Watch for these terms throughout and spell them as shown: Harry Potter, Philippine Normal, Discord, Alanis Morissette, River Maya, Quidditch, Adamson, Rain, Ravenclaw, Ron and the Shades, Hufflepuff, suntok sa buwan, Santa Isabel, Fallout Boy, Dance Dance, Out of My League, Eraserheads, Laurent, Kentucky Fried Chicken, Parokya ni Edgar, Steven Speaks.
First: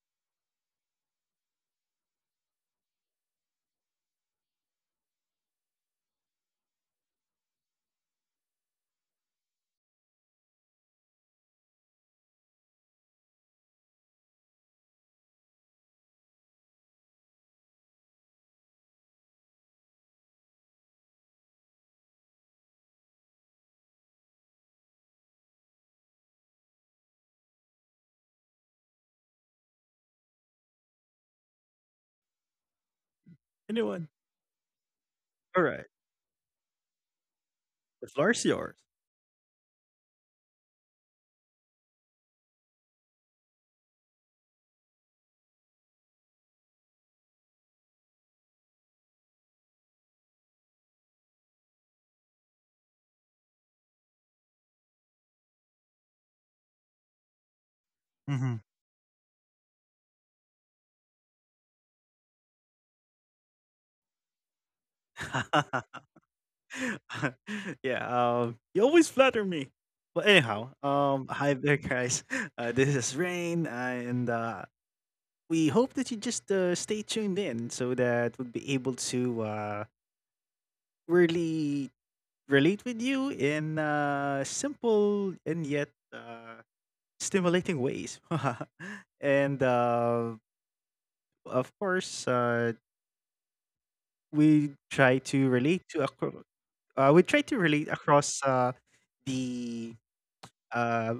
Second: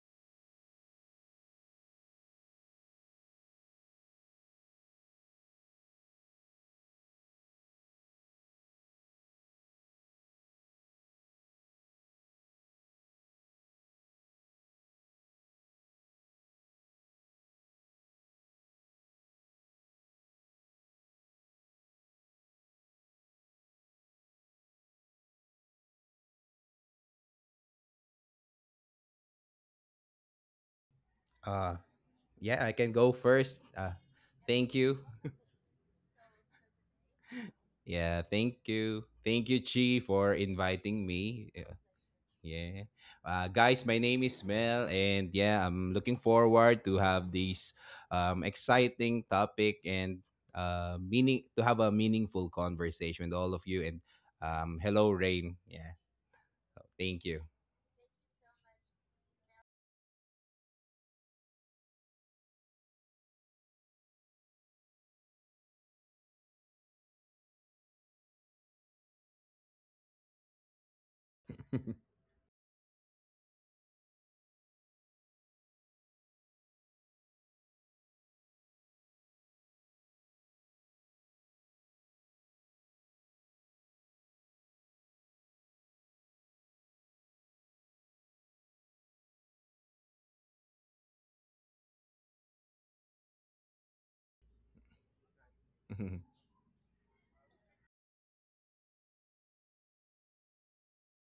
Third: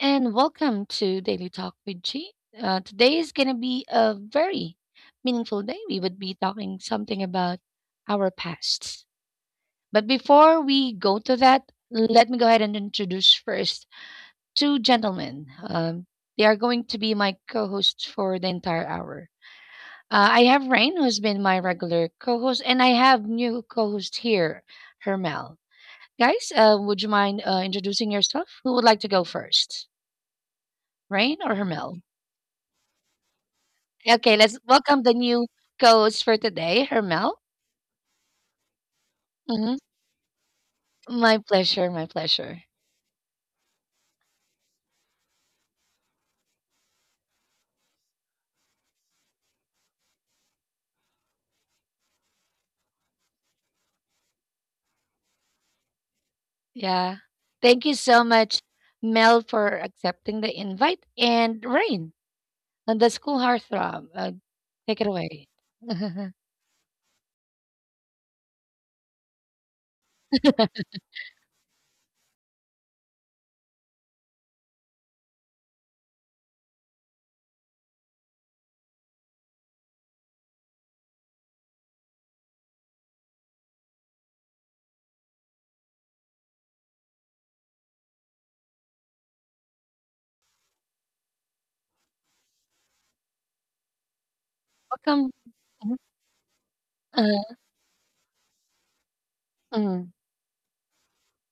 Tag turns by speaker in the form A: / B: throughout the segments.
A: and welcome to Daily Talk with G. Today is going to be a very meaningful day. We would be talking something about our pasts. But before we go to that, let me go ahead and introduce first two gentlemen. They are going to be my co hosts for the entire hour. I have Rain, who's been my regular co host, and I have new co host here, Hermel. Guys, would you mind introducing yourself? Who would like to go first? Rain or
B: Uh,
A: Hermel?
B: yeah, I can go first.
C: Anyone?
A: Okay, let's
B: Thank you.
A: welcome the new
C: Alright.
A: co-host for today, Hermel.
C: The
B: Yeah,
C: floor's
B: thank
C: yours.
B: you. Thank you,
A: Hmm.
B: Chi, for inviting
A: My
B: me. Yeah.
A: pleasure, my pleasure.
B: Yeah. Guys, my name is Mel, and yeah, I'm looking forward to have this exciting topic and meaning to have a meaningful conversation with all of you. And hello, Rain. Yeah,
A: Yeah.
B: thank you.
A: Thank you so
C: Mhm.
A: much, Mel, for accepting the invite, and Rain, and the school heartthrob. Take it away. Welcome.
C: Yeah, you always flatter me. But anyhow, hi there, guys. This is Rain, and we hope that you just stay tuned in so that we'll be able to really relate with you in simple and yet stimulating ways. And of course, we try to
A: Mhm.
C: relate to
A: Uh,
C: we try to relate across
A: mm,
C: the uh,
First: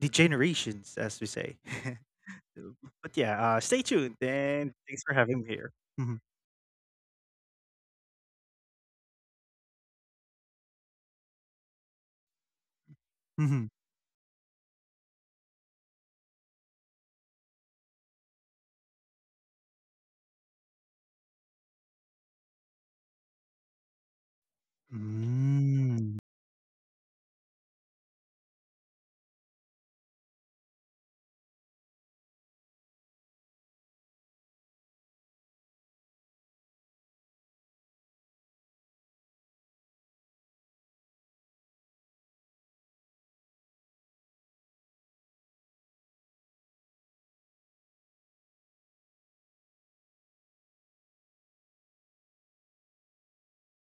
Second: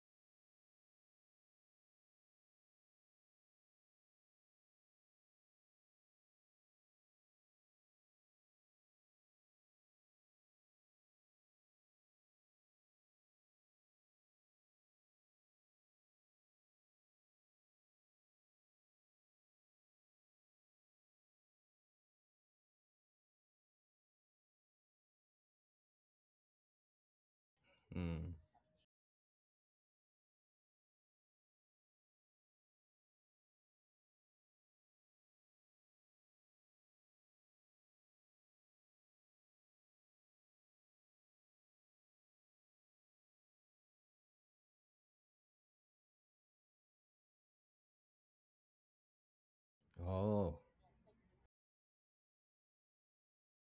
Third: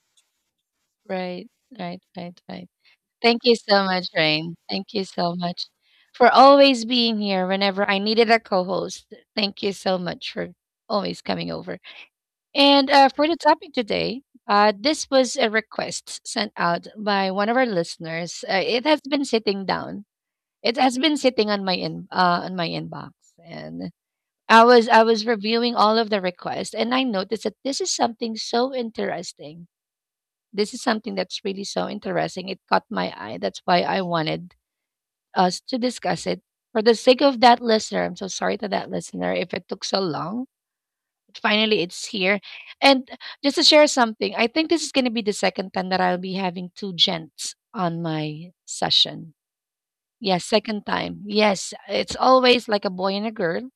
C: the generations, as we
A: right,
C: say.
A: right, right, right.
C: but
A: Thank
C: yeah,
A: you
C: uh, stay
A: so much,
C: tuned
A: Rain.
C: and
A: Thank
C: thanks
A: you
C: for
A: so
C: having me
A: much
C: here. Mhm,
A: for always being here whenever I needed a co host. Thank you so much for always coming over. And for the
C: mhm,
A: topic today, this was a request sent out by one of our listeners. It has been sitting down. It has been sitting on my in on my inbox, and I was reviewing all of
C: mm,
A: the requests, and I noticed that this is something
B: Mm.
A: so interesting. This is something that's really so interesting. It caught my eye. That's why I wanted us to discuss it. For the sake of that listener, I'm so sorry to that listener if it took so long finally it's here. And just to share something, I think this is going to be the second time that I'll be having two gents on my session. Yes,
B: Oh,
A: second time. Yes, it's always like a boy and a girl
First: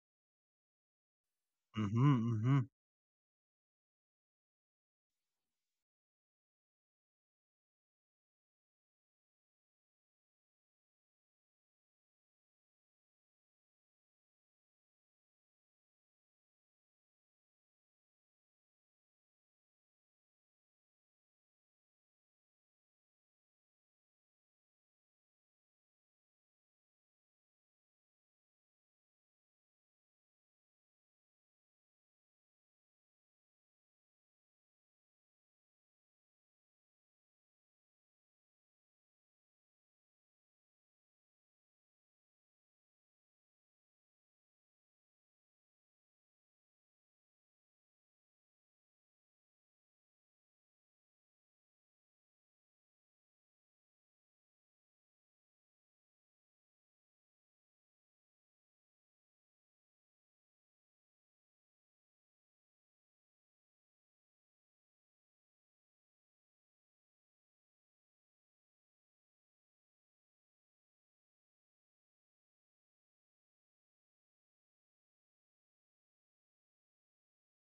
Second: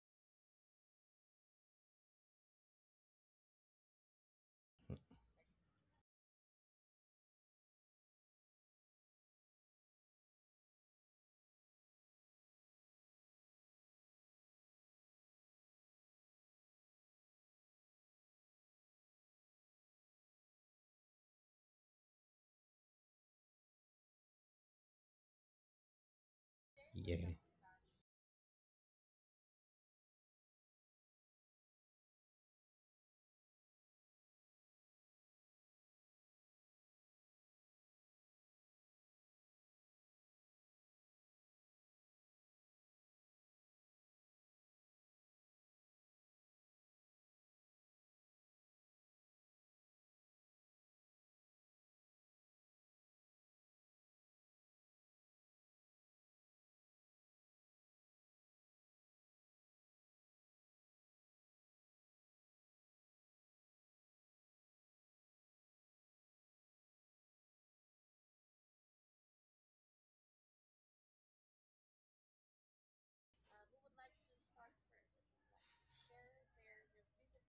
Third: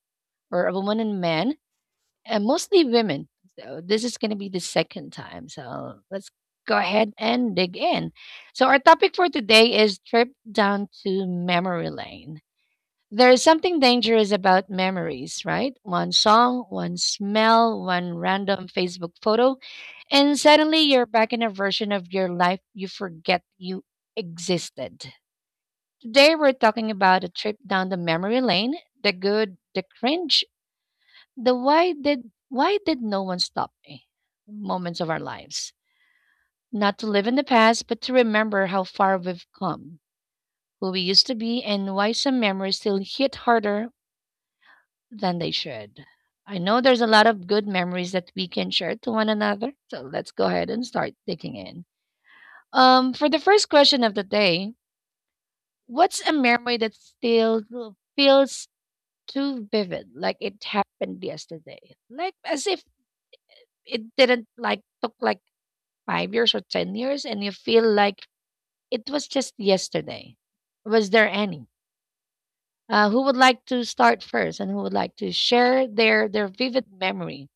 A: or a woman and man,
C: mhm,
A: and
C: mhm,
A: mostly women. So this is going to be the second time. So let's go ahead and dig in. So our topic for today is trip down to memory lane. There is something dangerous about memories, right? One song, one smell, one random Facebook photo, and suddenly you're back in a version of your life you forget you existed. Today we're talking about
B: yeah.
A: a trip down the memory lane, the good, the cringe, the why did no one stop me moments of our lives. Not to live in the past, but to remember how far we've come, who we used to be, and why some memories still hit harder than they should. I know there's a lot of good memories that we can share to one another, so let's go ahead and start digging in. For the first question of the day, what's a memory that still feels too vivid, like it happened yesterday, like as if it didn't like took like 5 years or 10 years, and you feel like it was just yesterday? Was there any? Who would like to start first, and who would like to share their vivid memory?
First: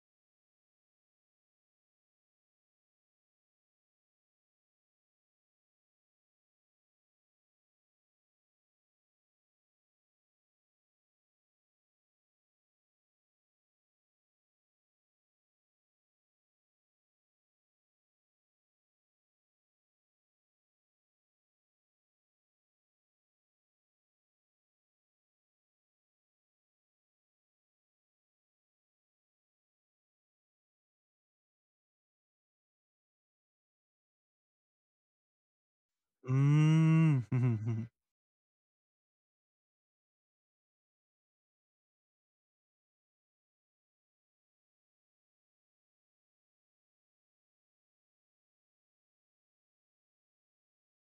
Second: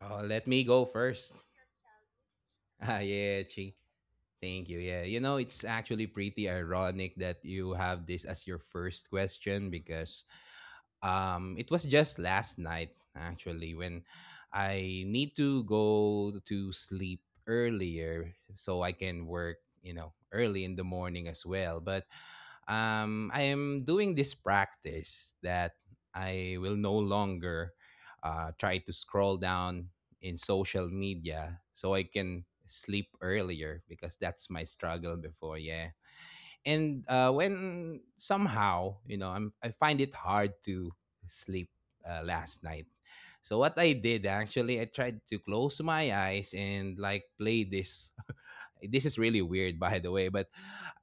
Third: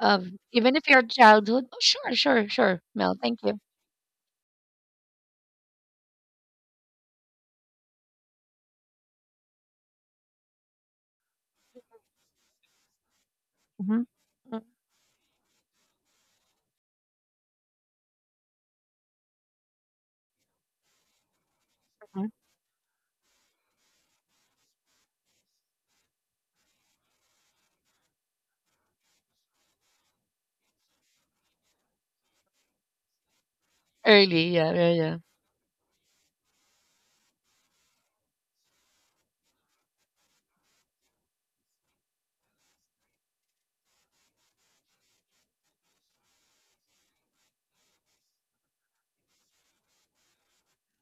B: Oh, let me
A: Even
B: go
A: if your
B: first.
A: childhood, oh, sure, sure, sure,
B: Ah,
A: Mel, thank
B: yeah,
A: you.
B: Chi. Thank you. Yeah. You know, it's actually pretty ironic that you have this as your first question because it was just last night actually
A: Mhm.
B: when I need to go to sleep earlier so I can work, you know, early in the morning as well. But
A: Mhm.
B: I am doing this practice that I will no longer try to scroll down in social media so I can sleep earlier because
A: Early,
B: that's my
A: yeah, yeah, yeah.
B: struggle before. Yeah.
C: mm,
B: And
C: mhm, mhm,
B: when somehow, you know, I find it hard to sleep last night. So what I did actually, I tried to close my eyes and like play this. This is really weird by the way, but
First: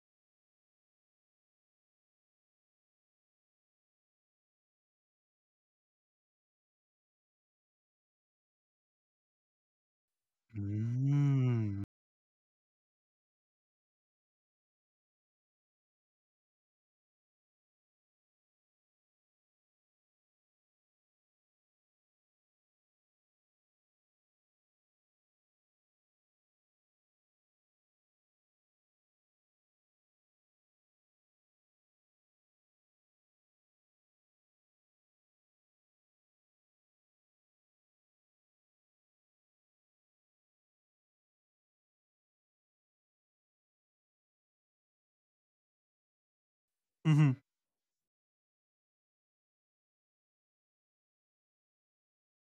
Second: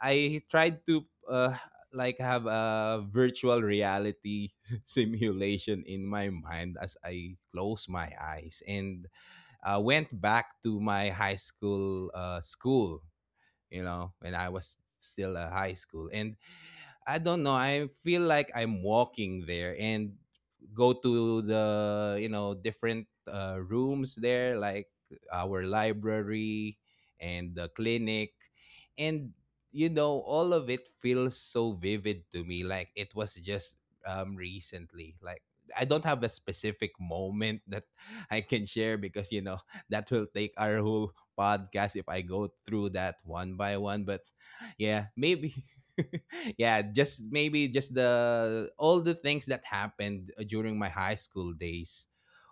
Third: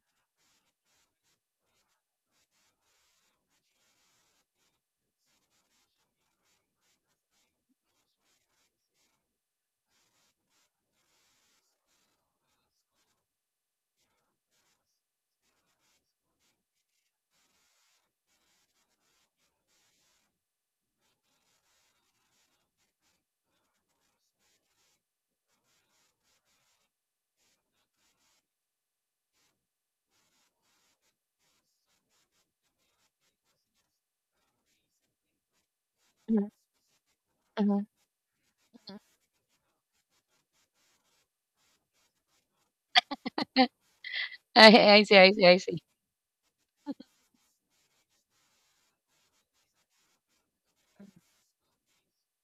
B: I tried to uh, like have a virtual reality simulation in my mind as I closed my eyes and went back to my high school school, you know, when I was still a high school. And I don't know, I feel like I'm walking there and go to the, you know, different rooms there, like our library and the clinic. And, you know, all of it feels so vivid to me. Like it was just recently. Like, I don't have a
A: Mhm,
B: specific moment that
A: mhm.
B: I can share because you know that will take our whole podcast if I go through that one by one. But
A: I,
B: yeah,
A: I see, I see,
B: maybe.
A: I see.
B: Yeah,
C: mm,
B: just
C: mhm,
B: maybe just the all the things that happened during my high school days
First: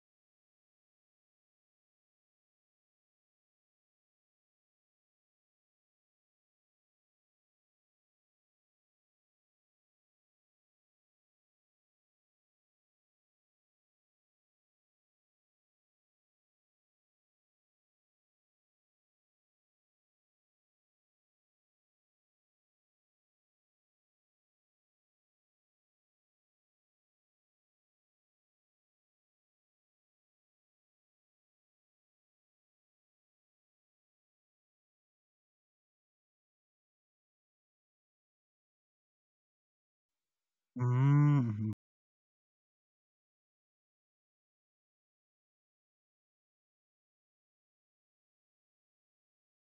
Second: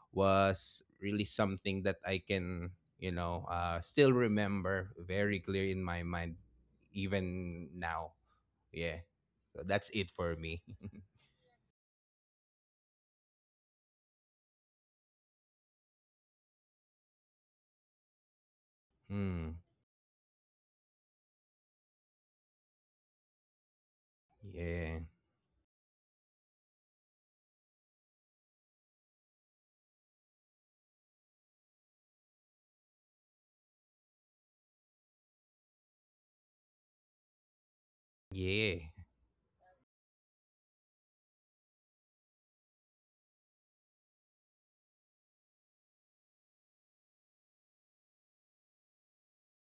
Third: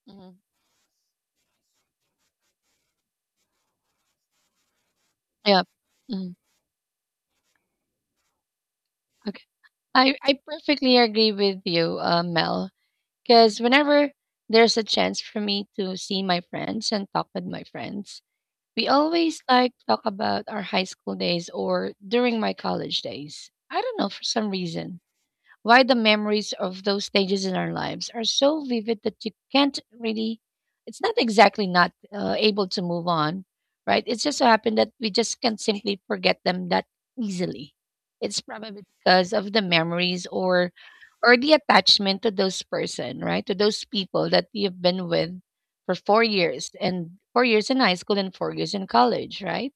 A: Mhm.
B: was really something that I can, you know, still remember very
A: Yeah.
B: clear in my
A: Mhm.
B: mind even now. Yeah.
A: Okay.
B: So that's it for
A: I
B: me.
A: perfectly agree with you, Mel, because whenever there's a chance for me to see my friends and talk with my friends, we always
B: Hmm.
A: like talk about our high school days or during my college days. I don't know, for some
B: Yeah.
A: reason why the memories of those stages in our lives are so vivid that you can't really, it's not exactly not able to move on, right? It's just so happened that we just can't simply forget them that easily. It's probably
B: Yeah.
A: because of the memories or the
C: mm,
A: attachment to those person, right? To those people that you've been with for 4 years, and 4 years in high school and 4 years in college, right?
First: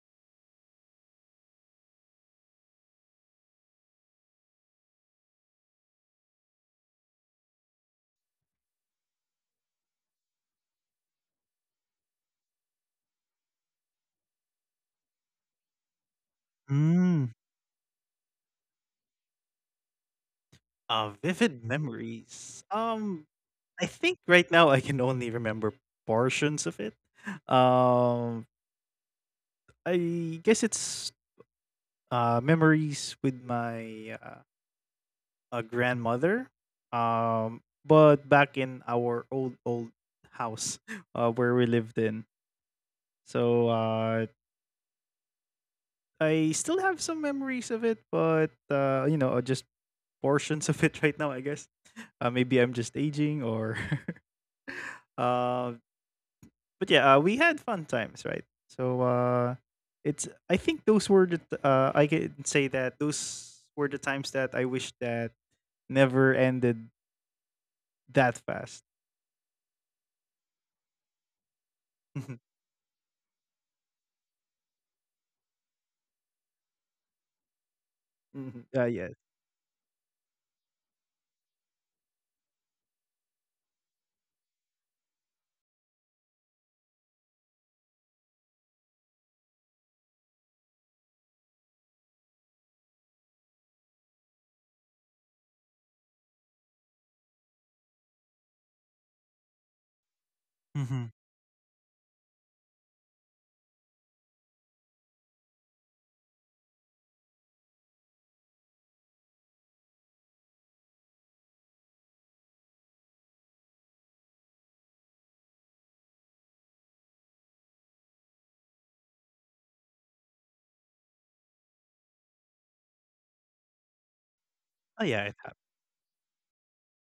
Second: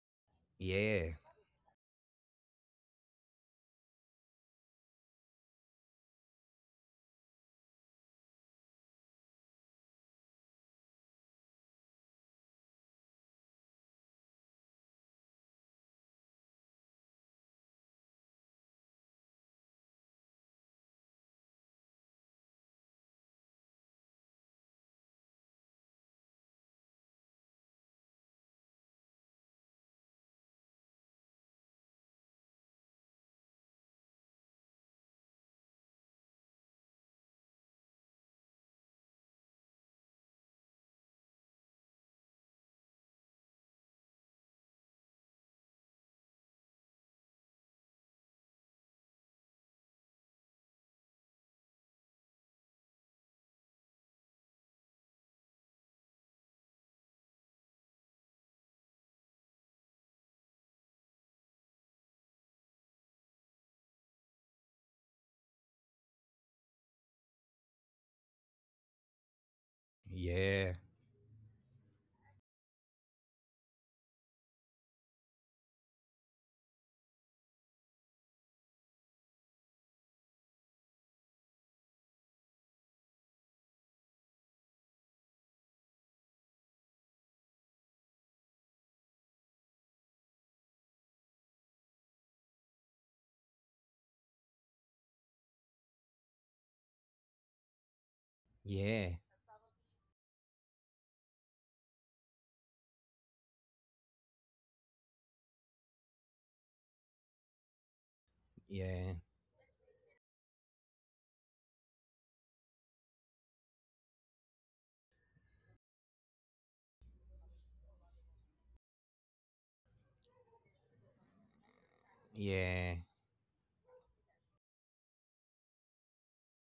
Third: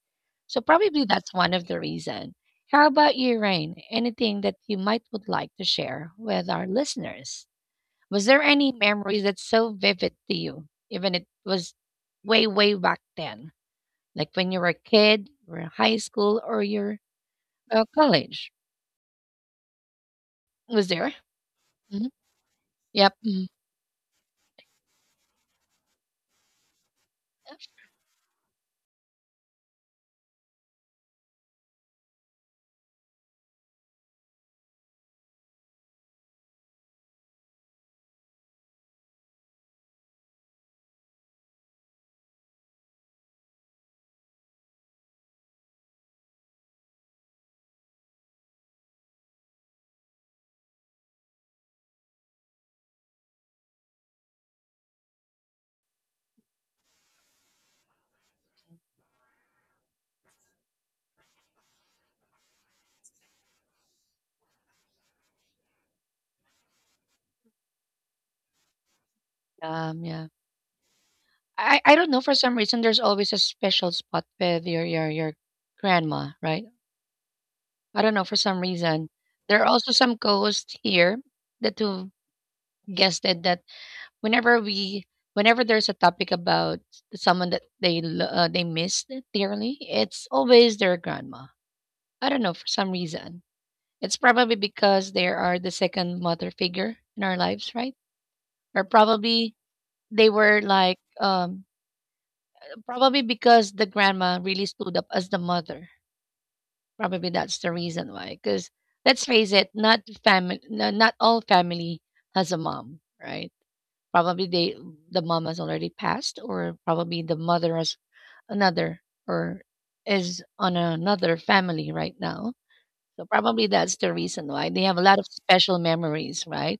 A: So probably
B: Yeah.
A: that's one of the reason. How about you, Rain? Anything that you might would like to share with our listeners? Was there any memories that's so vivid to you, even it was way, way back then, like when you were a kid, or in high school, or your
C: mhm.
A: college? Was there?
C: Vivid
A: Hmm.
C: memories.
A: Yep. Mhm.
C: I think right now I can only remember portions of it. Um, I guess it's memories with my grandmother. But back in our old house where we lived in, so I still have some memories of it, but you know, just portions of it right now. I guess maybe I'm just aging, or uh, but yeah, we had fun times, right? So it's I think those were the I can say that those were the times that I wish that never ended that fast.
A: Yeah.
B: Yeah.
A: I don't know. For some reason, there's always a special spot with your grandma, right? I don't know. For
C: Mhm,
A: some
C: mhm.
A: reason,
C: Yes.
A: there are also some ghosts here that who guessed it that whenever we whenever there's a topic about someone that they missed dearly, it's always their grandma. I don't know for some reason. It's probably because they are the second mother figure in our lives, right? Or
B: Yeah.
A: probably they were
C: Mhm.
A: like probably because the grandma really stood up as the mother. Probably that's the reason why. Because
B: Yeah.
A: let's face it, not family, not all family has a mom, right? Probably they the mom has already passed, or probably the mother has another or is on another family right now.
B: Yeah.
A: So probably that's the reason why
C: Oh
A: they
C: yeah,
A: have a
C: it
A: lot of
C: happened.
A: special memories, right?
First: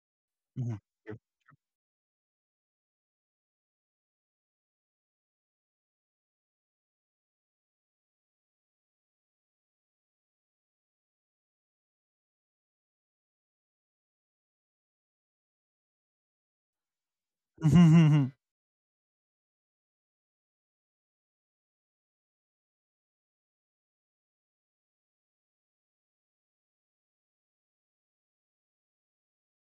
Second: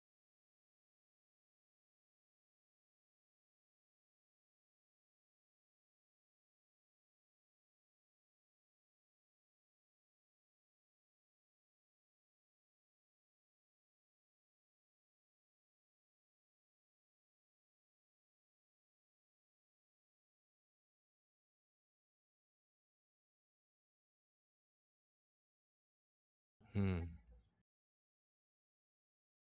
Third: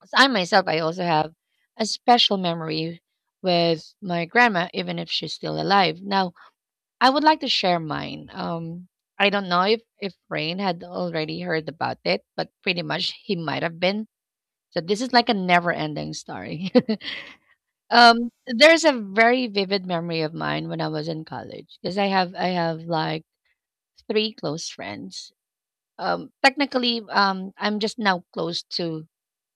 A: 'Cause I myself, I
C: Mhm.
A: also have a special memory with my grandma, even if she's still alive. Now, I would like to share mine. I don't know if Rain had already heard about it, but pretty much he might have been. So this is like a never-ending story. There's a very vivid memory of mine when I was in college because I have like three close friends.
B: Hmm.
A: Technically, I'm just now close to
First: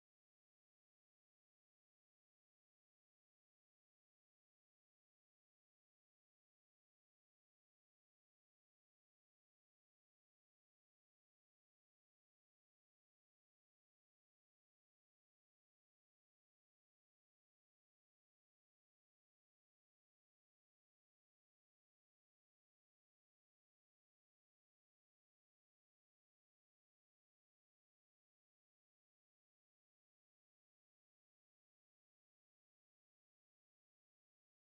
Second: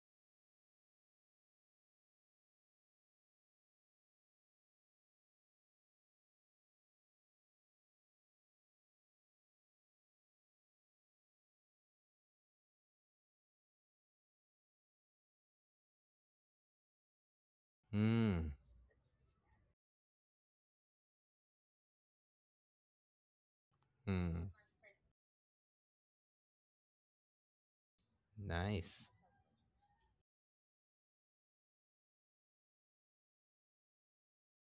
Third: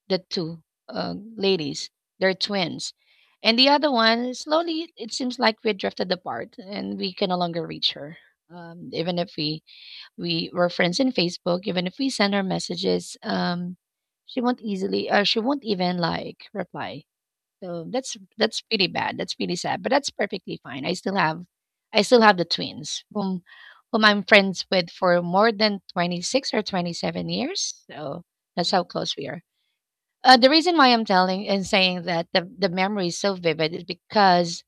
A: the two ladies. They're twins, and the other one slowly it seems like we drifted apart, and we can no longer reach her. Even if we were friends in Facebook, even if we send her messages, she won't easily. She won't even like reply, so
B: Hmm.
A: that's pretty bad. That's pretty sad, but that's perfectly fine. I still have the twins whom I'm
B: Mm,
A: friends with for more than 26 or 27 years. So that's how
B: nice.
A: close we are. The reason why I'm telling and saying that the memory is so vivid is because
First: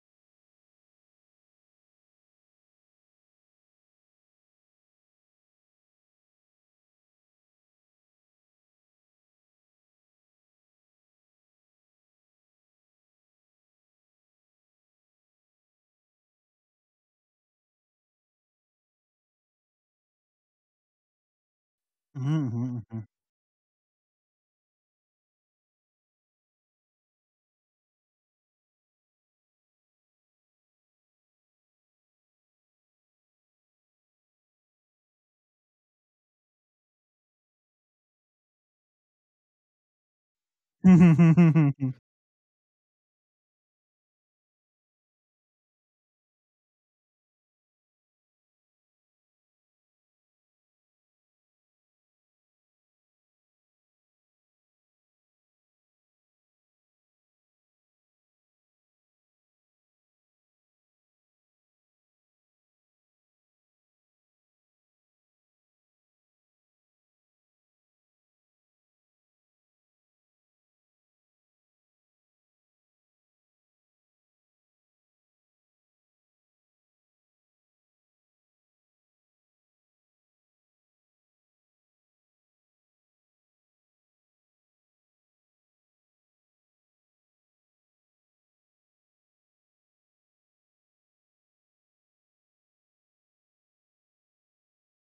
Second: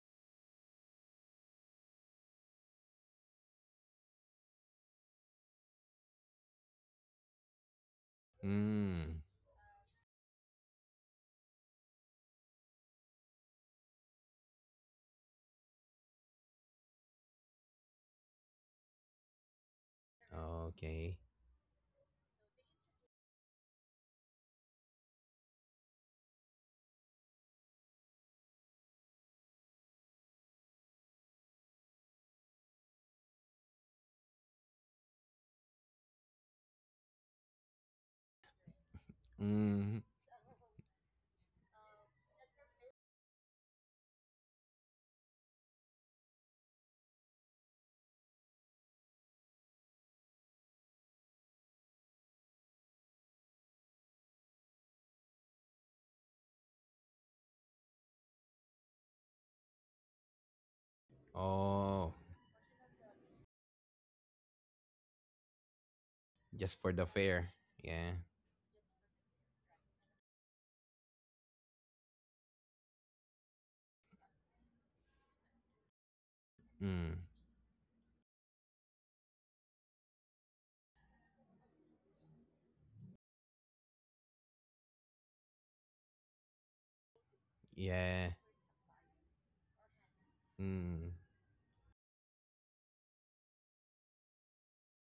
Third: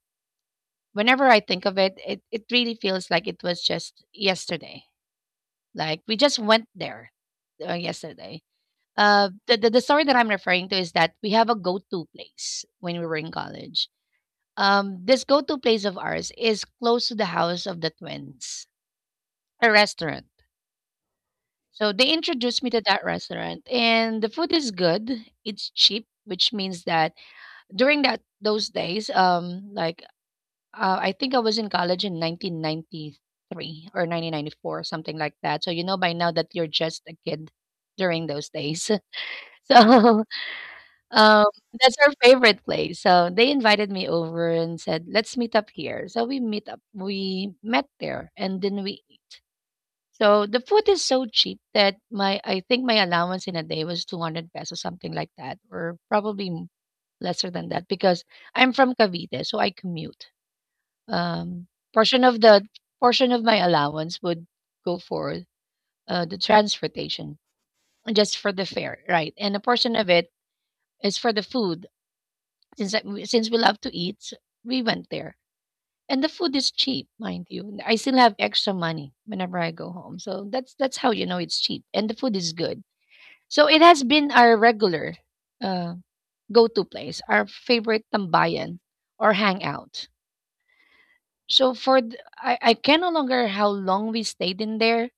A: whenever I think of it, it really feels like it was just yesterday. Like we just went there yesterday.
B: Mm,
A: The story that I'm referring to is that we have a go to place when we were in college. Um, this go-to place of ours is close to the house of the twins, a restaurant.
B: okay.
A: So they introduced me to that restaurant, and the food is good. It's cheap, which means that during that those days, like I think I was in college in 1993 or 1994, something like that. So you know by now that you're just a kid during those days.
B: Mm,
A: So Um, that's our favorite place. So they invited me over and said, "Let's meet up here." So we meet up. We met there, and then we eat. So the food is so cheap that my I think my allowance in a day was 200 pesos, something like that, or probably lesser than that because I'm from Cavite, so I commute. Um,
B: oh,
A: Portion of the portion of my allowance would go for the
B: just for the
A: transportation,
B: fare. Yeah.
A: just for the fare, right? And a portion of it is for the food. Since we love to eat, so we went there, and the food is cheap,
B: Mm,
A: mind you. I still have extra money whenever I go home, so that's how you know it's cheap, and the food is good. So it has been our regular uh, go-to place, our favorite
B: yeah.
A: tambayan or hangout.
B: Mm.
A: So for I can no longer how long we stayed in there.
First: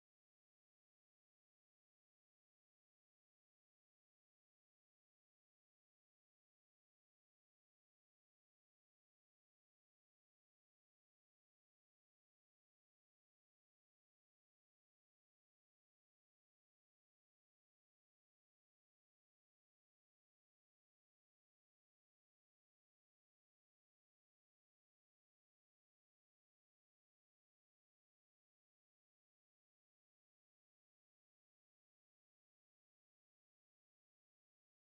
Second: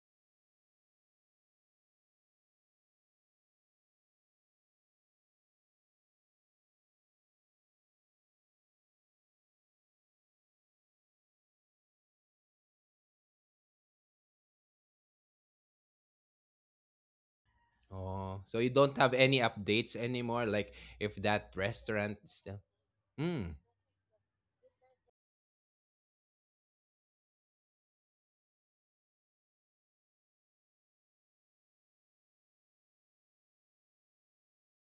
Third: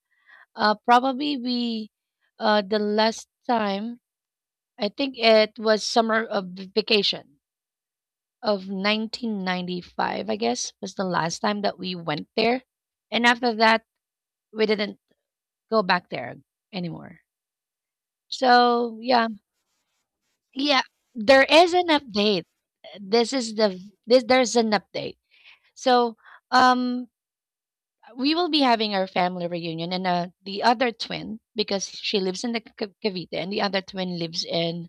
A: Probably we the last time, I think it was summer of vacation of 1995, I guess, was the last time that we went there. And after that, we didn't go back there anymore.
B: Oh, so you don't
A: So,
B: have
A: yeah.
B: any updates anymore? Like
A: Yeah,
B: if
A: there
B: that
A: is an
B: restaurant is
A: update.
B: still.
A: This is
B: Mm.
A: the this there's an update. So, um we will be having our family reunion, and the other twin because she lives in the Cavite, and the other twin lives in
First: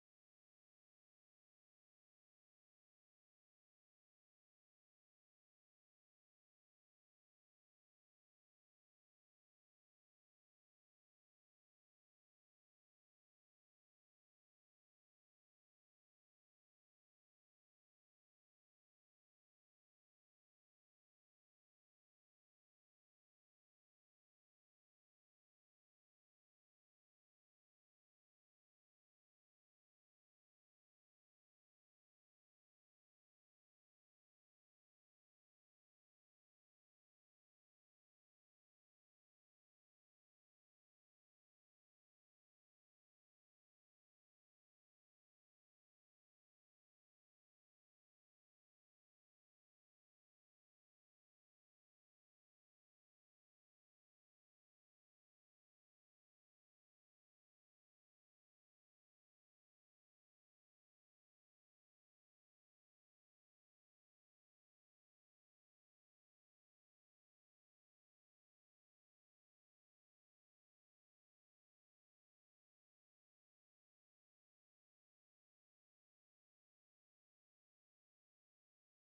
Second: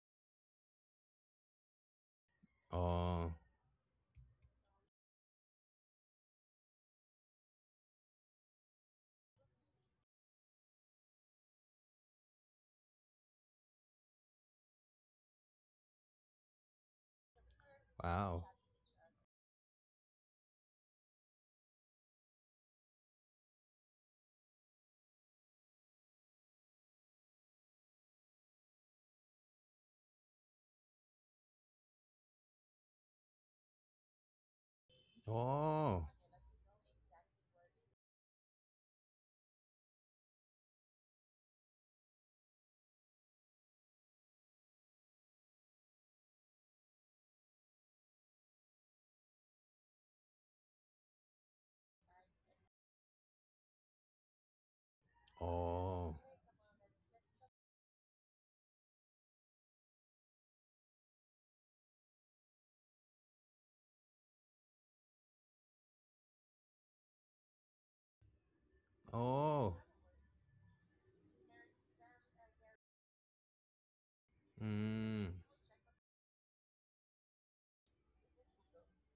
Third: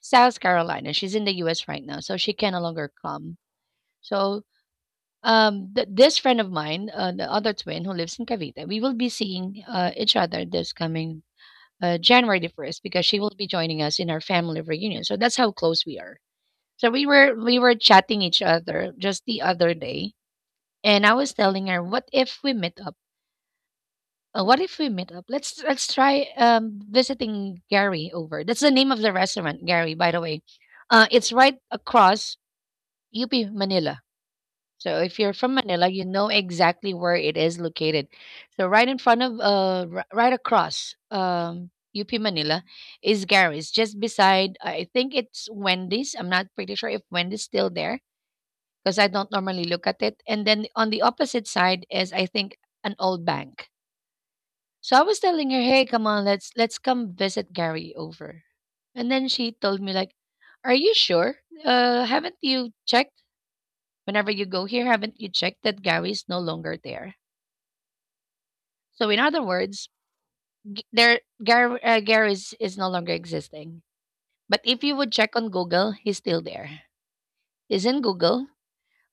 A: South Carolina. She's in the US right now, so she can no longer
B: Oh,
A: come. So this friend of mine, the other twin who lives in Cavite, we will be seeing each other this coming January the 1st because she will be joining us in our family reunion, so that's how close we are. So we were chatting each
B: wow.
A: other just the other day, and I was telling her what if we meet up, what if we meet up, let's try visiting Gary over, that's the name of the restaurant, Gary, by the way. Uh, it's right across UP Manila. So if you're from Manila, you
B: Oh,
A: know exactly where it is located. So right in front of, right across, UP Manila is Gary's, just beside. I think it's Wendy's. I'm not pretty sure if Wendy's still there because I don't normally look at it. And then on the opposite side is, I think, an old bank. So I was telling her, "Hey, come
B: oh,
A: on, let's come visit Gary over." And then she told me like, "Are you sure? Haven't you checked?" Whenever you go here, haven't you checked that Gary is no longer there? So, in other
B: oh.
A: words, there Gary is no longer existing. But if you would
B: Mm.
A: check on Google, he's still there. He's in Google,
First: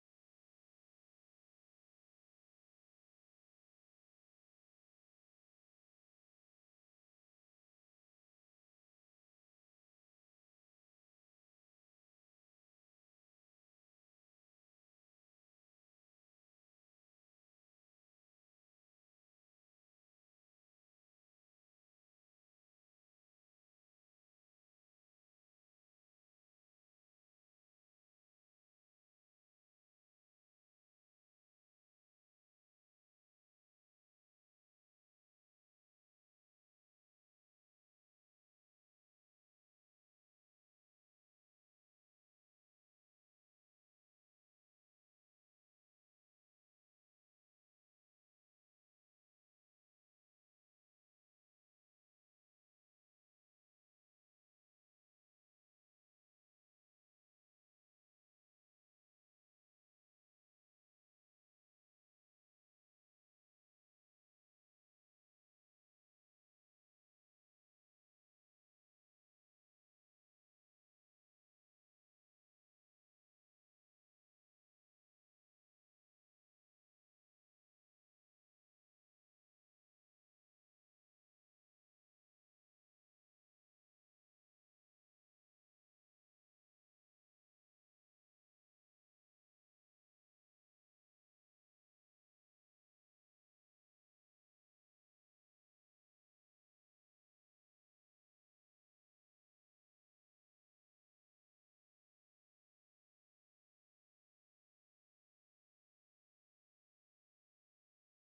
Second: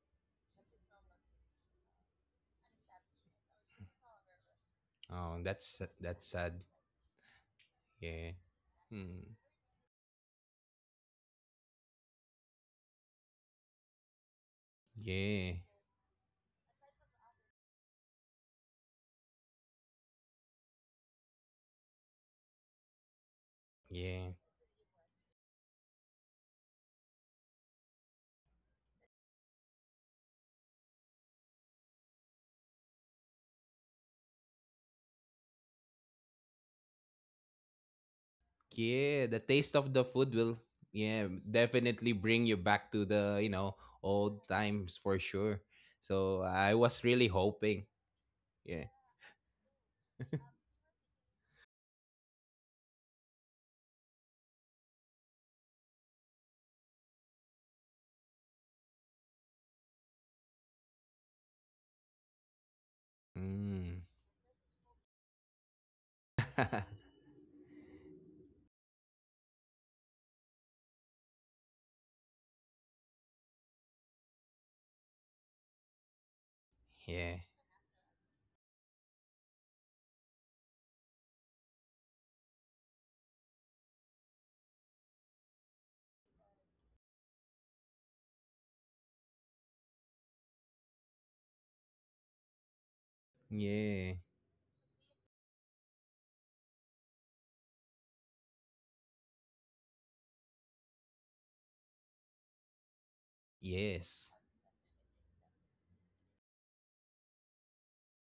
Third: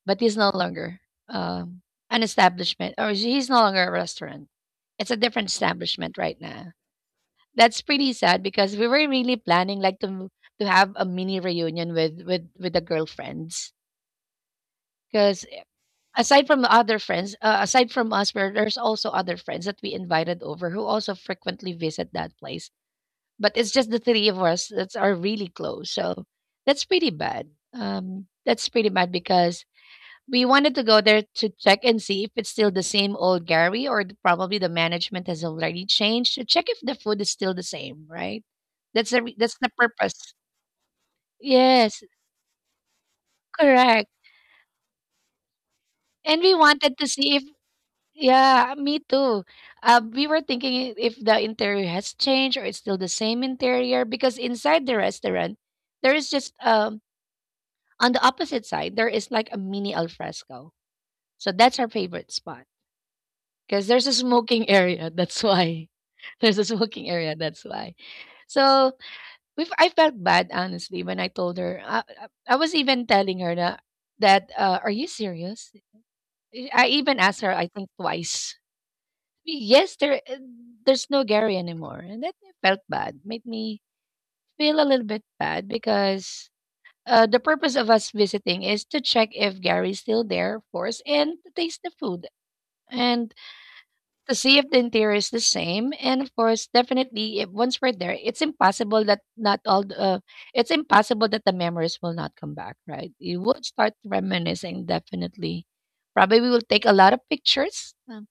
A: but he's no longer um, an establishment, or he's no longer a restaurant. It's a
B: Oh,
A: different
B: that's
A: establishment
B: that's
A: right
B: sad.
A: now. That's pretty
B: Yeah.
A: sad because we were
B: Hmm.
A: really planning like to have a mini reunion with with the girlfriends because
B: Yeah.
A: aside from us, where there's also other friends that we invited over who also frequently visit that place. But it's just the three
B: Yeah.
A: of us that are really close. So that's pretty bad. That's pretty bad because we wanted to go there to check and see if it's still the same old Gary or probably the management has already changed to check if the food is still the same, right?
B: Yeah, the
A: That's the
B: taste of the food
A: purpose.
B: will, yeah,
A: Yes,
B: definitely bring you back to the, you know,
A: correct.
B: old times for sure. So
A: And we
B: I
A: wanted
B: was
A: to
B: really
A: see if.
B: hoping.
A: Yeah.
B: Yeah.
A: Me too. We were thinking if the interior has changed or it's still the same interior because inside the restaurant, there is just on the opposite side there is like a mini alfresco. So that's our favorite spot because
B: Mm.
A: there's a smoking area. That's why there's a smoking area. That's why. So we I felt bad honestly when I told her. I was even telling her that are you serious? I even
B: Yeah.
A: asked her I think twice. Yes, there's no Gary anymore, and that felt bad. Made me feel a little bit bad because the purpose of us visiting is to check if Gary's still there, of course, and to taste the food and
B: Yeah.
A: to see if the interior is the same. And of course, definitely, if once we're there, it's impossible that the memories will not come back. Right? You will start
B: Yes.
A: reminiscing. Definitely, probably we will take a lot of pictures,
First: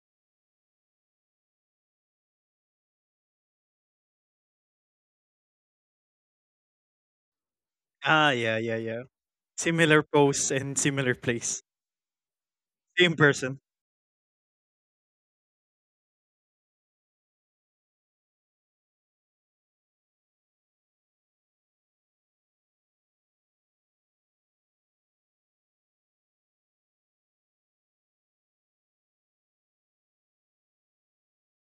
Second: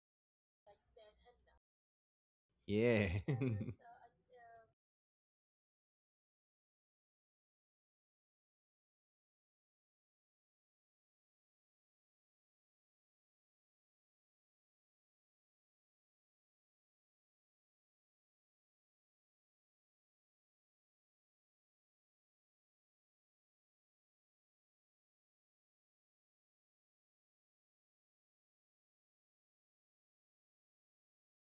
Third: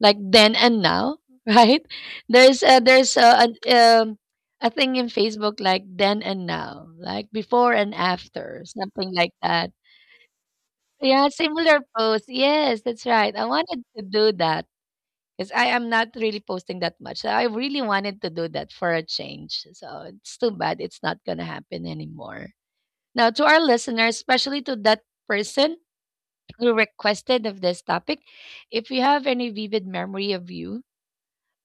A: like then and now, right? There's uh,
B: Yeah.
A: there's uh, an, um, a thing in Facebook like then and now, like before and
C: Ah yeah,
A: after,
C: yeah, yeah.
A: something like that.
C: Similar pose and similar
A: Yeah,
C: place.
A: similar post. Yes, that's
C: Same
A: right. I
C: person.
A: wanted to do that because I am not really posting that much. So I really wanted to do that for a change. So it's too bad it's not going to happen anymore. Now, to our listeners, especially to that person who requested of this topic, if you have any vivid memory of you,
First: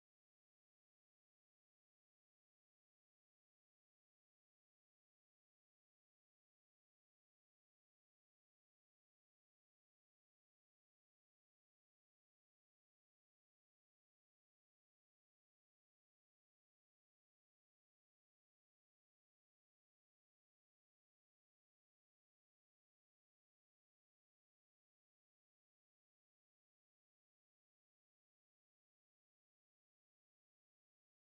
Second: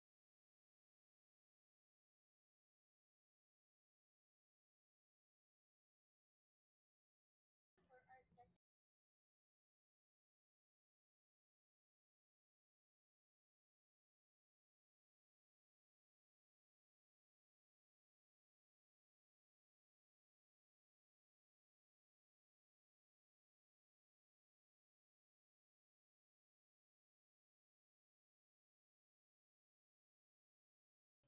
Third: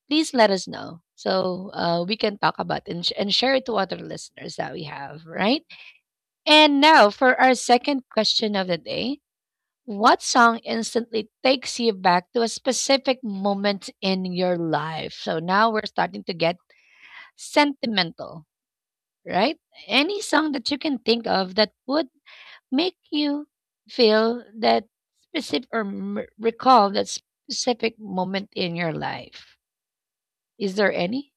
A: please let us know so we can talk about and share it to other listeners that we have, right? And now for our second question of the day. What song instantly takes you back to a specific moment in your life? So now we're starting to get sentimental, right? Any song that you can think of that would make you feel that specific or recall that specific moment in your life. Is there any?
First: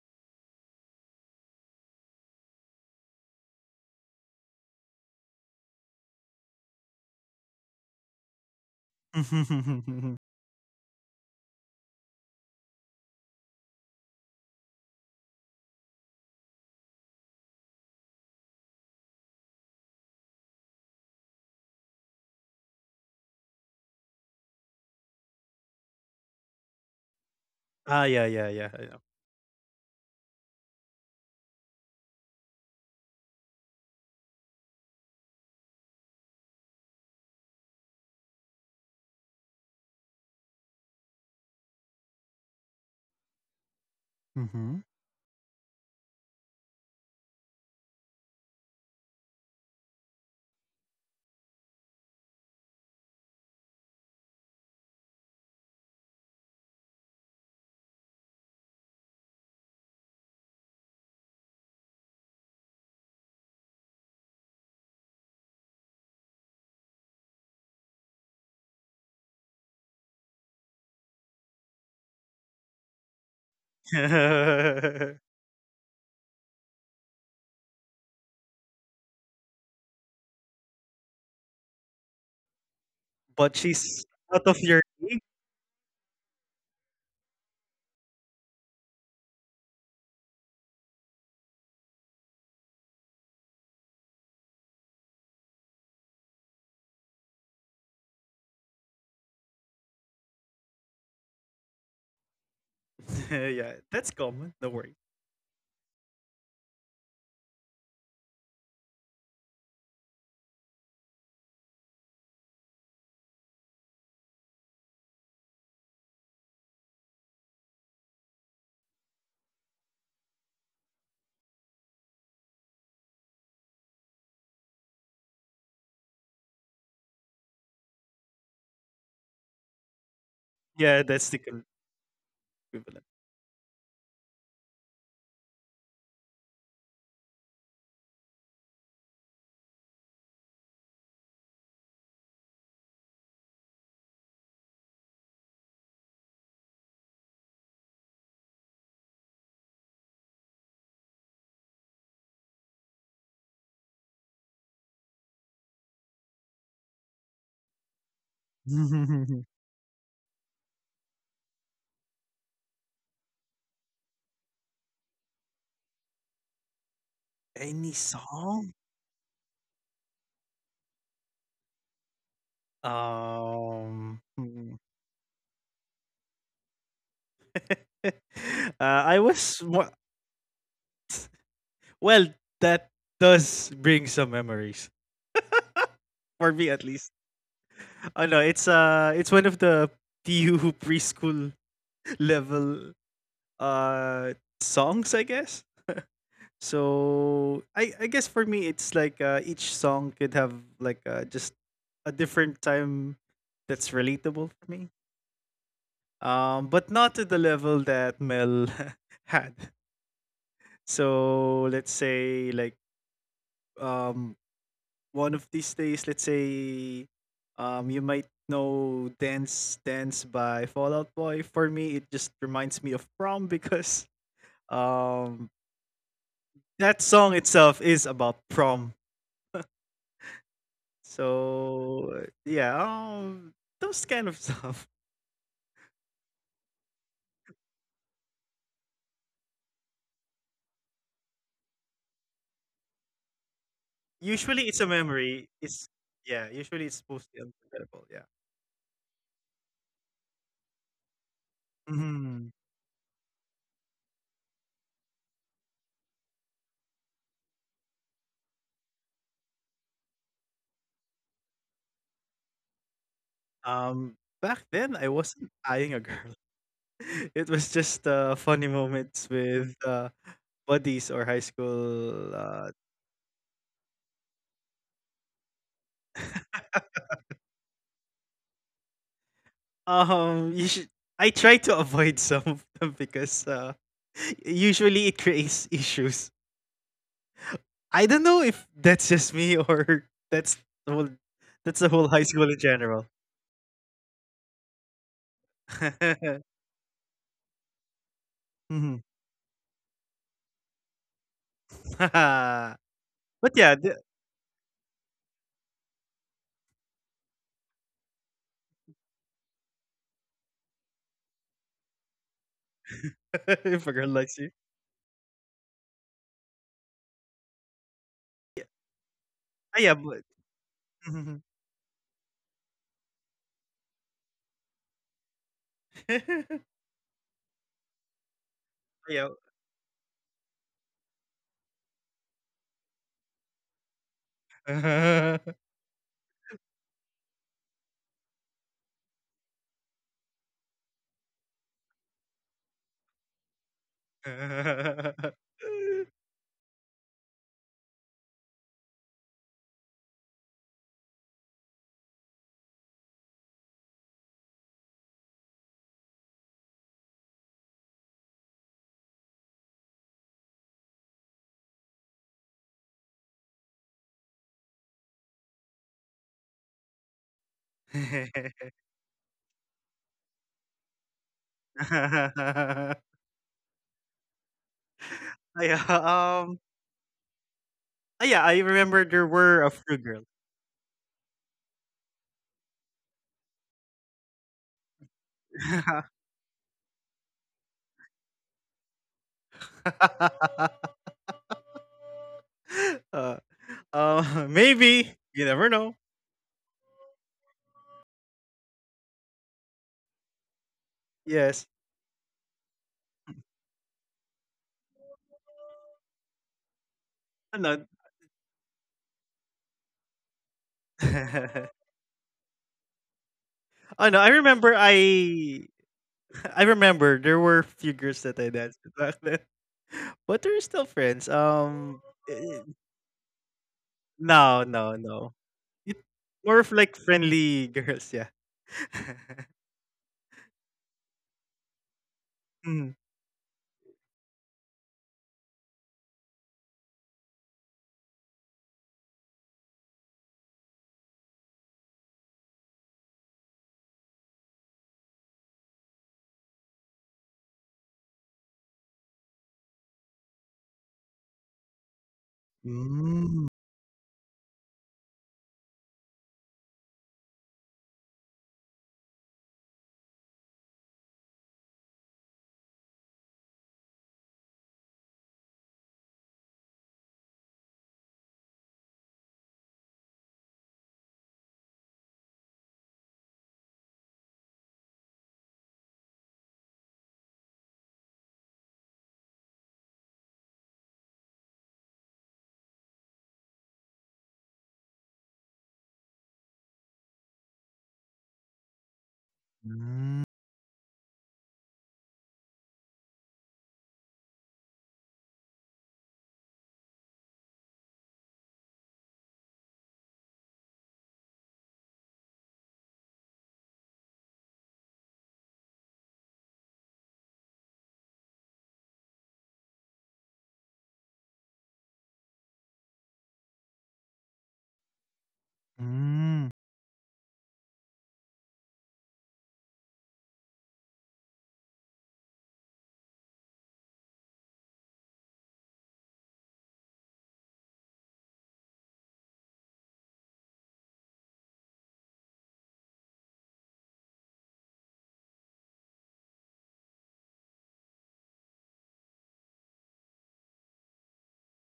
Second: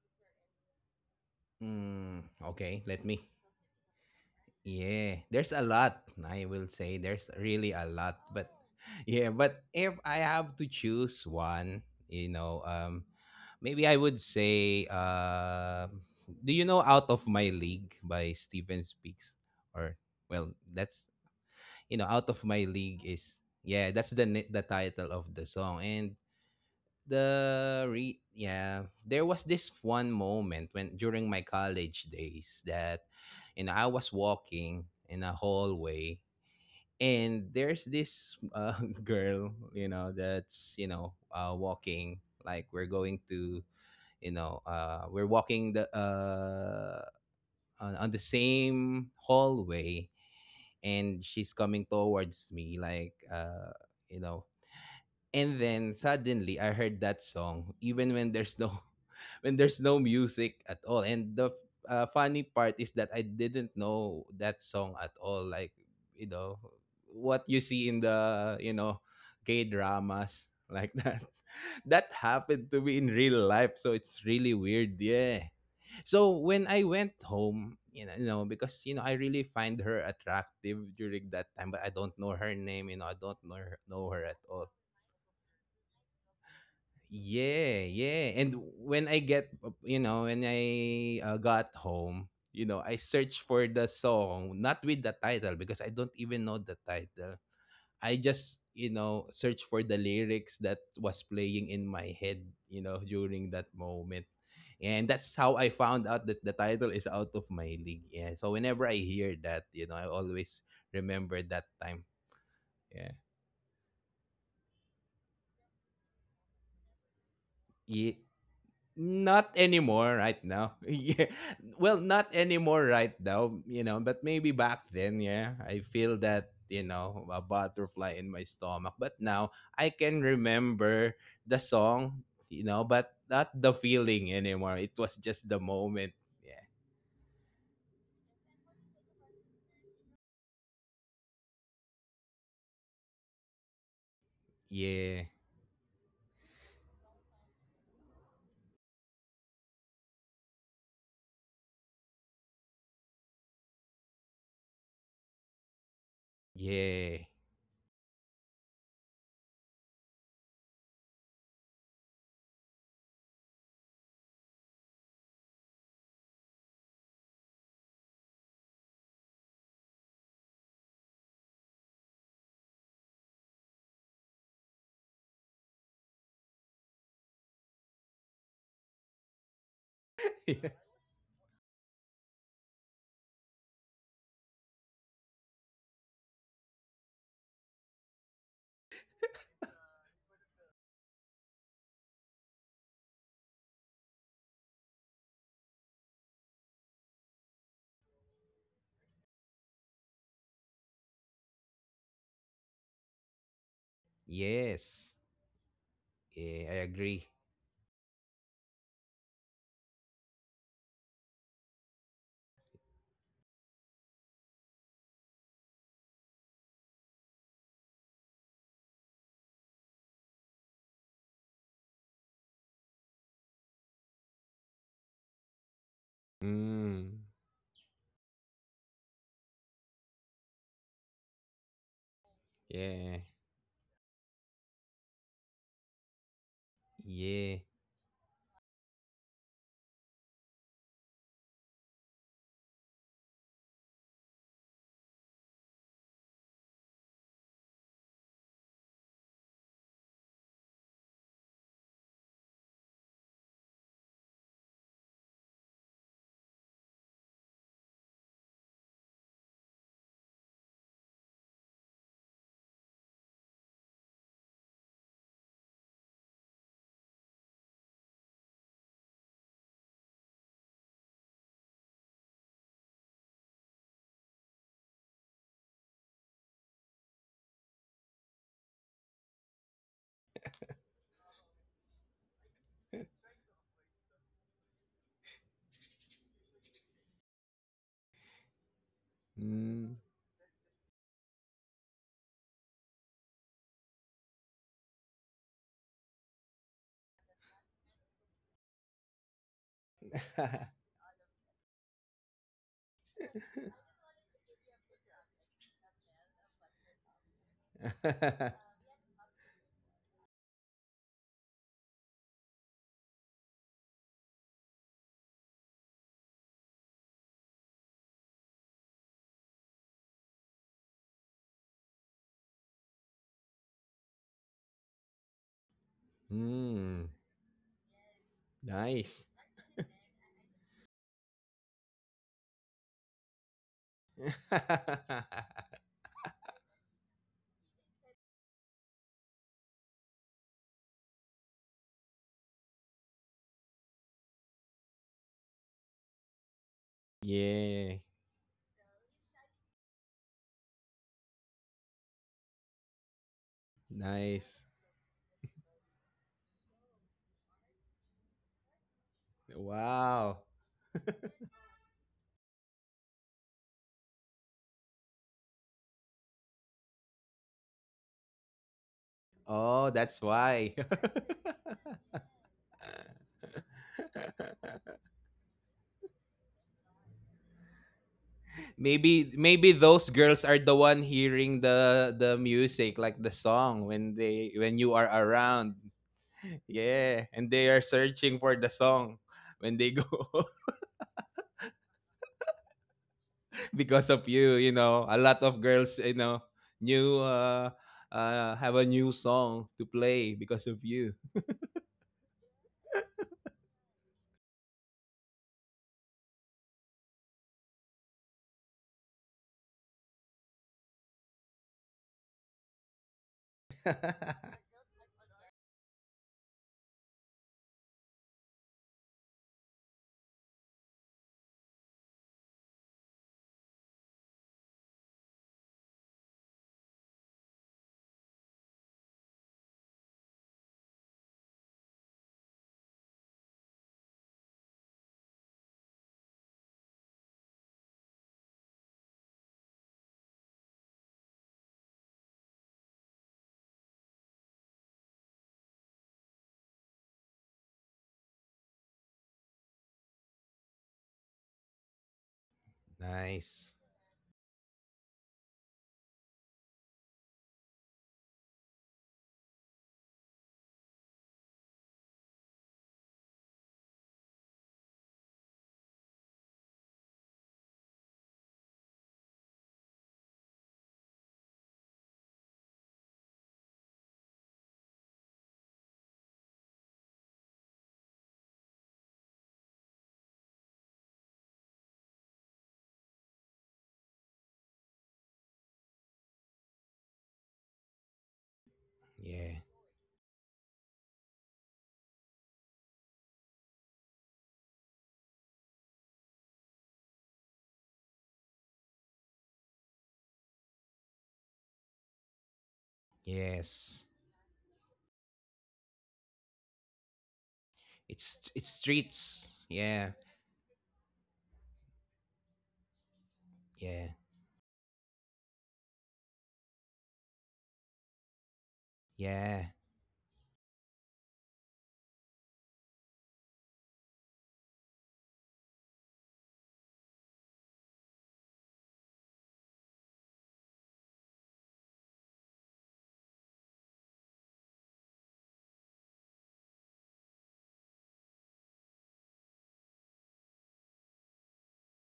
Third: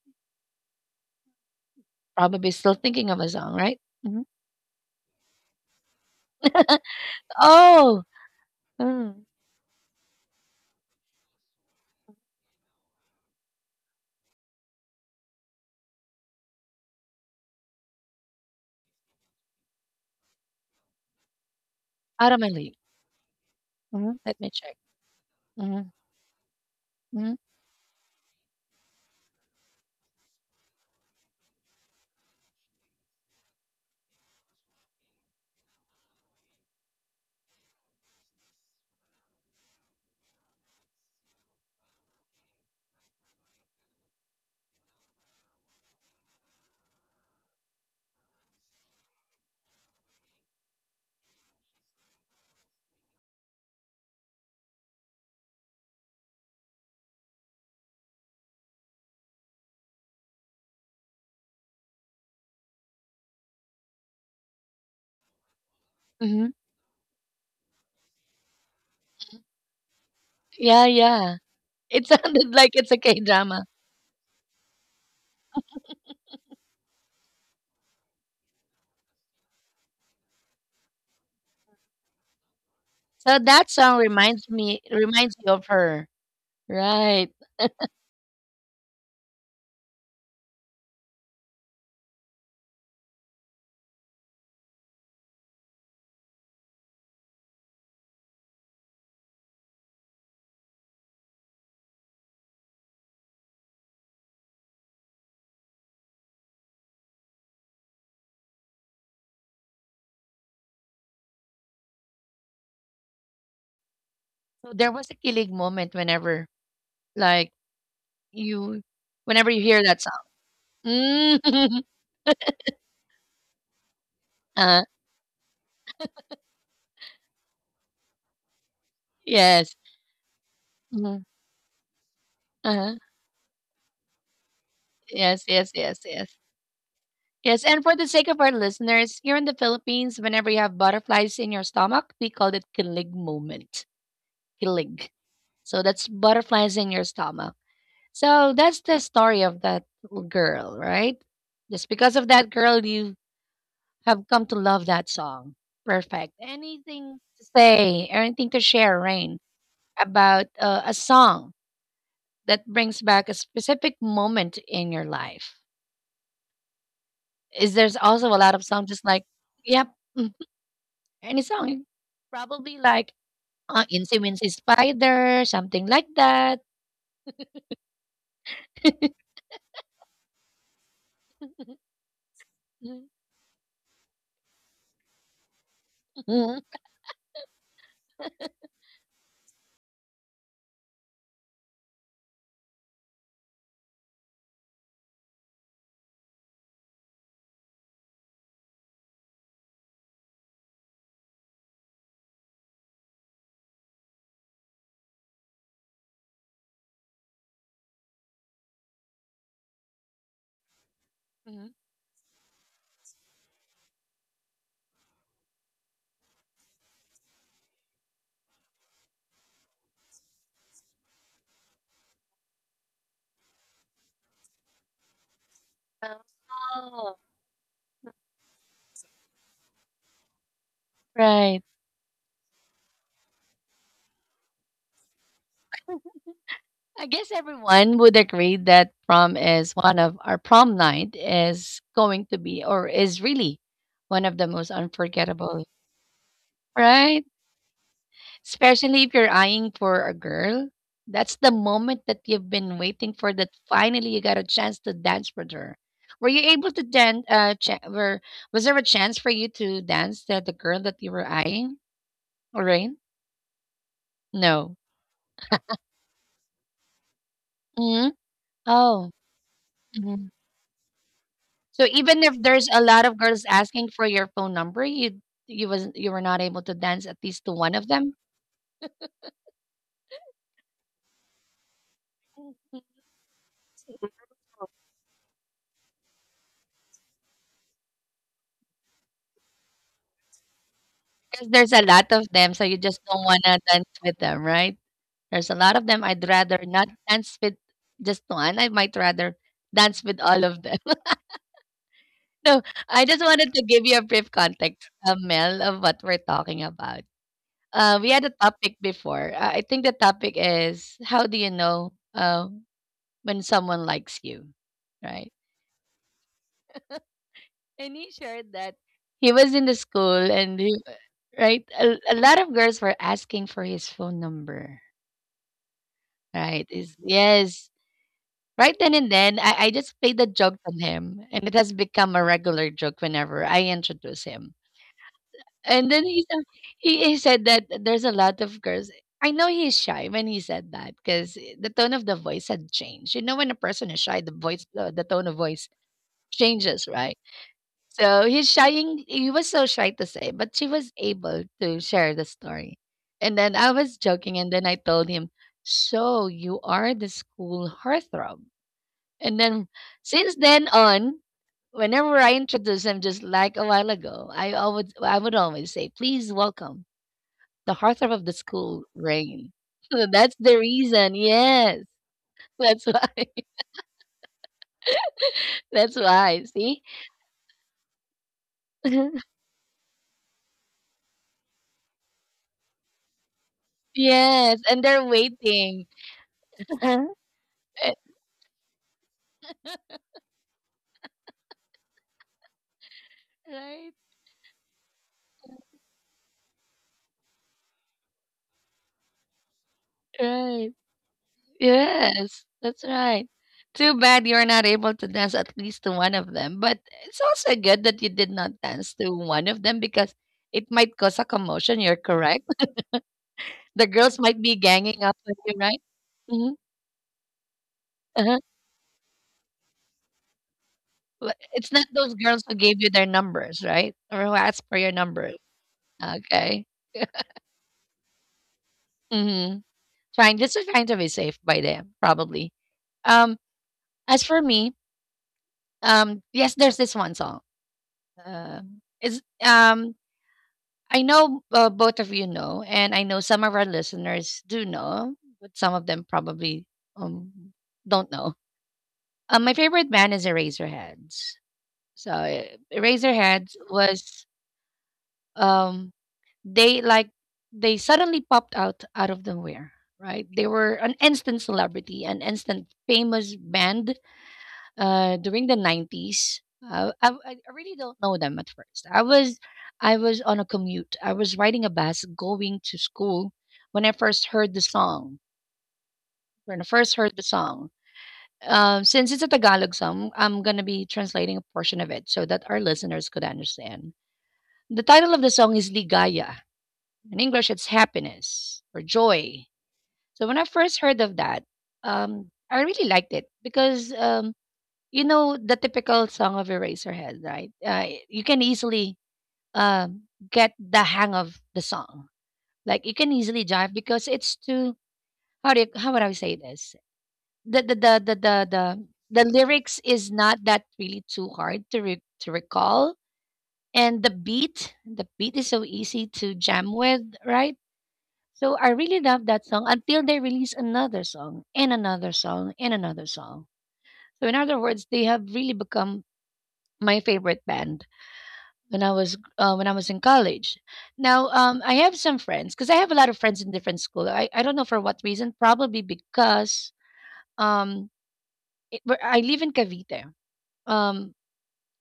B: Mm.
A: Probably still
B: Okay, let
A: thinking of
B: me.
A: a song, right? Mhm.
B: Yeah, there's a lot. I will say there's really a
A: Oh!
B: lot, but
A: Mm.
B: yeah, but if I have to choose one, you know, maybe I would say do you know Out of My League by Steven Speaks, or well, that's, you know, Out of My
A: Aramali.
B: League is, yeah, that's the
A: Mhm, let
B: the
A: me check.
B: title of the song.
A: Mhm,
B: And
A: mhm,
B: the re
C: Ah yeah, yeah,
B: yeah,
C: yeah. I know.
B: there was this one moment when during my college days that, you know, I was walking in a hallway, and there's this girl, you know, that's, you know, walking, like we're going to, you know,
C: Mhm.
B: we're walking the on the same hallway, and she's coming towards me, like you know, and then suddenly I heard that song even when there's no when there's no music at all. And the funny part is that I didn't know that song at all. Like, you know,
A: mhm.
B: what you see in the, you know, K dramas like
A: Yeah,
B: that.
A: yeah.
B: That
A: It sounded
B: happened to
A: like
B: me
A: it's
B: in
A: a
B: real life,
A: K-drama.
B: so it's really weird. Yeah. So when I went home, you know, because you know, I really find her attractive during that time, but I don't know her name. You know, I don't
A: So
B: know
C: But
A: that
B: her,
A: song
C: she's
B: know her at
C: out
A: reminds
C: of
B: all.
C: your
A: me
C: league.
A: reminds me of her, right.
B: Yeah, yeah. And when I you know, when I got home, you know, I searched for the song, not with the title because I don't even know the title. I just, you know, searched for the lyrics that was playing in my head, you know, during
C: Yeah,
B: that
C: that's
B: moment.
C: common. Don't worry.
B: And that's how I found out that the title is out of my league. Yeah. So whenever I hear that, you know, I always remember that time. Yeah.
A: So there was a kilig moment, like,
B: Yeah.
A: you
B: Not
A: whenever you hear that
B: anymore right now.
A: song.
B: Yeah.
A: Mm.
B: Well, not anymore right now, you know, but maybe back
A: uh
B: then, yeah, I feel that, you know, a butterfly in my stomach. But now I
A: Yes.
B: can remember
C: Yeah,
A: Mhm.
C: that's
B: the
C: the
B: song, you know, but
A: Uh-huh.
C: equivalent.
B: not the feeling anymore. It was just the
A: Yes, yes,
B: moment.
A: yes, yes.
B: Yeah.
A: Yes, and for the sake of our listeners, here in the Philippines, whenever you have butterflies in your stomach, we call it kilig moment. Kilig. So that's butterflies in your stomach. So that's the story of that little girl, right? Just because of that girl, you have come to love that song. Perfect.
B: Yeah.
A: Anything to say, anything to share, Rain, about a song that brings back a specific moment in your life? Is there's also
C: Any
A: a lot of songs just
C: song?
A: like, yep. Any song. Probably like, Incy Wincy
C: Hmm.
A: Spider, something like that.
C: uh, I was wa-
B: Yeah.
C: well.
A: Mhm.
C: That does bring some memories for me, at least. Oh no, it's one of the TU preschool level uh songs, I guess. So I guess for me, it's like each song could have like just a different time that's
B: Yes.
C: relatable for me.
B: Yeah, I agree.
C: But not to the level that Mel had.
A: Mhm.
C: So let's say like um one of these days, let's say, you might know "Dance Dance" by Fallout Boy. For me, it just reminds me of prom because um,
B: Mm.
A: Oh,
C: that song itself is about prom.
A: right.
B: Yeah.
C: So those kind of stuff.
A: I guess
B: Yeah.
A: everyone would agree that prom is one of our prom night is going to be or is really one of the most
C: Usually,
A: unforgettable,
C: it's a memory. It's
A: right?
C: Yeah. Usually, it's mostly unforgettable.
A: Especially if
C: Yeah.
A: you're eyeing for a girl, that's the moment that you've been waiting for
C: Mhm.
A: that finally you got a chance to dance with her. Were you able to dance cha- were Was there a chance for you to dance to the girl that you were eyeing, Lorraine? No.
C: Um, Back then, I wasn't eyeing a girl.
A: Hmm.
C: It was just
A: Oh.
C: funny moments
A: Mhm.
C: with
A: So
C: buddies
A: even
C: or
A: if
C: high
A: there's a lot of
C: school
A: girls asking for your phone number, you was you were not able to dance at least to one of them
C: you should I try to avoid some of them because usually it creates issues. I don't know if
B: Mm.
C: that's just me or
A: because
C: that's
A: there's a
C: the whole
A: lot of them, so you
C: that's the
A: just
C: whole
A: don't
C: high
A: want
C: school
A: to
C: in
A: dance
C: general.
A: with them, right? There's a lot of them. I'd rather not dance with just one. I might rather
C: Hmm.
A: dance with all of them. So I just wanted to
C: but
A: give you a brief
C: yeah,
A: context,
C: the,
A: Mel, of what we're talking about. We had a topic before. I think the topic is how do you know, when someone likes you,
C: if a girl
A: right?
C: likes you.
A: And he shared that he was
C: Yeah,
A: in the school and he,
C: ah, yeah but
A: right, a lot
C: Mhm.
A: of girls were asking for his phone number, right?
B: Mm.
A: Is yes, right then
B: Nice.
A: and then, I just played the joke on him, and it has become a regular joke whenever I introduce him. And then he said that there's a lot of girls. I know he's shy when he said that because the tone of the voice had changed. You know, when a person is shy, the tone of voice
C: Yeah.
A: changes, right?
B: Yeah.
A: So he's shying. He was so shy to say, but she was able to share the story. And then I was
B: Nice.
A: joking, and then I told him, "So you are the school heartthrob." And then
B: Wow.
A: since then on, whenever I introduce him, just like a while ago, I would always say, "Please welcome the heartthrob of the school, Rain."
B: Oh, that's
A: So that's
B: why.
A: the reason. Yes, that's why. That's why.
C: Ah,
A: See.
C: yeah. Um.
B: maybe
C: Ah, yeah,
B: maybe
C: I
B: those
C: remember
B: girls
C: there
B: are the
C: were a
B: one
C: few girls.
B: hearing the music, like the song, when they when
A: Yes,
B: you are
A: and they're
B: around.
A: waiting.
B: Yeah,
A: Right.
B: and they are searching for the song when they go because of you,
C: uh,
B: you know. A lot of girls, you
C: Maybe
B: know,
C: you never know.
B: new have a new song to play because of
A: Right.
B: you.
C: Yes.
A: Yes, that's right. Too bad you're not able to dance at least to one of them. But it's also good that you
C: Oh
A: did
C: no.
A: not dance to one of them because it might cause a commotion. You're correct. The girls might
C: Oh
A: be
C: no, I
A: ganging up
C: remember.
A: with you, right?
C: I
A: Hmm.
C: I remember there were few
A: Uh-huh.
C: girls that I danced with back then, but they're still
A: But
C: friends.
A: it's not those girls who gave
C: Eh,
A: you their numbers, right? Or who asked for
C: no,
A: your
C: no,
A: numbers.
C: no. It,
A: Okay.
C: More of like friendly girls. Yeah.
A: Mm-hmm. Trying just trying to be safe by them, probably.
C: Mm.
A: Um, as for me, yes, there's this one song. It's I know, both of you know, and I know some of our listeners do know, but some of them probably, um, don't know. My favorite band is Eraserheads. So
B: Nice.
A: Eraserheads
C: Mm,
A: was, um, they like they suddenly popped out out of nowhere, right? They were an instant celebrity, an instant famous band during the 90s. I really don't know them at first. I was on a commute. I was riding a bus going to school when I first heard the song. When I first heard the song, since it's a Tagalog song, I'm gonna be translating a portion of it so that our listeners could understand. The title of the song is Ligaya. In English, it's happiness or
B: Yeah.
A: joy. So when
C: mm,
A: I first heard of that, I really liked it because, you know the typical song of Eraserhead, right? You can easily, um, get the hang of the song. Like you can easily jive
B: Yes.
A: because it's too, how would I say this? The the the the
B: It's
A: the
B: it's
A: the, the
B: streets.
A: lyrics
B: Yeah.
A: is not that really too hard to recall,
B: Yeah.
A: and the beat is so easy to
C: mm.
A: jam with, right? So I really love that
B: Yeah.
A: song until they release another song and another song and another song. So in other words, they have really become my favorite band when I was in college. Now, I have some friends because I have a lot of friends in different school. I don't know for what reason. Probably because, um, where I live in Cavite. Um,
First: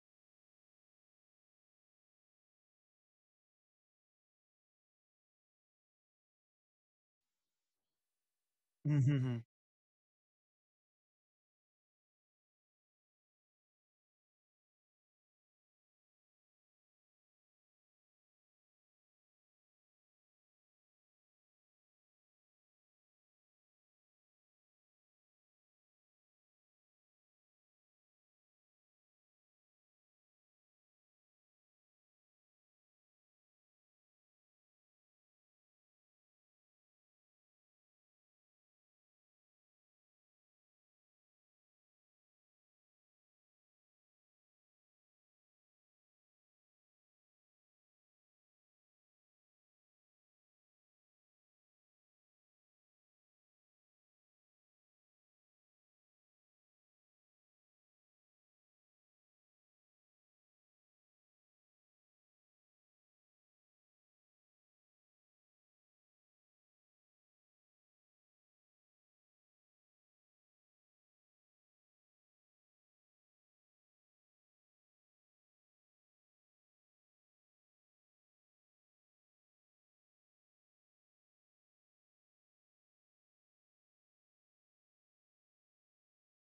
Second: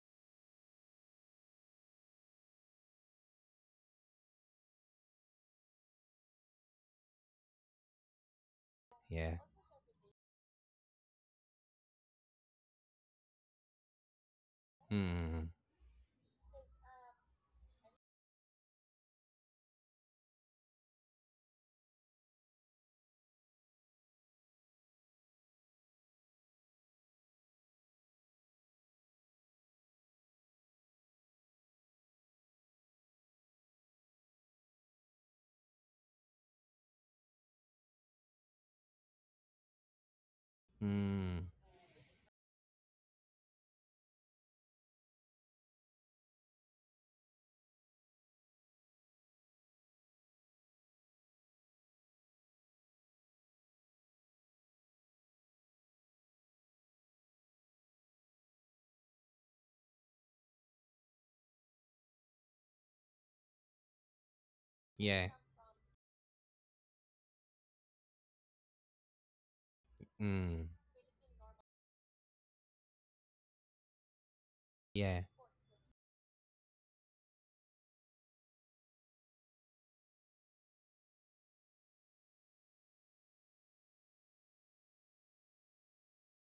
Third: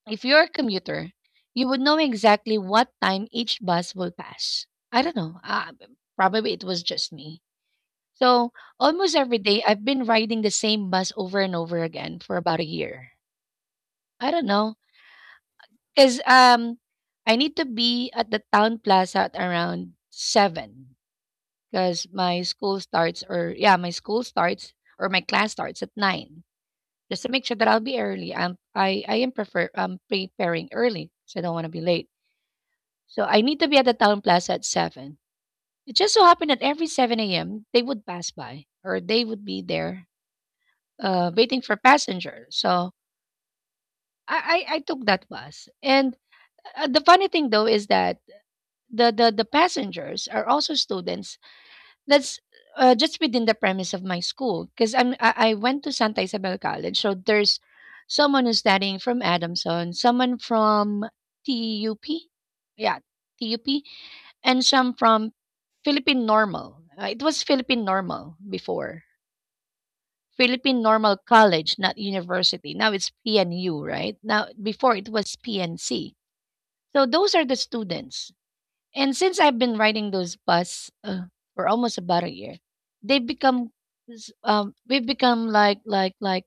A: if you're a commuter, you would know exactly what time each bus will pass. I don't know. Probably it was just me. So almost
B: Yeah.
A: every
C: Mhm.
A: day, I've been riding the same bus over and over again for about a year. I don't know.
B: Mm.
A: Because I need to be at the town plaza at around seven. Because my school starts, or yeah, my school starts, or my class starts at nine. Just to make sure that I'll be early. I'm, I am prefer I'm preparing early, so I don't want to be late. So I need to be at the town plaza at seven. It just so happened that every seven a.m. they would pass by, or they would be there,
B: Mm.
A: waiting for passengers. So I took that bus, and the funny thing though is that the passengers are also students that's just within the premise of my school because I went to Santa Isabel College, so there's someone who's studying from Adamson, someone from TUP. Yeah, TUP. And some
B: Yeah.
A: from Philippine Normal. It was Philippine Normal before,
B: Mm.
A: Philippine Normal College, not university. Now it's PNU right now. Before it
B: Yeah.
A: was PNC. So those are the students. And since I've been riding those bus for almost about a year, they've become we've become like like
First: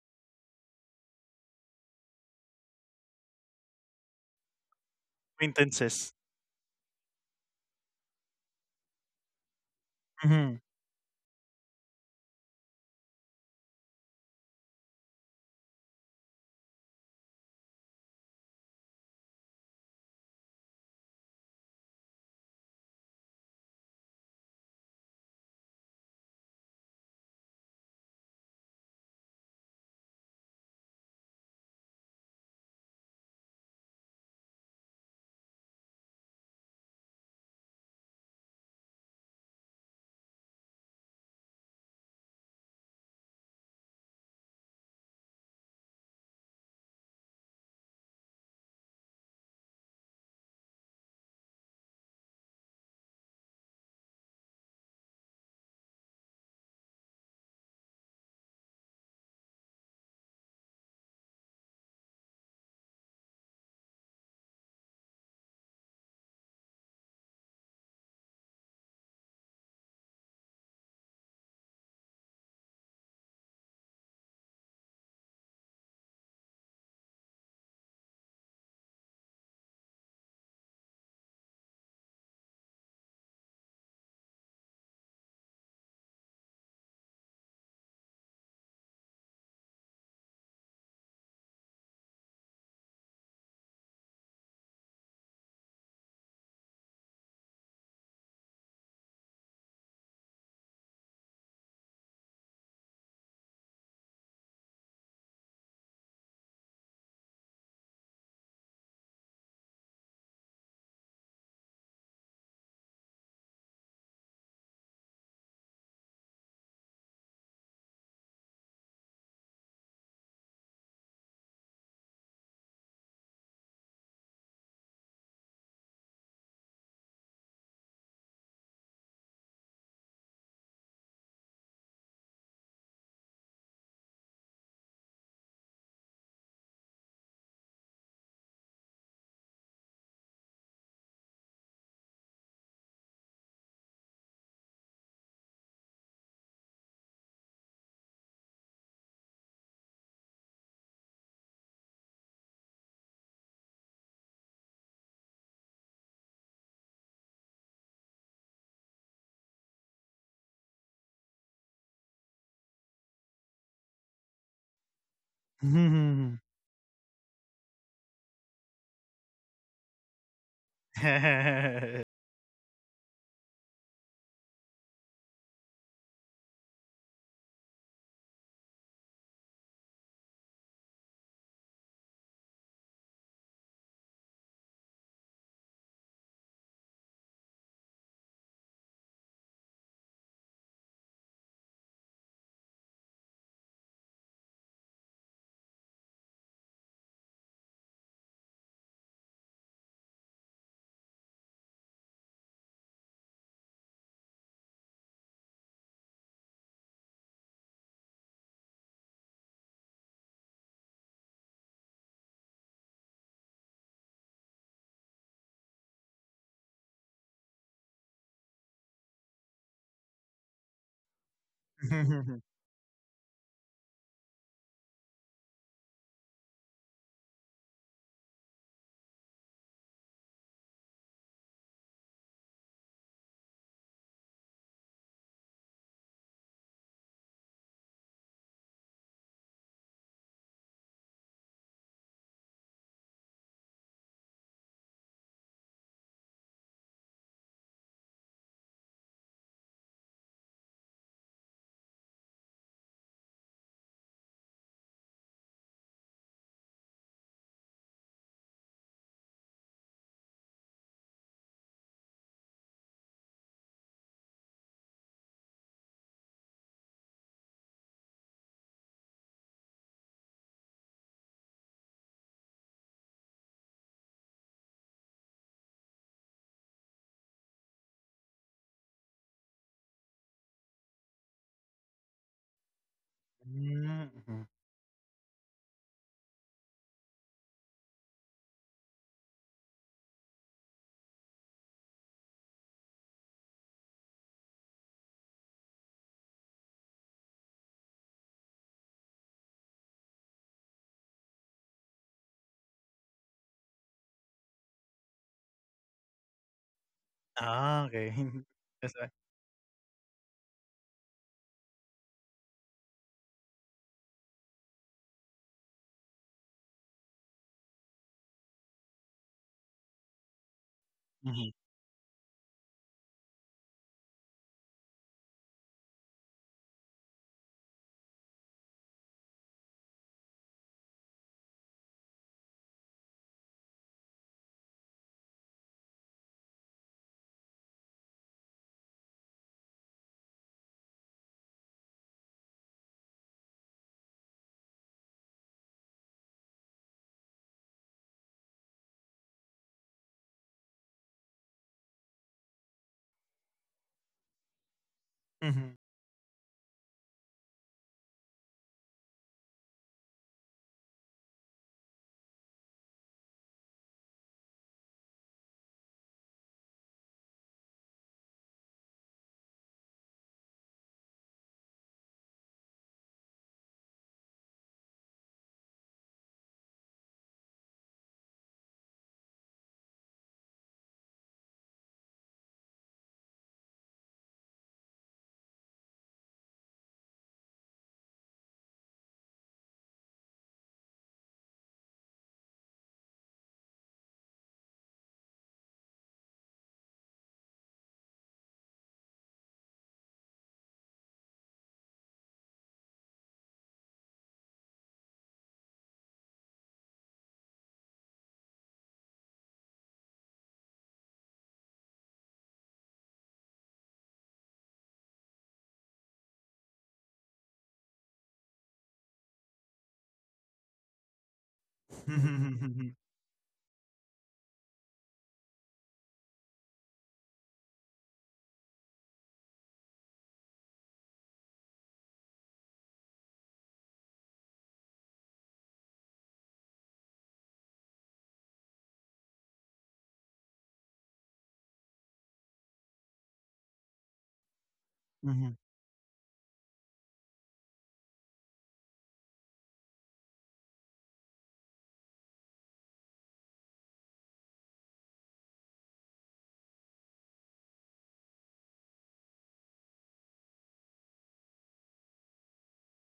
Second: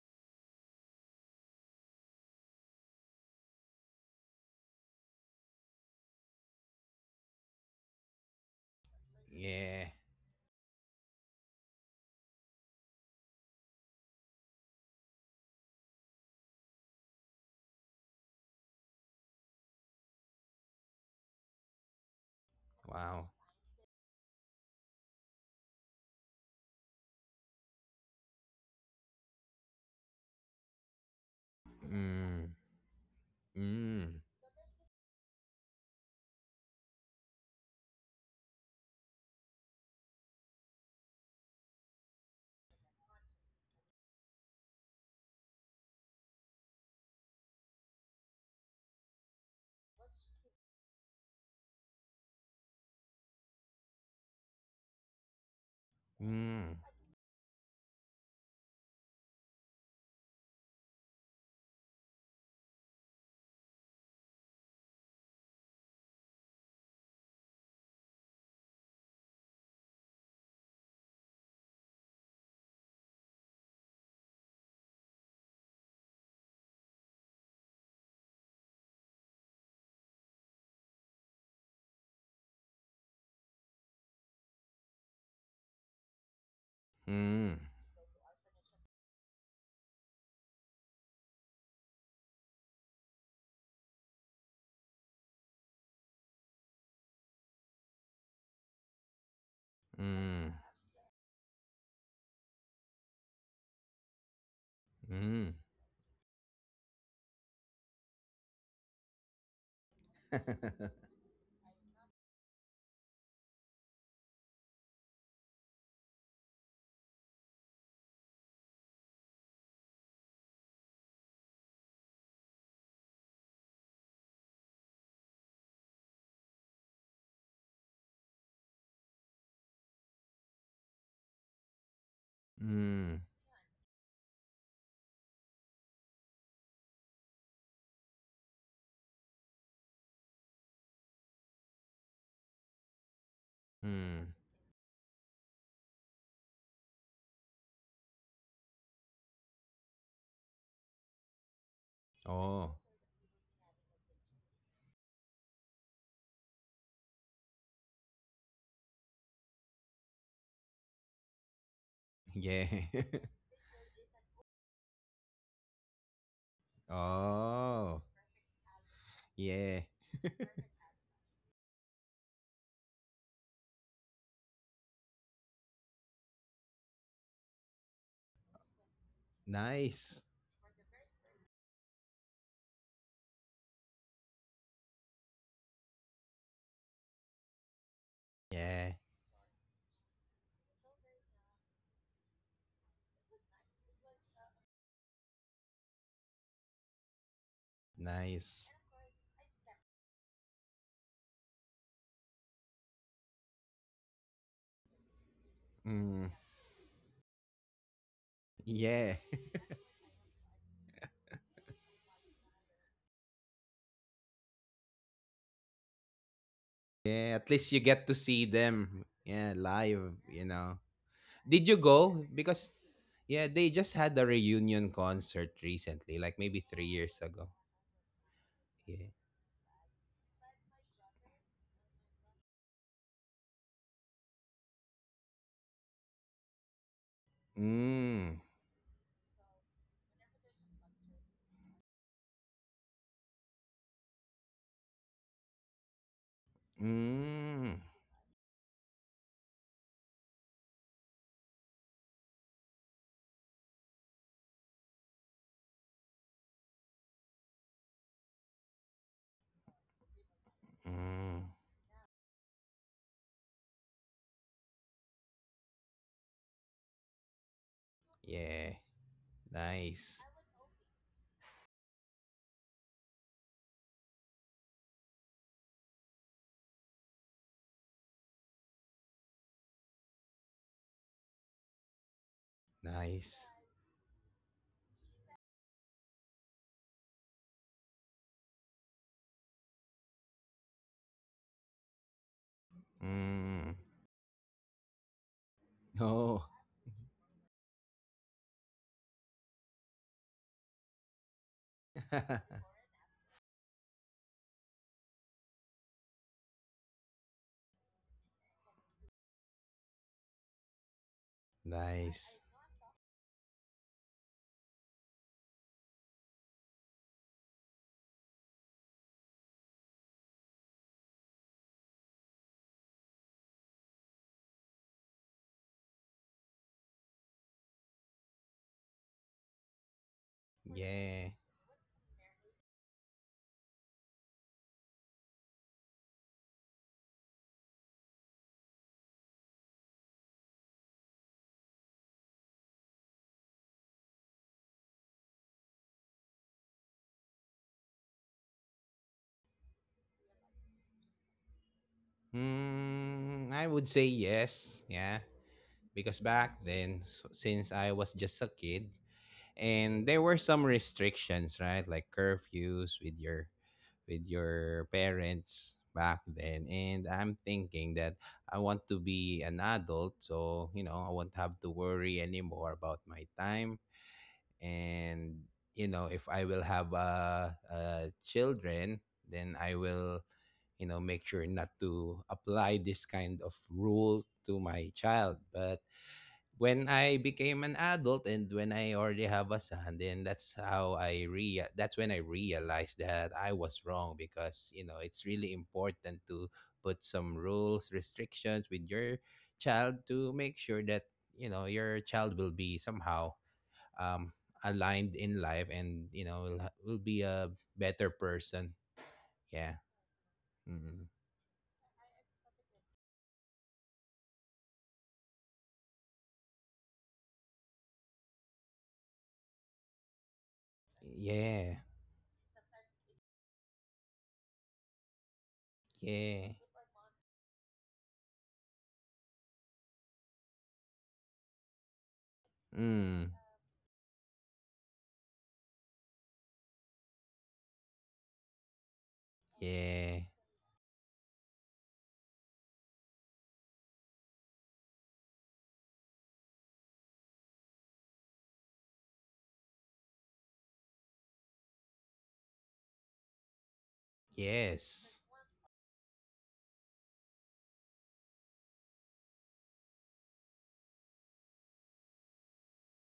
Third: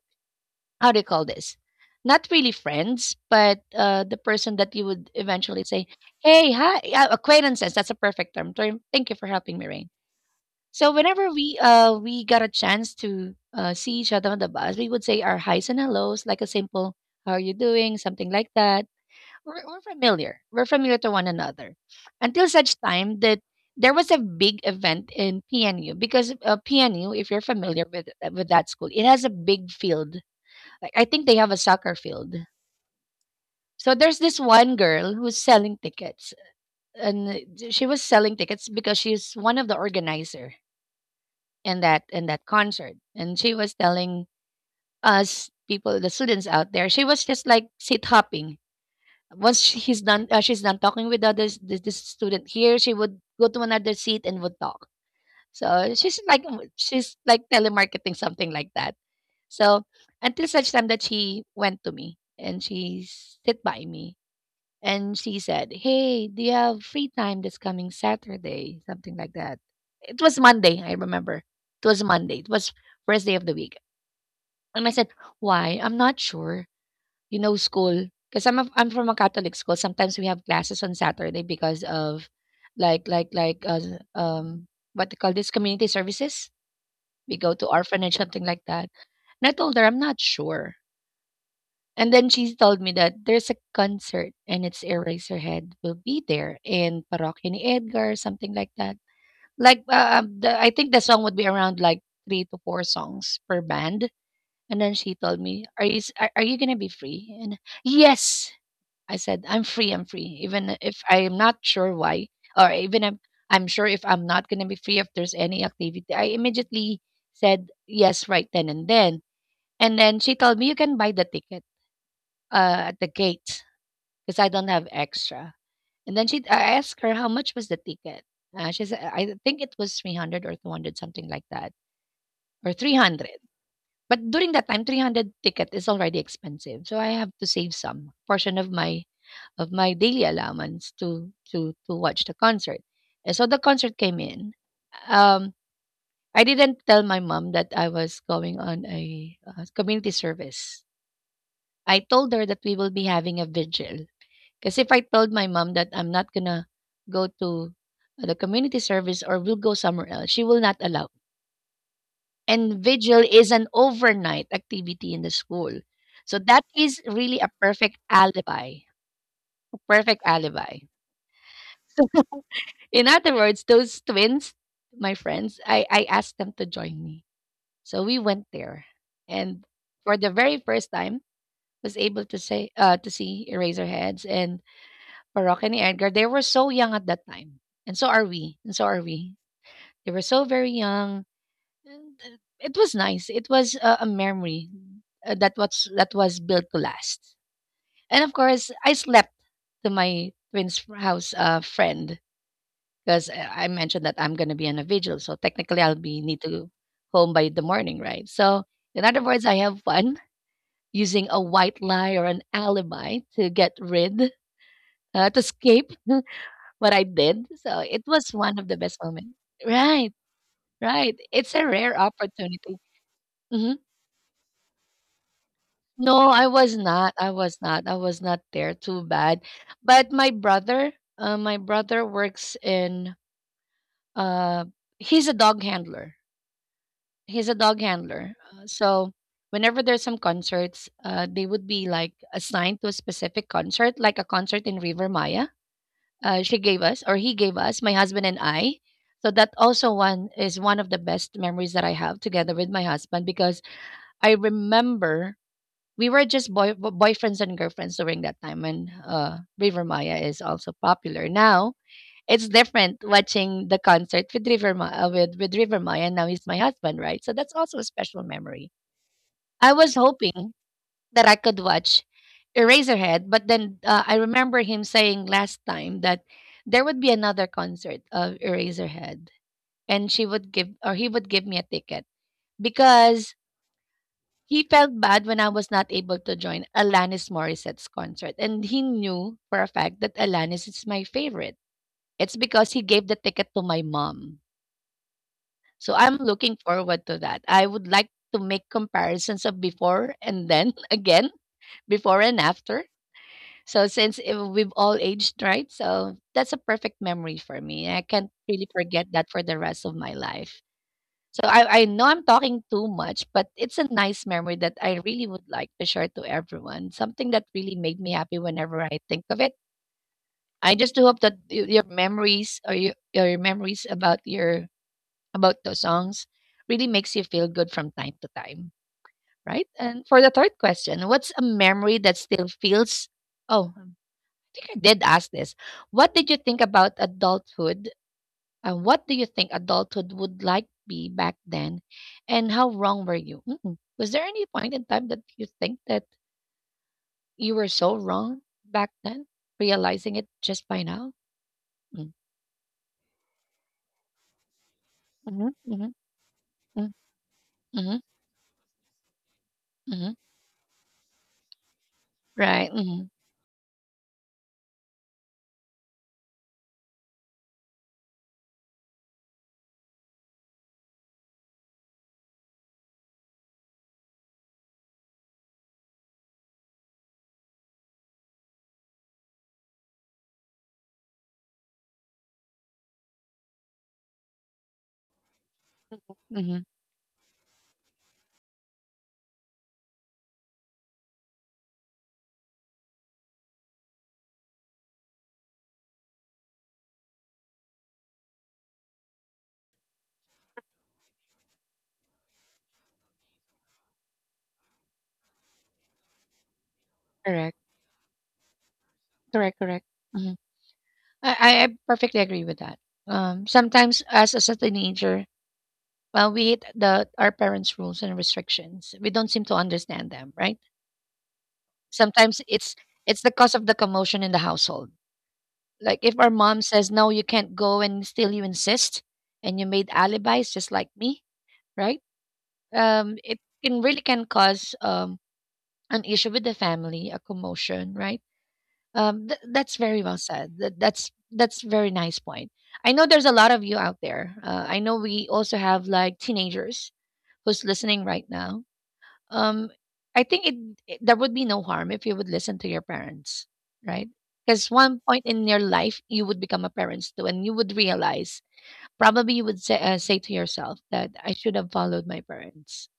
A: how do you call this? Not really friends, but the person that you would eventually say,
C: Acquaintances.
A: "Hey, hi, acquaintances." That's a perfect term. Term. Thank you for helping me, Rain.
B: Yeah.
C: Mm-hmm.
A: So whenever we got a chance to see each other on the bus, we would say our highs and hellos, like a simple "How are you doing?", something like that. We're familiar. We're familiar to one another until such time
B: Wow.
A: that there was a big event in PNU, because PNU, if you're familiar with that school, it has a big field. Like I think they have a soccer field.
B: Mm.
A: So there's
B: Mm.
A: this one girl who's selling tickets, and she was selling tickets because she's one of the organizer in that concert, and she was telling us people, the students out there. She was just like seat hopping. Once sh He's done she's done talking with others, this student here, she would go to another seat and would talk. So she's like
B: Mm.
A: telemarketing, something like that. So until such time that she went to me and she sit by me, and she said, "Hey, do you have free time this coming Saturday?" Something like that. It was Monday, I remember. It was Monday. It was first day of the week. And I said, "Why? I'm not sure." You know, school, because 'cause I'm a I'm from a Catholic school. Sometimes we have classes on Saturday because of like like like uh, what they call this community services. We go
B: Mm.
A: to orphanage, something like that. And I told her I'm not sure. And then she told me that there's a concert and it's Eraserhead will be there, in Parokya ni Edgar, something like that. Like
B: Mm.
A: I think the song would be around like three to four songs per band. And then she told
B: Mm.
A: me, "Are are you gonna be free?" And yes, I said, I'm free, I'm free. Even if I'm not sure why, or even if I'm sure if I'm not going to be free, if there's any activity, I immediately said yes right then and then. And then she told me, You can buy the ticket at the gate because I don't have extra. And then she, I asked her, How much was the ticket? She said, I think it was 300 or 200, something like that, or
B: Mm.
A: 300. But during that time, 300 ticket is already expensive, so I have to save some portion of my daily allowance to watch the concert. And so the concert came
B: Mm.
A: in. Um, I didn't tell my mom that I was going on a community service. I told her that
B: Oh.
A: we will be having a vigil. Because if I told my mom that I'm not gonna go to the community service, or we'll go somewhere else, she will not allow,
B: Yeah.
A: and vigil is an overnight activity in the school. So
C: Mhm.
A: that is really a perfect
B: Oh.
A: alibi, a
B: Yeah.
A: perfect alibi. In other words, those twins, my friends, I asked them to join me. So we went there. And for
B: Nice.
A: the very first time, was able to say to see Eraserheads and Parok and Edgar. They were so young at that time. And so
B: Yeah.
A: are we. They were so very young. And, it was nice. It was a memory that was built to last. And of
B: Nice.
A: course, I slept to my twin's f- house friend, because I mentioned that I'm gonna be on a vigil, so technically I'll be
B: Mm.
A: need to home by the morning, right? So in
B: Yeah.
A: other words, I have fun using a white lie or an alibi to get rid to escape what I
B: Yeah,
A: did.
B: at least
A: So
B: you
A: it
B: get to
A: was
B: see
A: one of the best
B: them.
A: moments.
B: Yeah,
A: Right,
B: live, you know.
A: right. It's a
B: Did you
A: rare
B: go? Because
A: opportunity.
B: yeah,
A: Mm-hmm.
B: they just had a reunion concert recently,
A: No,
B: like
A: I
B: maybe
A: was
B: three
A: not.
B: years
A: I
B: ago.
A: was not. I was not there. Too
B: Yeah.
A: bad. But my brother, works in. Uh, he's a dog handler. He's a dog handler.
B: Mm.
A: So whenever there's some concerts, they would be like assigned to a specific concert, like a concert in River Maya. She gave us, or he gave
B: Mm.
A: us, my husband and I. So that also one is one of the best memories that I have together with my husband, because I remember we were just boyfriends and girlfriends during that time when River Maya is also popular.
B: Mm.
A: Now it's different watching the concert with with River Maya. Now he's my husband, right? So that's also a special memory.
B: Yeah.
A: I was
B: Nice.
A: hoping that I could watch Eraserhead, but then I remember him saying last time that there would be another concert of Eraserhead, and she would give or he would give me a ticket because
B: Nice.
C: Mm.
A: he felt bad when I was not able to join Alanis Morissette's concert, and he knew for a fact that Alanis is my favorite. It's because he gave the ticket to
B: Mm.
A: my mom. So I'm
B: Oh.
A: looking forward to that. I would like to make comparisons of before and then again, before and after. So since we've all aged, right? So that's a perfect memory for
C: Ah,
A: me. I
C: okey.
A: can't really
C: That's why.
A: forget that for the rest of my life. So I know I'm
B: Nice.
A: talking too much, but it's a nice memory that I really would like to share to everyone. Something that really made me happy whenever I think of it. I just do hope that
C: Mhm.
A: your memories or your memories about your about those songs really makes you feel good from time to time, right? And for the third question,
B: Yeah.
A: what's a memory that still feels Oh, I think I did ask this. What did you think about adulthood, what do you think adulthood would like be back then, and how wrong were you? Mm-mm. Was there any point in time that you think that you were so wrong back then, realizing it just by now? Mm-hmm,
B: Mm, I would say yes. Yeah.
A: mm-hmm,
C: Mhm.
A: mm-hmm,
B: Because back then, since I
A: mm-hmm.
B: was just a kid, and
A: Mm-hmm.
B: there were some restrictions, right, like
A: Right.
B: curfews
A: Mm-hmm,
B: with your parents back then, and I'm thinking that I want to be an adult, so you know I won't have to worry anymore about my time. And, you know, if I will have children, then I will, you know, make sure not to apply this kind of rule to my child. But
A: mm-hmm.
B: when I became an adult and when I already have a son, then that's how I rea that's when I realized that I was wrong, because you know it's really important to put some rules, restrictions with your child to make sure that, you know, your child will be somehow um aligned in life and, you know, will, will be a
A: Correct.
B: better person.
A: Correct.
B: Yeah.
A: Correct. Mm-hmm.
B: Mm.
A: I I perfectly agree with that. Sometimes as a teenager, well, we hate the our parents' rules and restrictions. We don't seem to understand them, right?
B: Yeah.
A: Sometimes it's the cause of the commotion in the household. Like if our
B: Yeah.
A: mom says no, you can't go, and still you insist, and you made alibis just like me, right?
B: Mm.
A: It can cause an issue with the family, a commotion, right? That's very
B: Yeah.
A: well said. That's very nice point. I know there's a lot of you out there. I know we
C: Mhm.
A: also have like teenagers who's listening right now. um, I think it there would be no harm if you would listen to your parents, right? Because one
B: Yes.
A: point in your life you would become a parent too, and you would realize probably you would say to yourself that I should have followed my parents.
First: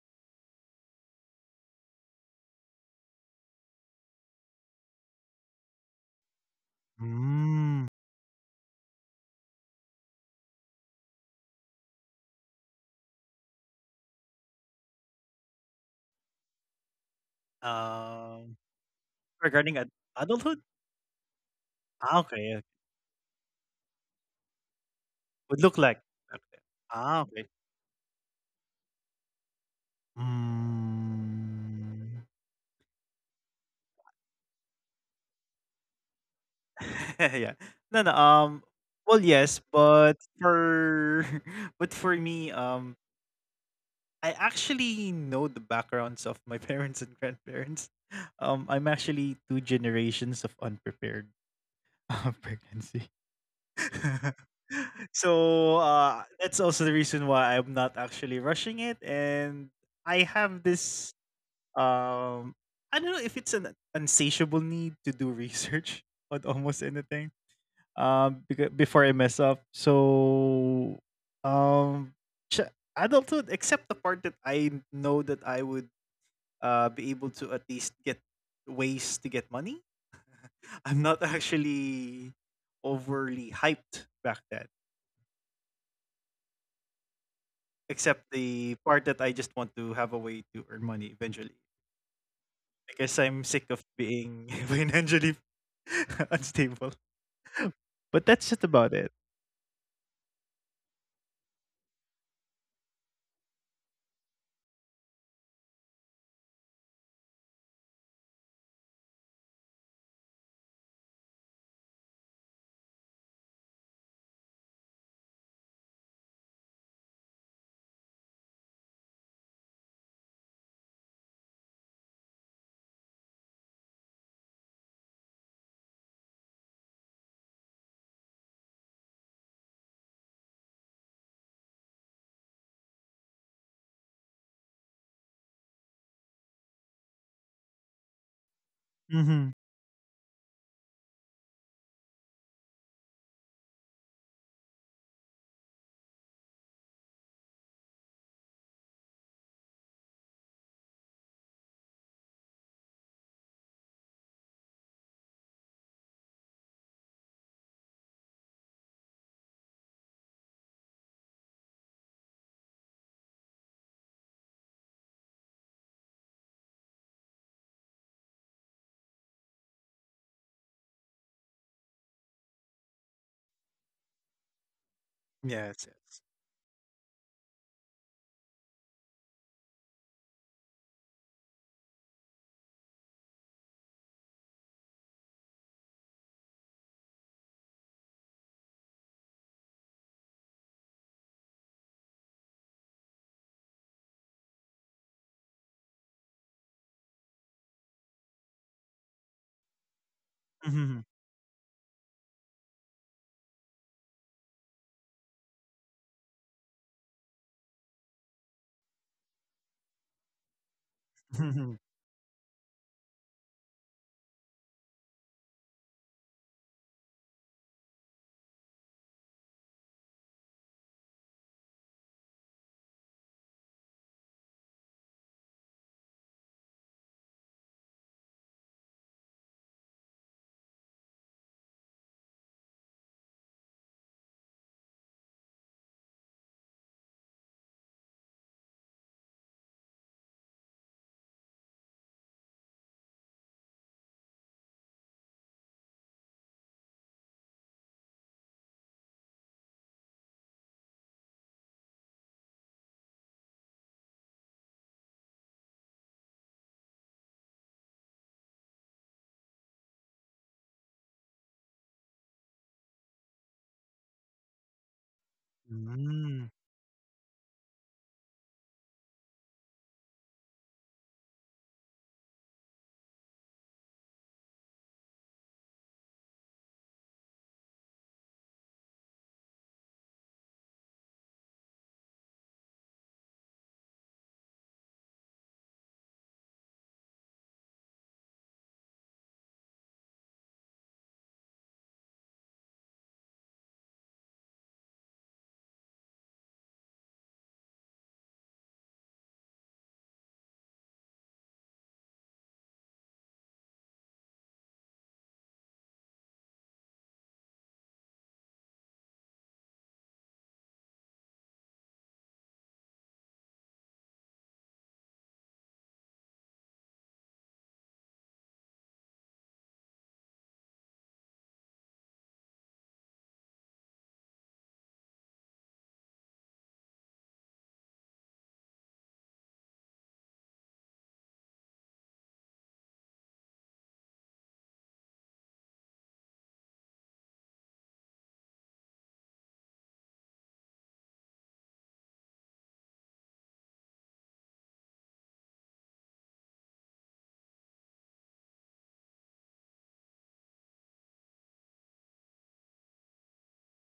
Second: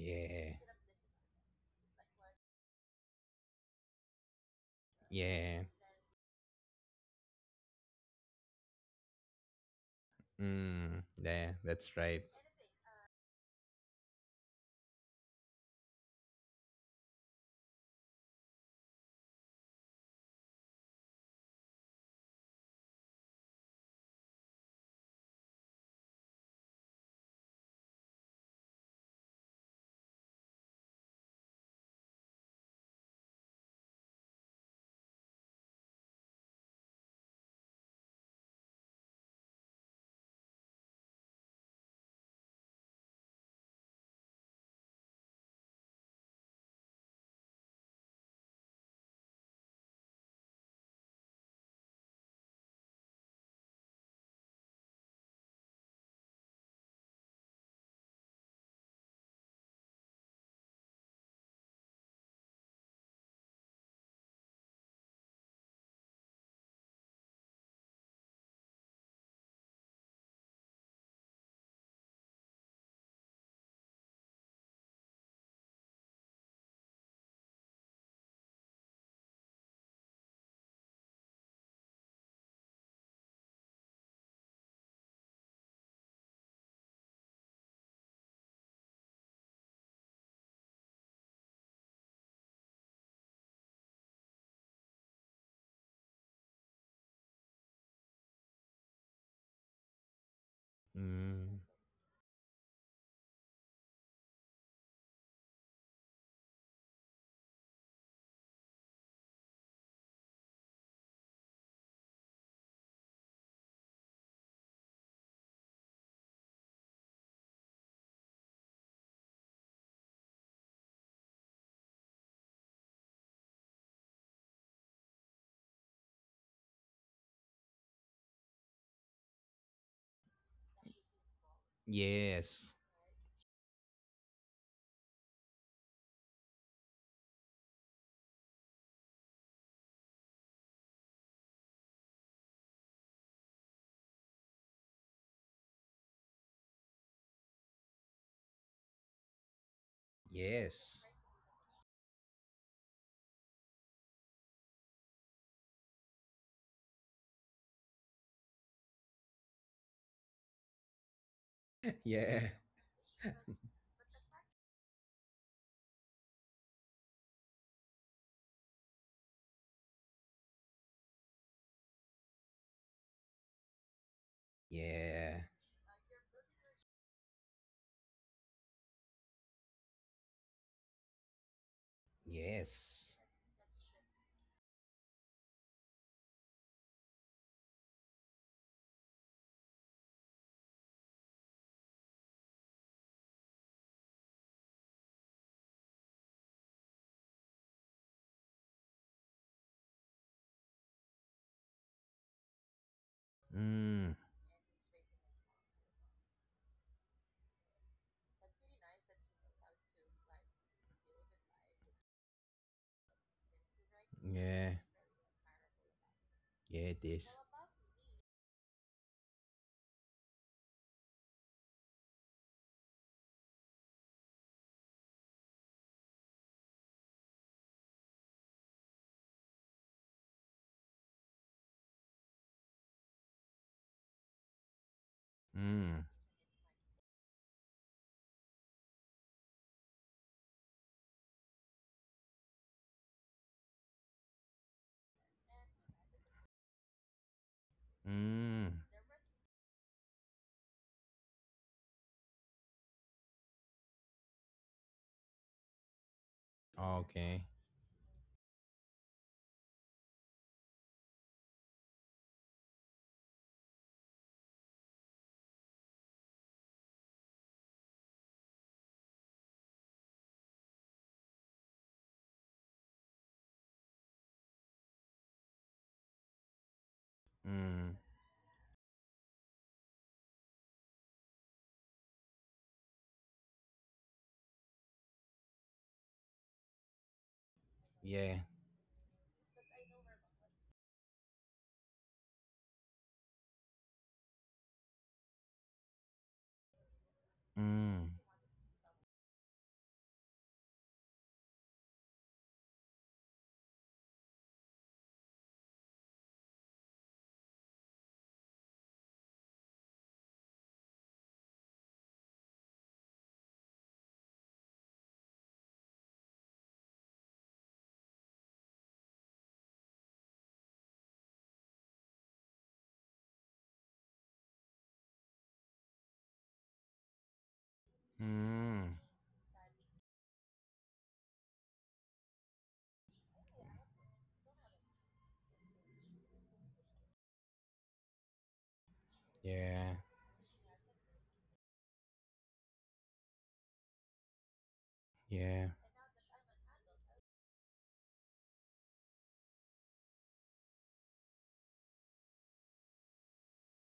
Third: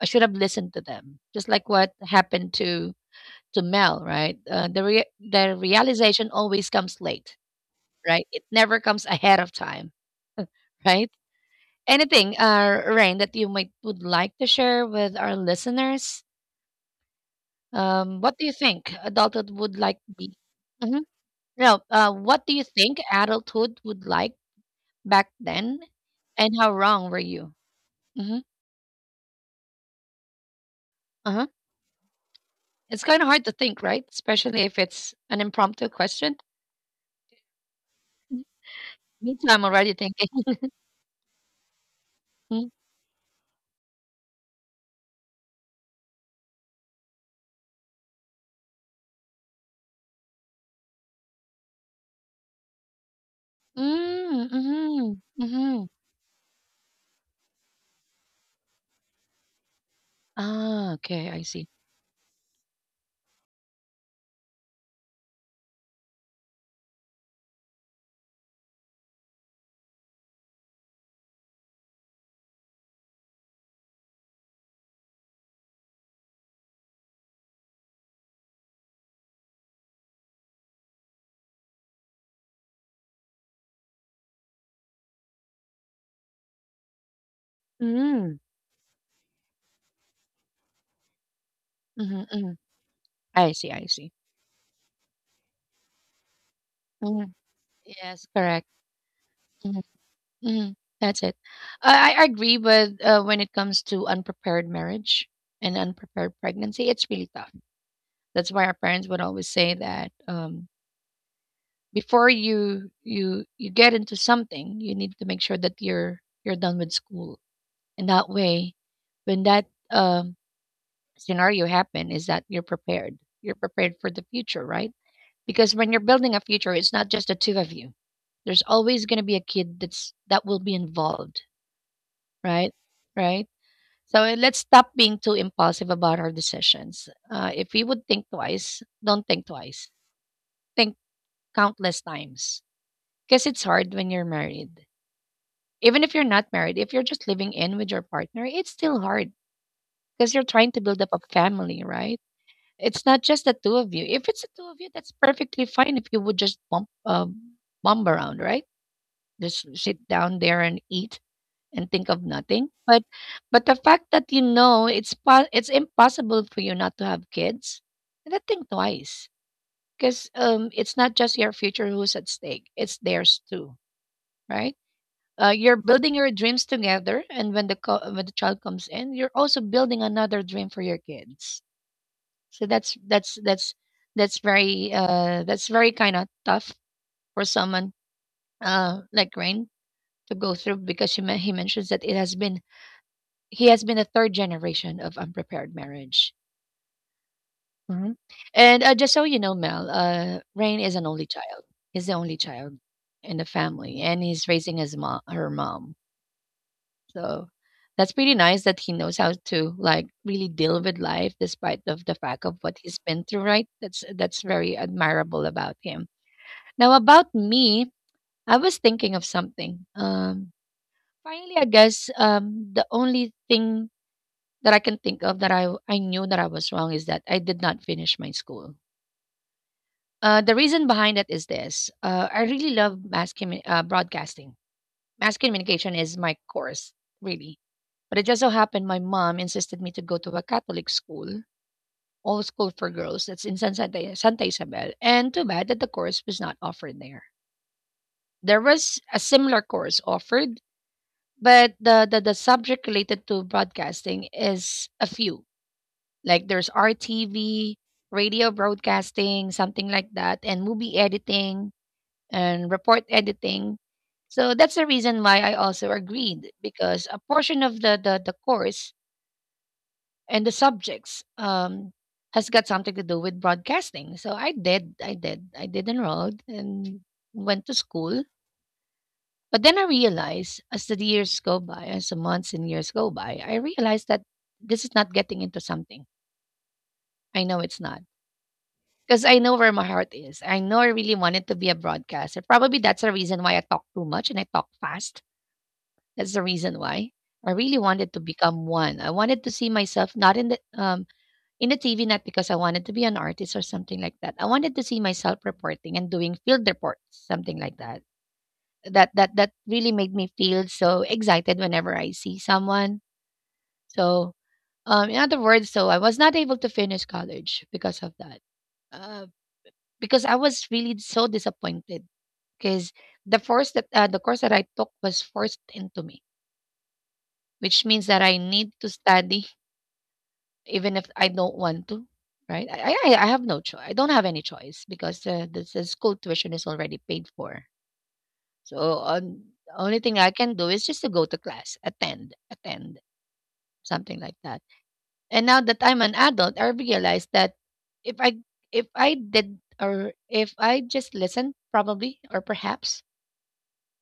A: I should have listened to them, just like what happened to Mel, right? The
B: Yeah.
A: realization always comes late,
C: Hmm.
A: right? It never comes ahead of time,
B: Mm,
A: right?
B: yeah, that's right.
A: Anything, Rain, that you might would like to share with our listeners? What do you
C: Um,
A: think adulthood would
C: regarding ad
A: like to be?
C: adulthood?
A: Hmm. No,
C: Ah,
A: what do
C: okay.
A: you
C: Okay.
A: think adulthood would like back
C: Would look
A: then,
C: like.
A: and
C: Okay.
A: how wrong were
C: Ah, okay.
A: you? Hmm. Uh-huh.
C: Mm.
A: It's kind of hard to think, right? Especially if it's an impromptu question.
C: Yeah. No, no, well,
A: Me too.
C: yes,
A: I'm already
C: but
A: thinking.
C: for But for me,
A: Mm,
C: I actually know the backgrounds of my parents and grandparents. I'm actually two generations of unprepared pregnancy.
A: mm-hmm,
C: So
A: mm-hmm.
C: that's also the reason why I'm not actually rushing it, and I have
A: Ah,
C: this
A: okay, I see.
C: um, I don't know if it's an insatiable need to do research on almost anything before I mess up. So um ch- adulthood except the part that I know that I would be able to at least get ways to get money. I'm not actually overly hyped back then. Except
A: Mm,
C: the part that I just want to have a way to earn money eventually.
A: mm-hmm, mm,
C: Because I'm
A: I
C: sick
A: see,
C: of
A: I see.
C: being financially unstable.
A: Mhm.
C: But
A: Yes,
C: that's just
A: correct.
C: about it.
A: Mhm. That's it.
B: Mm,
A: I agree with when it comes to unprepared marriage and unprepared pregnancy, it's really tough. That's why our parents would always say that before you get into something, you need to make sure that you're done with school, and that way, when that um, scenario happen, is that you're prepared. You're prepared for the future, right? Because when you're building a future, it's not just the two of you. There's always going to be a kid that will be involved,
B: yes.
A: right? Right. So let's stop being too impulsive about our decisions. If we would think twice, Don't think
C: Mhm.
A: twice. Think countless times. Because it's hard when you're married. Even if you're not married, if you're just living in with your partner, it's still hard because you're trying to build
B: Yes.
A: up a family, right? It's not just the two of you. If it's the two of you, that's perfectly fine if you would just bump around, right? Just sit down there and eat and think of
B: Yeah.
A: nothing. But the fact that you know it's impossible for you not to have kids, then think twice because it's not just your future who's at stake; it's theirs too, right?
B: Yeah.
A: You're
C: Yes,
A: building
C: yes.
A: your dreams together, and when the when the child comes in, you're also building another dream for your kids. So that's
B: Yes.
A: that's that's that's very that's very kind of tough for someone like Rain to go through because he mentions that it has been. He has been a third generation of unprepared marriage. Mhm. And, just so you know, Mel, Rain is an
C: Mhm,
A: only child. He's the only child in the family,
B: Mm,
A: and he's raising his mom her mom. So that's pretty nice that he knows how to, like, really deal with life despite
C: mhm.
A: of the fact of what he's been through, right? That's
B: yeah.
A: very admirable about him. Now
B: Yeah, this.
A: about me, I was thinking of something. Finally, I guess, the only thing that I can think of that I knew that I was wrong is that I did not finish my school. The reason behind it is this: I really love broadcasting. Mass communication
B: Mm,
A: is my course, really. But it just so happened my mom insisted me to go to a Catholic school, all school for girls. That's in Santa Isabel, and too bad that the course was not offered there. There
B: mm,
A: was a similar course offered, but the subject related to broadcasting is a few. Like there's
B: okay.
A: RTV, radio broadcasting, something like that, and movie editing and report editing. So that's the reason why I also agreed
C: Mm,
A: because a portion of the course and the subjects has got something to do with broadcasting. So I did enroll and went to
B: Mm,
A: school. But then I realized as the years go by, as the months and years go by, I realized that this is not getting into something. I know it's not,
B: yeah.
A: because I know where my heart is. I know I really wanted to be a broadcaster. Probably that's the reason why I talk too much and I talk fast. That's the reason why I really wanted
B: Mm,
A: to become one. I wanted to see myself not in the in the TV, not because I wanted to be an artist or something like that. I wanted to see myself reporting and doing field reports, something like that. That really made me feel so excited whenever I see someone. So in other words, so I was not able to finish college because of that. Uh, because I was really so disappointed because the course that I took was forced into me, which means that I need to
B: mm,
A: study even if I don't want to. Right? I have no choice. I don't have any choice because the school tuition is already paid for. So the only
B: yeah.
A: thing I can do is just to go to class, attend, something like that. And now that
B: Yeah.
A: I'm an adult, I realize that if I, if I did or if I just listened, probably or perhaps.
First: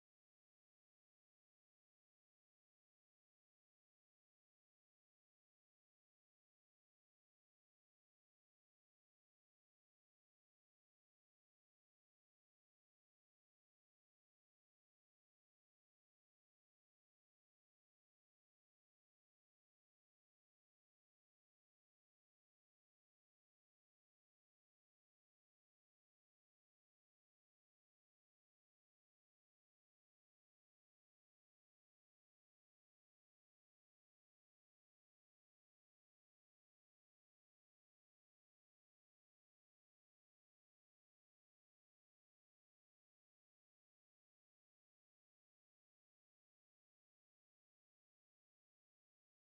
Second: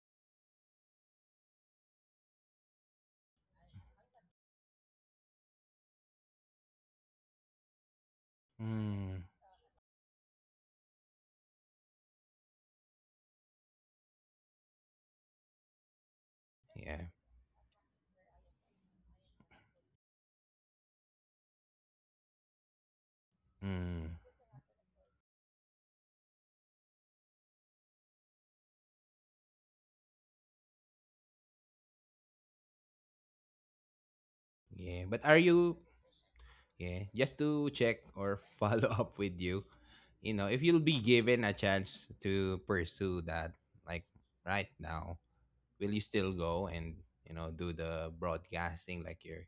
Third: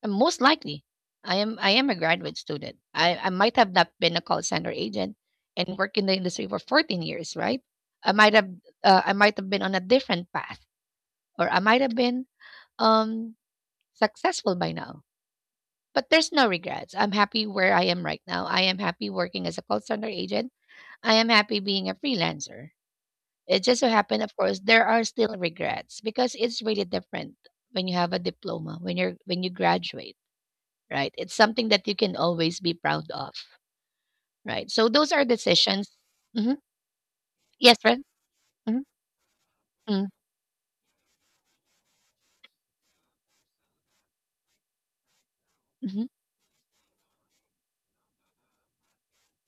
A: Most likely, I am a graduate student. I might have not been a call center agent and worked in the industry for 14 years, right? I might have
B: Mm,
A: been on a different path, or I might have been um successful by now. But there's no regrets.
B: yeah.
A: I'm happy where I am right now. I am happy working as a call center agent. I am happy being a freelancer. It just so
B: Mm,
A: happened, of course, there are still regrets because it's really different when you have a diploma when you're when you graduate, right? It's something that you can always be proud of, right? So
B: yeah.
A: those are
B: But are you
A: decisions. Hmm.
B: Yeah, just to
A: Yes, right?
B: check or
A: Hmm.
B: follow up with you,
A: Mm-hmm.
B: you know, if you'll be given a chance to pursue that, like right now, will you
A: Mm-hmm.
B: still go and, you know, do the broadcasting like your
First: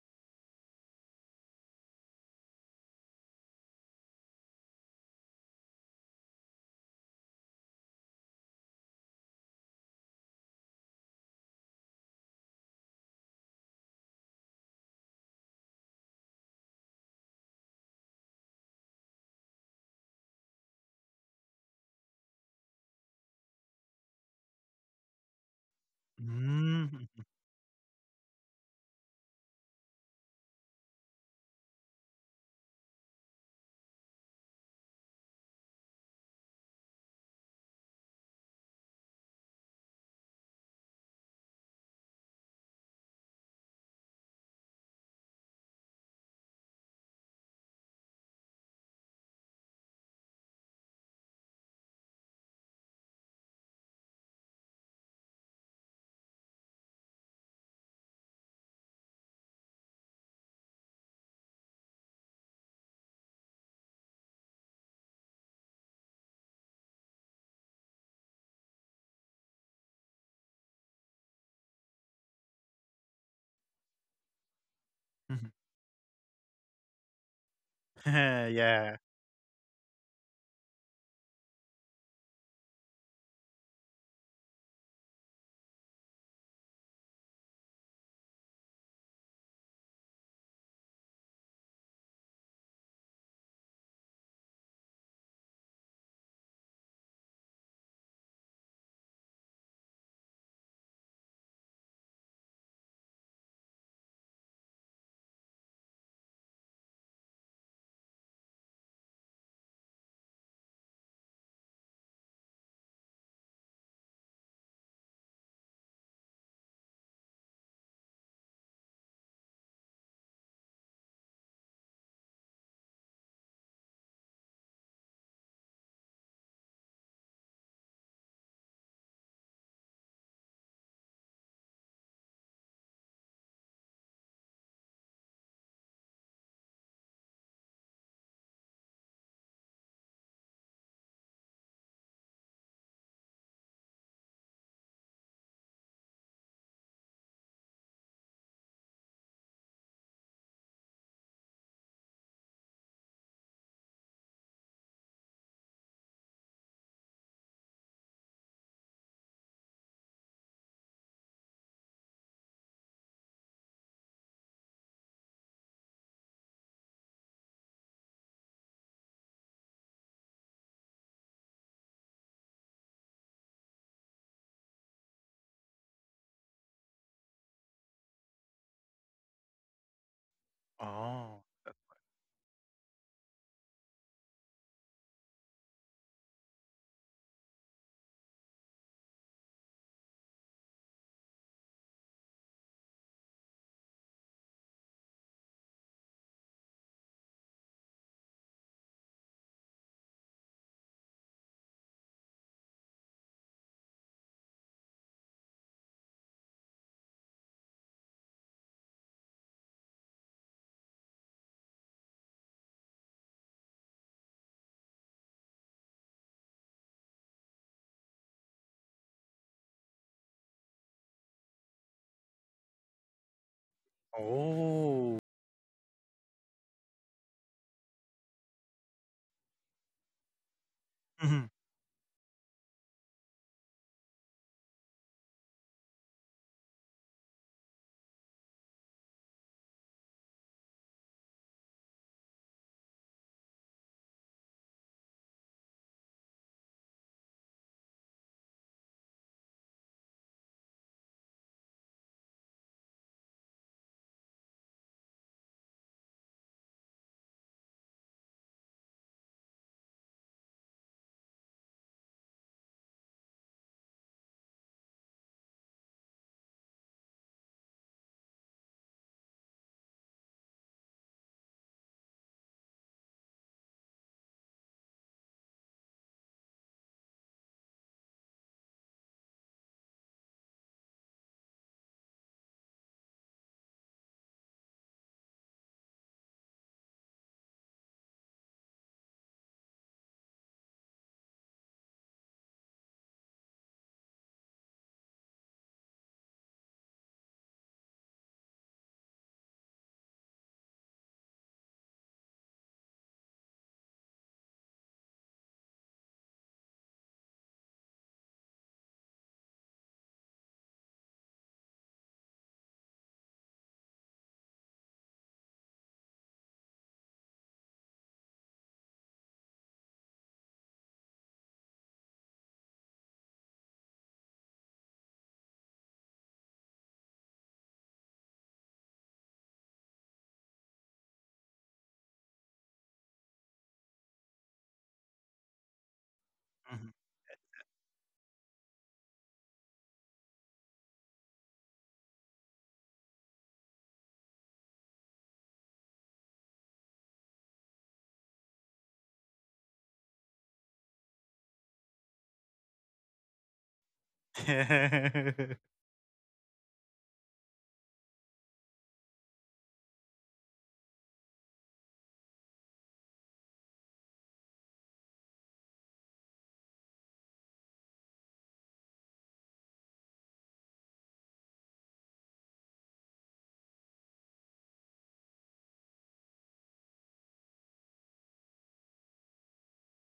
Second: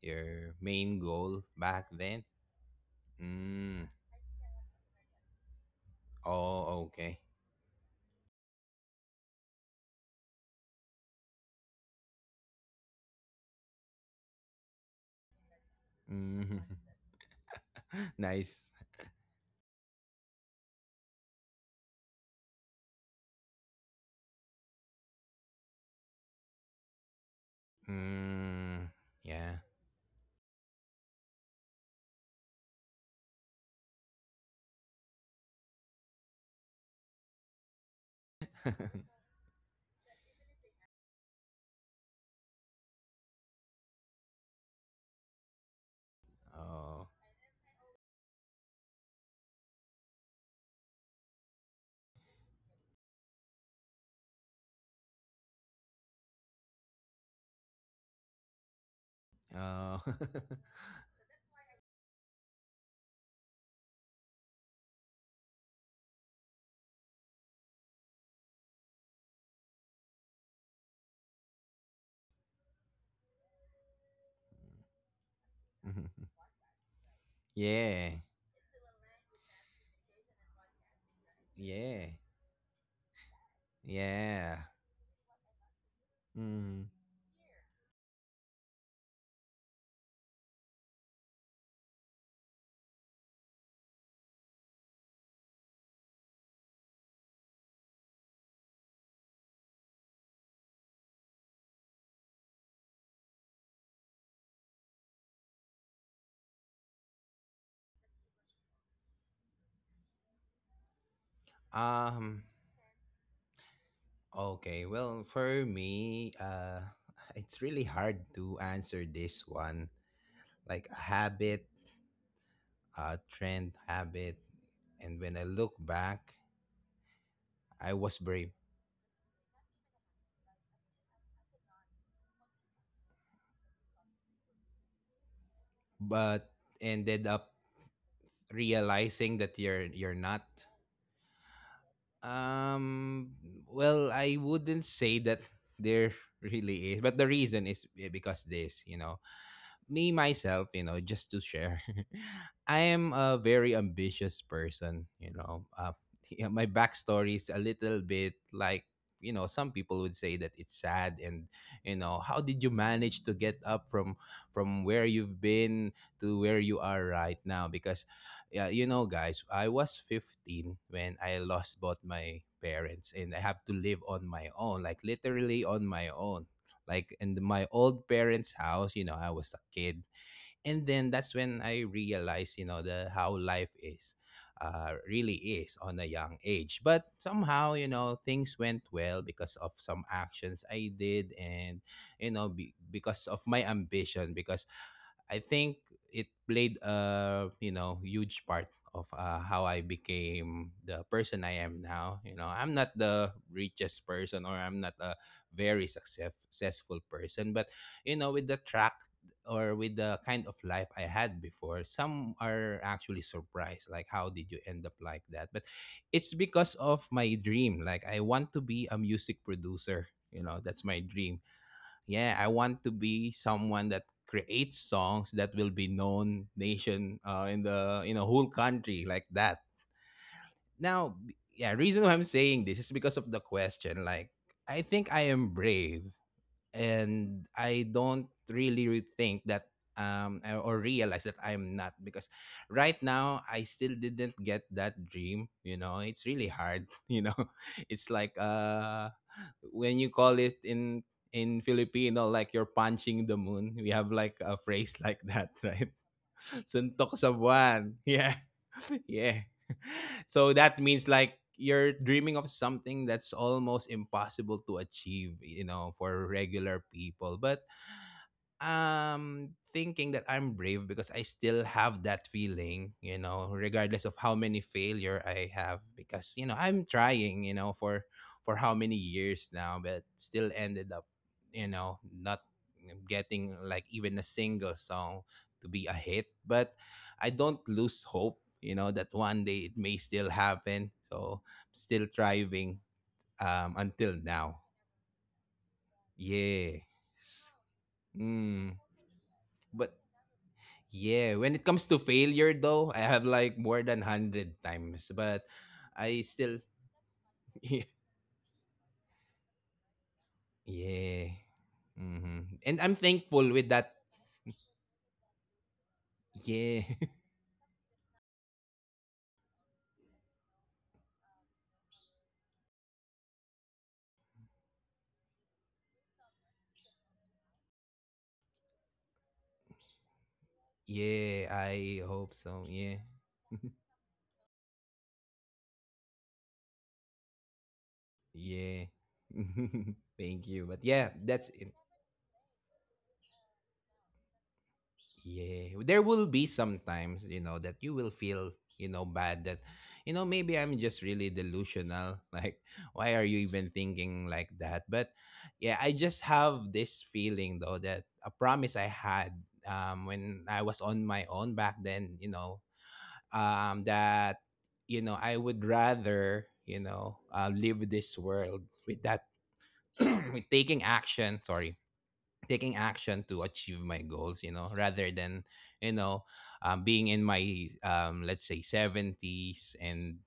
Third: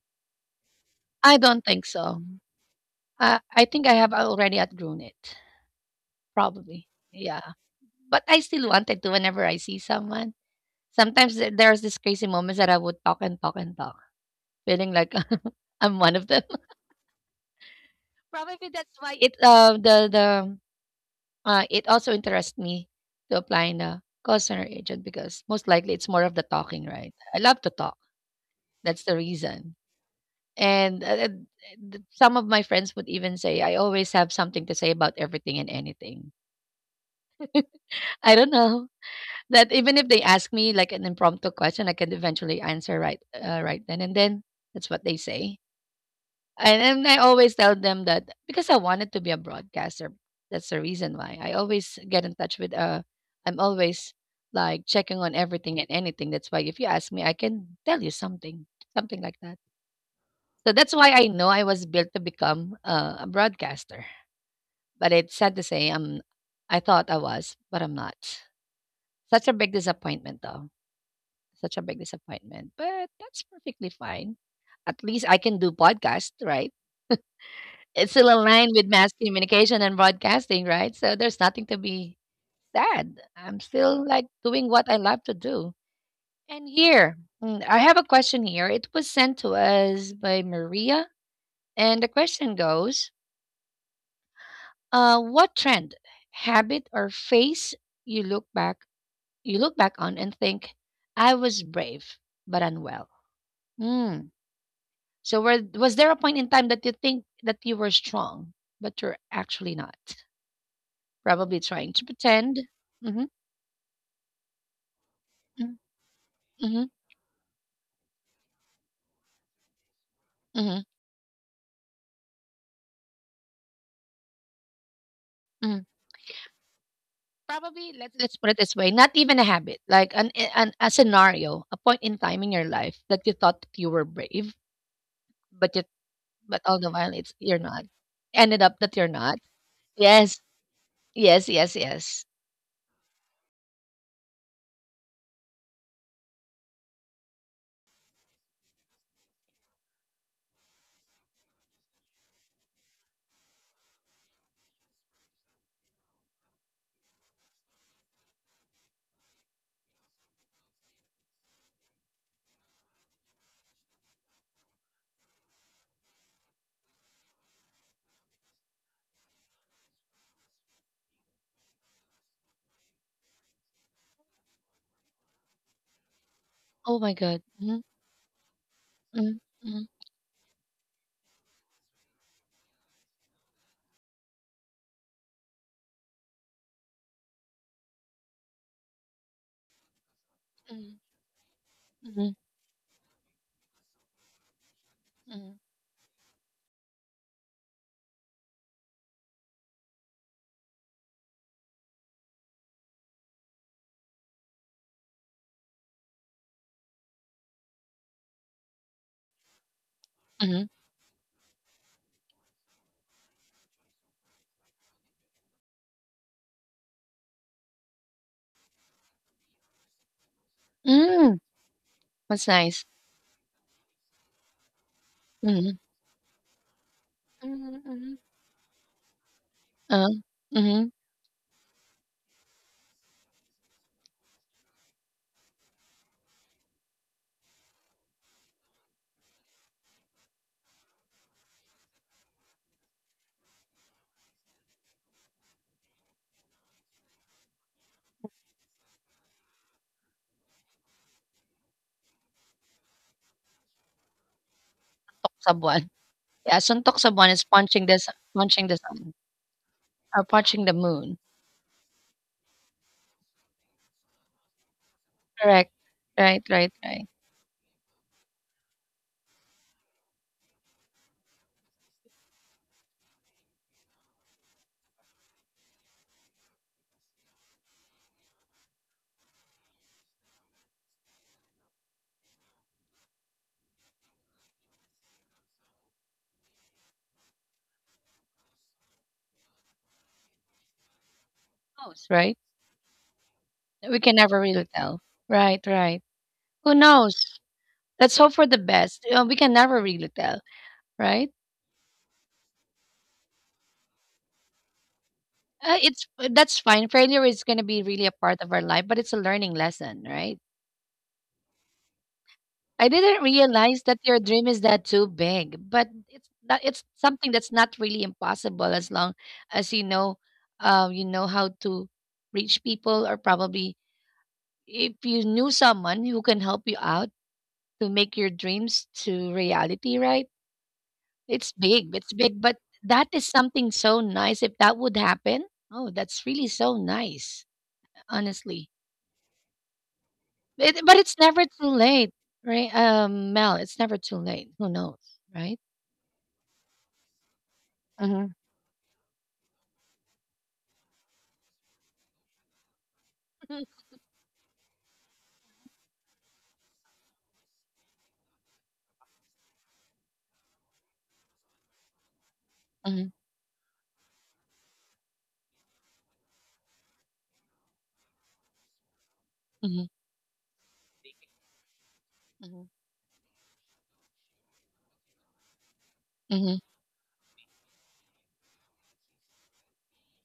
B: your main
A: I
B: goal
A: don't think
B: back
A: so.
B: then?
A: I think
B: Mm.
A: I have already outgrown it,
B: Oh,
A: probably.
B: okay.
A: Yeah. But I still wanted to whenever I see someone. Sometimes there's this crazy moments that I would talk and talk and talk, feeling like I'm one of them.
B: Mm.
A: Probably
B: Nice.
A: that's why it the it also interests me to apply in a call center agent because most likely it's more of the talking,
C: mm,
A: right?
C: mhm.
A: I love to talk.
B: Mm.
A: That's the
B: Yeah.
A: reason. And some of my friends would even say, I always have something to say about everything and anything. I don't know that even if they ask me like an impromptu question, I can eventually answer right then and then. That's what they say. And,
B: Oh.
A: and I always tell them that because I wanted to be a broadcaster, that's the reason why I always get in touch with, I'm always like checking on everything and anything. That's why if you ask me, I can tell you something, something like that.
B: Oh.
A: So that's why I know I was built to become a broadcaster. But it's sad to say I thought I was, but I'm not. Such a big disappointment though. Such a big disappointment. But that's perfectly fine. At least I can do podcast, right? It's
B: Yeah.
A: still aligned with
C: Yeah.
A: mass communication and broadcasting, right? So there's nothing to
B: Yeah.
A: be sad. I'm still like
B: Yeah.
A: doing what I love to do. And
B: Mm.
A: here, mm, I have a question here. It was sent to us by Maria. And the question goes: uh, what trend, habit, or phase you look back you look back on and think, I was brave but unwell. Mm. So was there a point in time that you think that you were strong, but you're actually not? Probably trying to
B: Um.
A: pretend. Mm-hmm,
B: Okay, well, for me,
A: mm-hmm,
B: it's really hard to answer this one.
A: mm-hmm,
B: Like a habit, a trend habit. And when I look
A: hmm.
B: back,
A: Probably
B: I
A: let's
B: was
A: let's put
B: brave,
A: it this way: not even a habit, like an a scenario, a point in time in your life that you thought that you were brave, but you
B: but
A: but all the while
B: ended
A: it's
B: up
A: you're not. Ended up that you're
B: realizing
A: not.
B: that you're
A: Yes.
B: not.
A: Yes, yes, yes.
B: Um, well, I wouldn't say that there really is, but the reason is because this, you know, me myself, you know, just to share, I am a very ambitious person. You know, yeah, my backstory is a little bit like, you know, some people would say that it's sad, and you know how did you manage to get up from where you've been to where you are right now. Because yeah, you know guys, I was 15 when I lost both my parents, and I have to live on my own, like literally on my own,
A: Oh
B: like
A: my god.
B: my
A: Mhm,
B: old parents' house. You know, I
A: mhm,
B: was a
A: mhm,
B: kid. And then that's
C: Oh.
B: when I realized, you know, the how life is really is on a young age. But somehow, you know, things went well because of some actions I
A: mhm,
B: did, and,
A: mhm,
B: you know, because of my ambition. Because I
A: mhm,
B: think it played a, you know, huge part of how I became the person I am now. You know, I'm not the richest person, or I'm not a successful person, but you know, with the track or with the kind of
A: mhm.
B: life I had before, some are actually surprised, like how did you end up like that? But it's because of my dream. Like, I want to be a music producer. You know, that's my
A: Mm,
B: dream. Yeah,
A: that's
B: I
A: nice.
B: want to be someone that creates
C: Oh.
B: songs that will
A: Mhm,
B: be known nation
A: mhm, mhm.
B: in a whole country like that.
A: Uh, mhm.
B: Now,
C: Mhm,
B: yeah, reason why I'm saying this is because of the question. Like, I think I am brave and I don't really think that I- or realize that I'm not, because right now I still didn't get that dream. You know, it's really hard you know, it's like when you call it in Filipino, like you're punching the moon. We have like a phrase like
A: Suntok sa
B: that,
A: buwan.
B: right?
A: Yeah, suntok sa
B: Suntok
A: buwan
B: sa
A: is
B: buwan. Yeah.
A: punching the sun
B: Yeah.
A: or
B: So
A: punching the
B: that means
A: moon.
B: like you're dreaming of something that's almost impossible to achieve, you
A: Correct.
B: know, for
A: Right, right,
B: regular
A: right.
B: people. But thinking that I'm brave because I still have that feeling, you know, regardless of how many failure I have, because you know, I'm trying, you know, for how many years now, but still ended up, you know, not getting like even a single song to be a hit. But I don't lose hope, you know, that one day it may still happen. So,
A: Who knows,
B: still
A: right?
B: thriving
A: We can
B: until
A: never really
B: now.
A: tell. Right, right. Who
B: Yeah.
A: knows? Let's hope for the
B: Mm.
A: best. We can never
B: But
A: really tell, right?
B: yeah, when it comes to failure though, I have like more than 100 times, but
A: It's
B: I
A: that's
B: still
A: fine. Failure is going to be really a part of our life, but it's a learning lesson, right?
B: yeah. And
A: I
B: I'm
A: didn't
B: thankful with
A: realize that
B: that.
A: your dream is that too big, but it's
B: Yeah.
A: something that's not really impossible as long as you know how to reach people, or probably if you knew someone who can help you out to make your dreams to reality. Right?
B: Yeah,
A: It's big.
B: I
A: It's
B: hope
A: big, but
B: so. Yeah.
A: that is something so nice. If that would happen, oh, that's really so
C: mhm.
A: nice. Honestly,
B: Yeah. Thank you. But
A: but
B: yeah,
A: it's never
B: that's
A: too
B: it.
A: late, right? Mel, it's never too late. Who knows, right?
B: Yeah, there will be sometimes, you know, that you will
A: Mhm.
B: feel, you know, bad that, you know, maybe I'm just really delusional. Like, why are you
A: Mm,
B: even thinking like that? But yeah, I just have this feeling though that a promise I had when I was on my own back then, you know,
A: mhm,
B: that, you know, I would rather, you know, live this world with that,
A: mhm,
B: with taking action, sorry,
A: mhm,
B: taking action to achieve my goals, you know, rather than, you know
A: mhm,
B: being in my let's say 70s, and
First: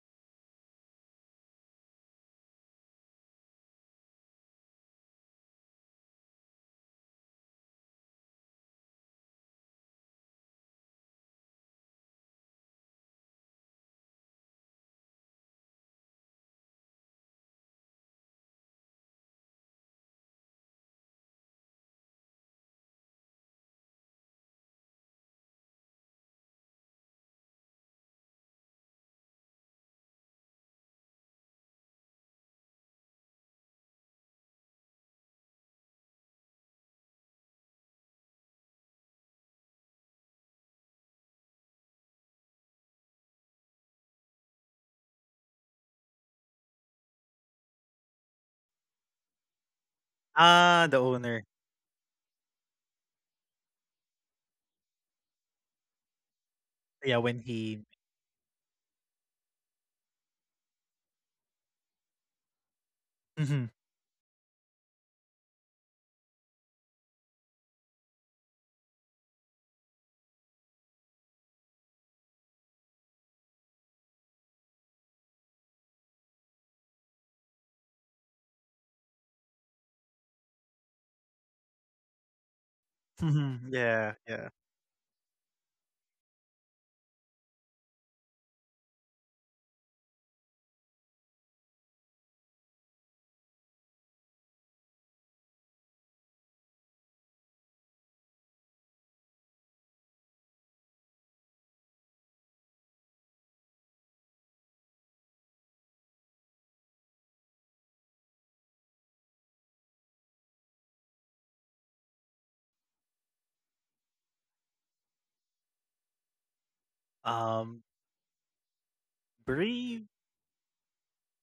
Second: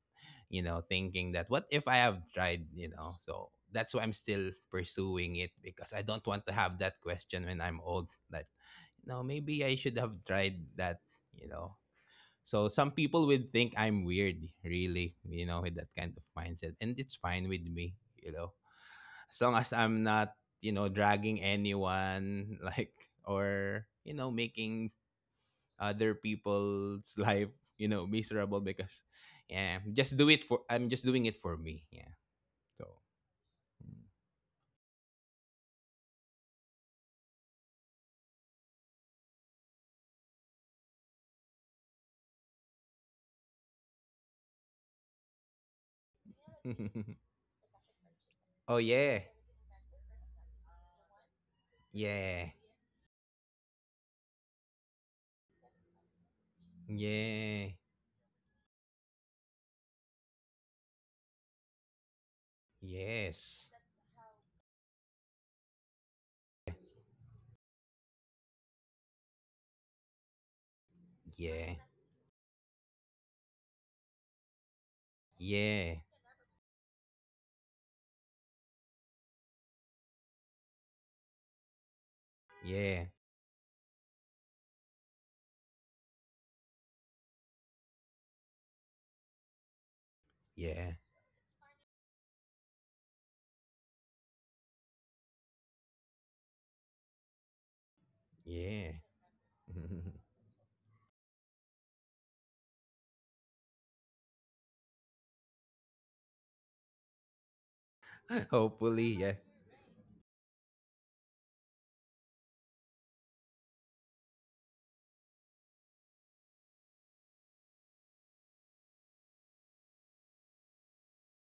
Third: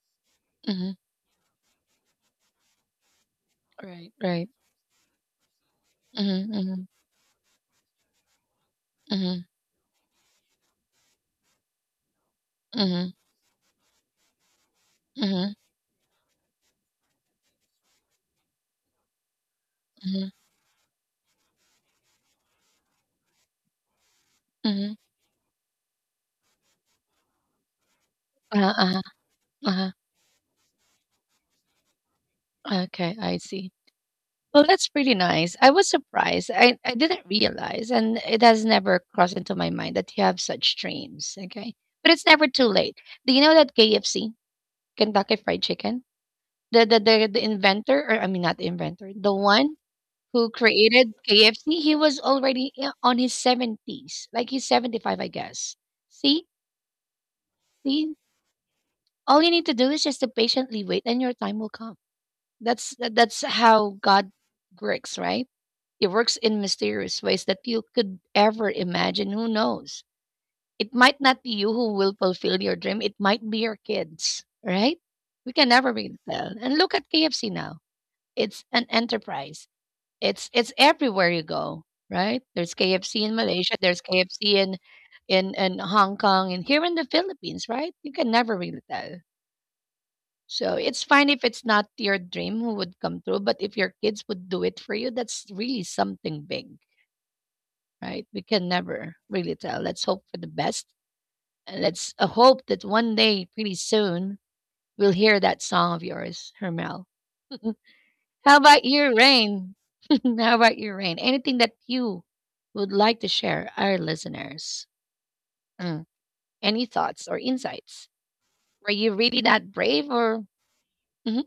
B: you know,
A: mhm.
B: thinking that what if I have tried. You know, so that's why
A: Right,
B: I'm
A: right.
B: still pursuing it, because I don't want
A: Mhm,
B: to have
A: mhm,
B: that question when I'm old, that you know,
A: mhm,
B: maybe I should have tried that, you know. So some
A: mhm,
B: people would think I'm weird really, you
A: mhm,
B: know, with that kind of mindset, and it's fine with me, you know, as long as I'm
A: mhm,
B: not, you know, dragging anyone, like, or, you know, making
A: mhm.
B: other people's life, you know, miserable
A: Uh-huh,
B: because,
A: uh-huh,
B: yeah,
A: uh-huh.
B: just do it for, I'm just doing it for me. Yeah. So,
A: Okay, I see. Well, that's pretty nice. I was surprised. I didn't realize, and it has never crossed into my mind that you have such dreams. Okay, but it's never too late. Do you know that KFC, Kentucky Fried Chicken, the inventor, or I mean not the
B: oh,
A: inventor,
B: yeah.
A: the one who
C: Ah, the
A: created
C: owner.
A: KFC, he was
B: Yeah.
A: already on his 70s. Like he's 75, I guess. See?
C: Yeah, when
B: Yeah.
C: he
A: See? All you need to do is just to patiently wait and your time will come. That's
B: Yes.
C: Mhm.
A: how God works, right? He works in mysterious ways that you could ever imagine. Who knows? It might not be you
B: Yeah.
A: who will fulfill your dream. It might be your kids, right? We can never
B: Yeah.
A: really tell. And look at KFC now. It's an enterprise. It's everywhere you go, right? There's
B: Yeah.
A: KFC in
C: Mhm.
A: Malaysia, there's
C: Yeah, yeah.
A: KFC in in Hong Kong and here in the Philippines, right? You can never really tell. So
B: Yeah.
A: it's fine if it's not your dream who would come through, but if your kids would do it for you, that's really something big, right? We can
B: Yeah.
A: never really tell. Let's hope for the best. And let's hope that one day, pretty soon, we'll hear that song of yours, Hermel. How about
B: Hopefully.
A: your
B: Yeah.
A: Rain? How about your Rain? Anything that you would like to share our listeners? Mm. Any thoughts or
C: Um,
A: insights? Were you really that brave
C: Brave
A: or mhm,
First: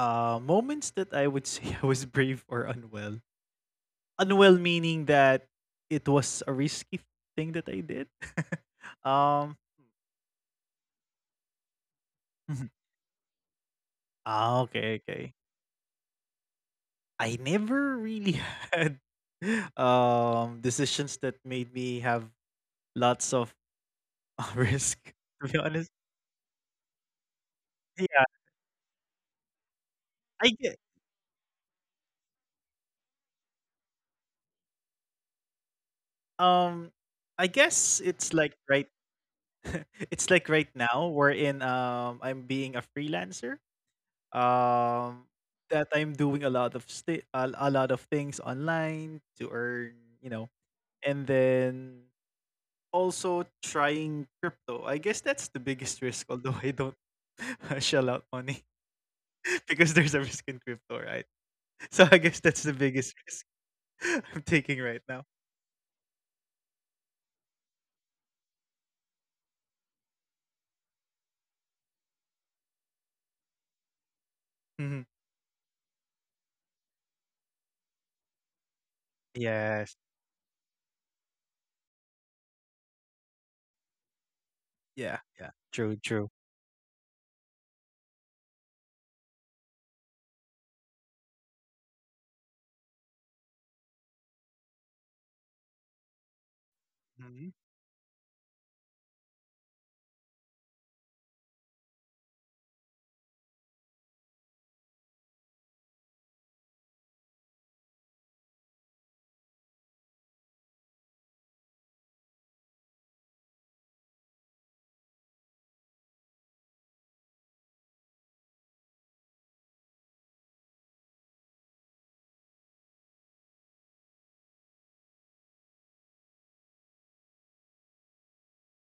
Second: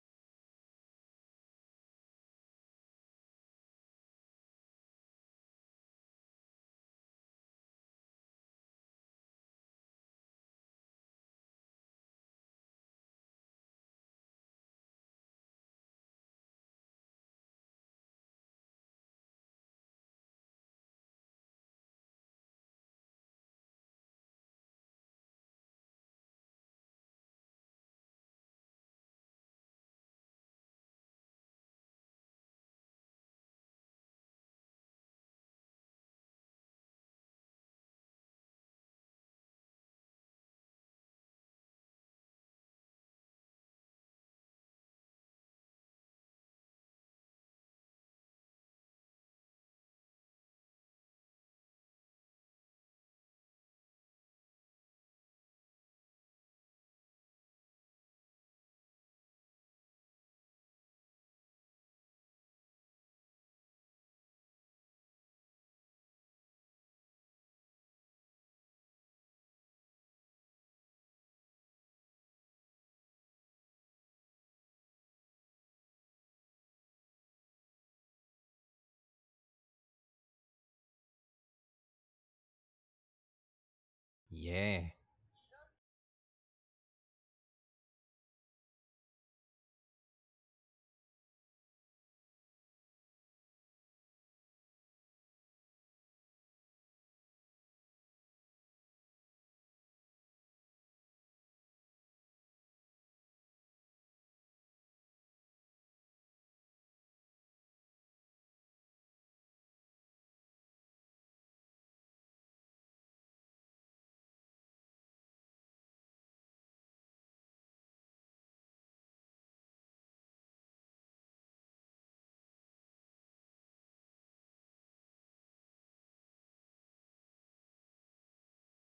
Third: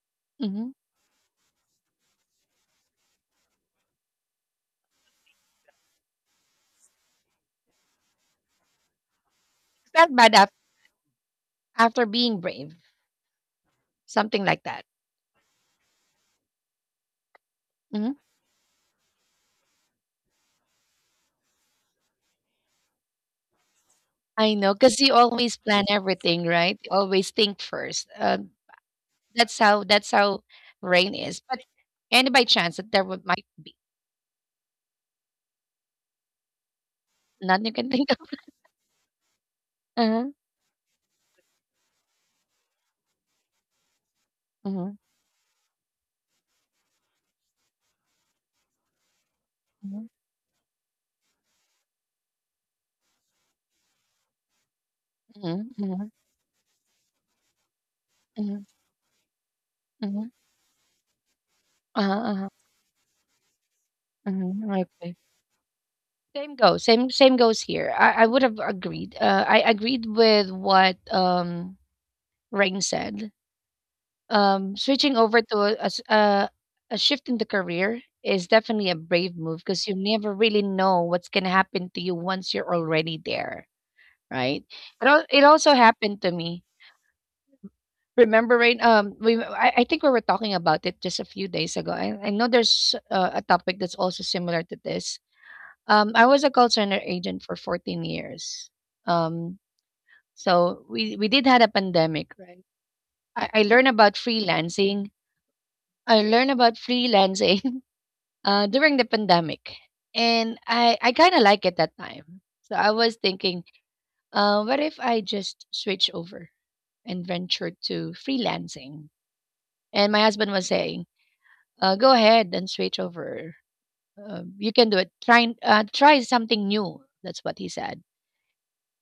A: mhm,
C: moments that I would say I was brave or unwell. Unwell meaning that it was a risky thing that I did. Um.
A: felt after being
C: Mhm.
A: brave? Something like
C: Ah,
A: that.
C: okay, okay. I never
A: Mhm.
C: really had decisions that made me have lots of
A: I know,
C: risk,
A: because you
C: to
A: always
C: be
A: plan
C: honest.
A: everything, right? You always think first.
C: Yeah,
A: That's how that's how
C: I get
A: Rain is. But any by chance that there would might
C: um I
A: none you can
C: guess
A: think of?
C: it's like it's
A: Uh-huh.
C: like right now we're in I'm being a freelancer.
A: Uh-huh.
C: Um that I'm doing a lot of things online to earn, you know, and then also trying crypto. I guess that's the
A: Uh-huh.
C: biggest
A: Uh-huh.
C: risk, although I don't shell out
A: Uh-huh.
C: money because there's a
A: Uh-huh.
C: risk in crypto, right? So I guess
A: Uh-huh.
C: that's the biggest risk I'm
A: Mhm,
C: taking right
A: okay.
C: now.
A: Same goes. Same goes here. I would have agreed. I agreed with what Rain said.
C: Mhm.
A: Switching over to a, a shift in the career is definitely a brave move because you
C: Yes.
A: never really know what's gonna happen to you once you're already there, right?
B: Yeah.
A: It
C: Yeah,
A: al- it
C: yeah.
A: also
C: True,
A: happened
C: true.
A: to me. Remember, Rain? We I think we were talking about it just a few days ago. I know there's a topic that's also similar to this. I was a call center agent
C: Mhm.
A: for 14 years. Um, so we did had a pandemic, right? I learned about freelancing. I learned about freelancing during the pandemic, and I kind of like it that time. So I was thinking, what if I just switch over and venture to freelancing? And my husband was saying, go ahead and switch over. You can do it. Try something new. That's what he said,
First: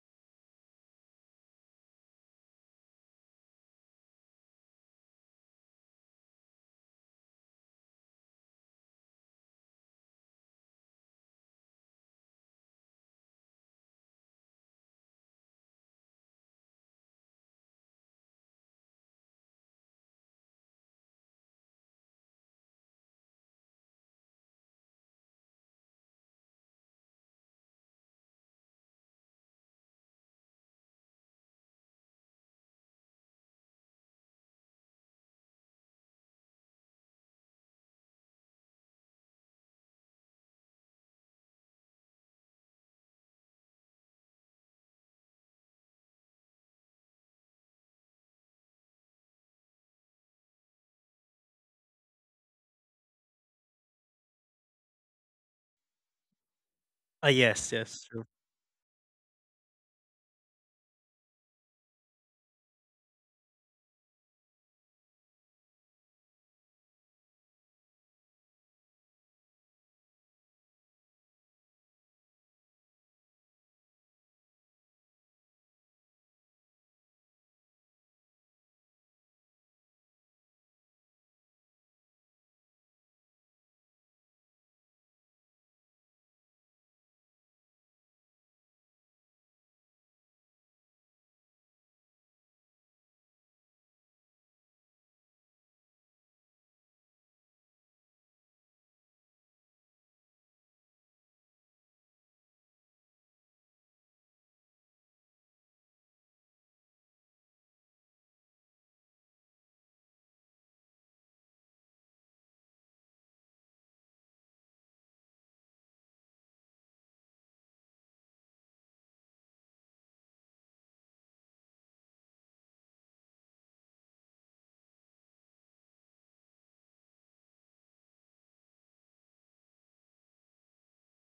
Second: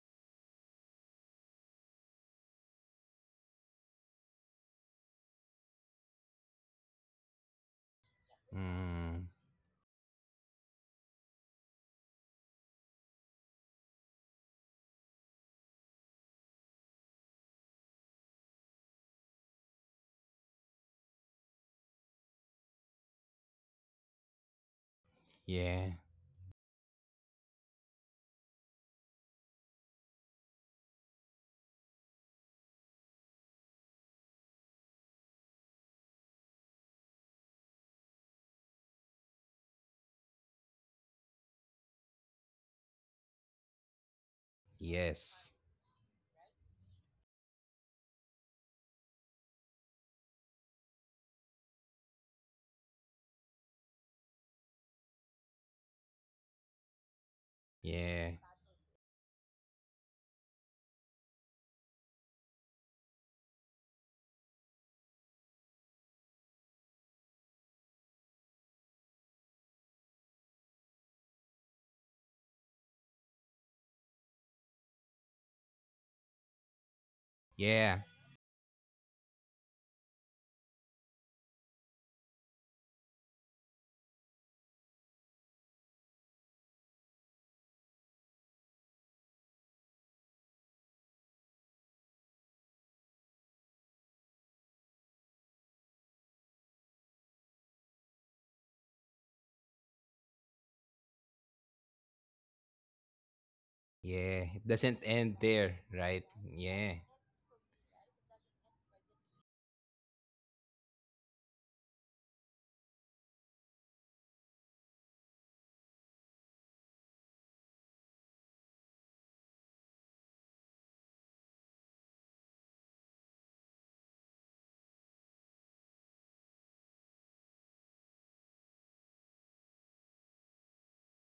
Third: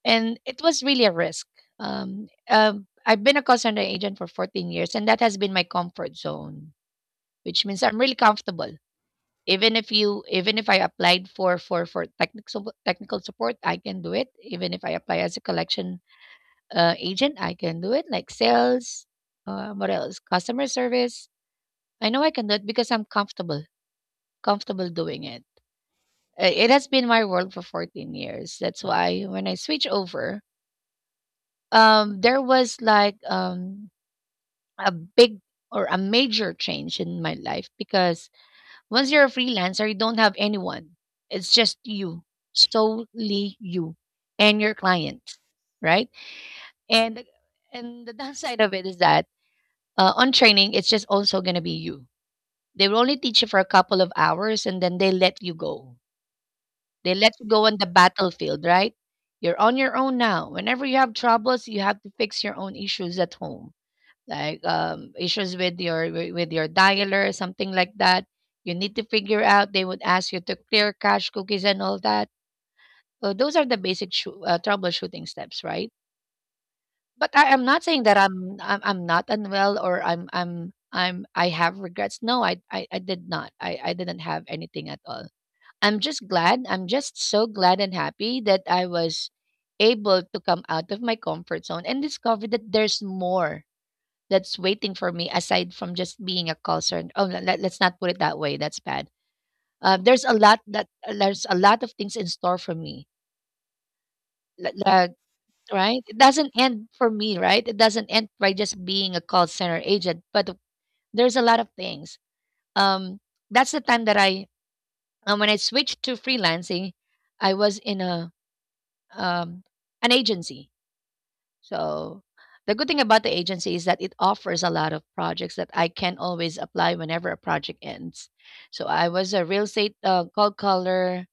A: and it was really a risk. I've been a call center agent for 14 years, and that has been my comfort zone, which means I'm really comfortable.
B: Mm.
A: Even if I applied for for technical support, I can do it. Even if I apply as a collection agent, I can do it. Like sales, what else? Customer service. I know I can do it because I'm comfortable, comfortable doing it.
B: Yeah.
A: It has been my world for 14 years. That's why when I switch over, there was like a big or a major change in my life because once you're a freelancer, you don't have anyone. It's just you, solely you and your clients,
B: Yes.
A: right? And and the downside of it is that on training, it's just also gonna be you. They will only teach you for a couple of hours and then they let you go. They
C: Ah,
A: let you go
C: yes,
A: on the
C: yes, true.
B: Yeah.
A: battlefield, right? You're on your own now. Whenever you have troubles, you have to fix your own issues at home, like issues with your with your dialer, something like that. You need to figure out. They would ask you to clear cache cookies and all that. So those are the basic troubleshooting steps, right? But I'm not
B: Yeah.
A: saying that I'm not unwell or I have regrets. No, I did not. I didn't have anything at all. I'm just glad. I'm just so glad and happy that I was able to come out of my comfort zone and discover that there's more that's waiting for me aside from just being a call center. Oh, let's not put it that way. That's bad. There's a lot that there's a lot of things in store for me.
B: Yeah,
A: Li-
B: it doesn't
A: Like,
B: end there,
A: right? it
B: right?
A: doesn't end
B: Yeah.
A: for me, right? It doesn't end by just being a call center agent, but there's a lot of things. Um, that's the time that I when I switched to freelancing, I was in a um, an agency. So the good thing about the agency is that it offers a lot of projects that I can always apply whenever a project ends. So I was a real estate cold caller,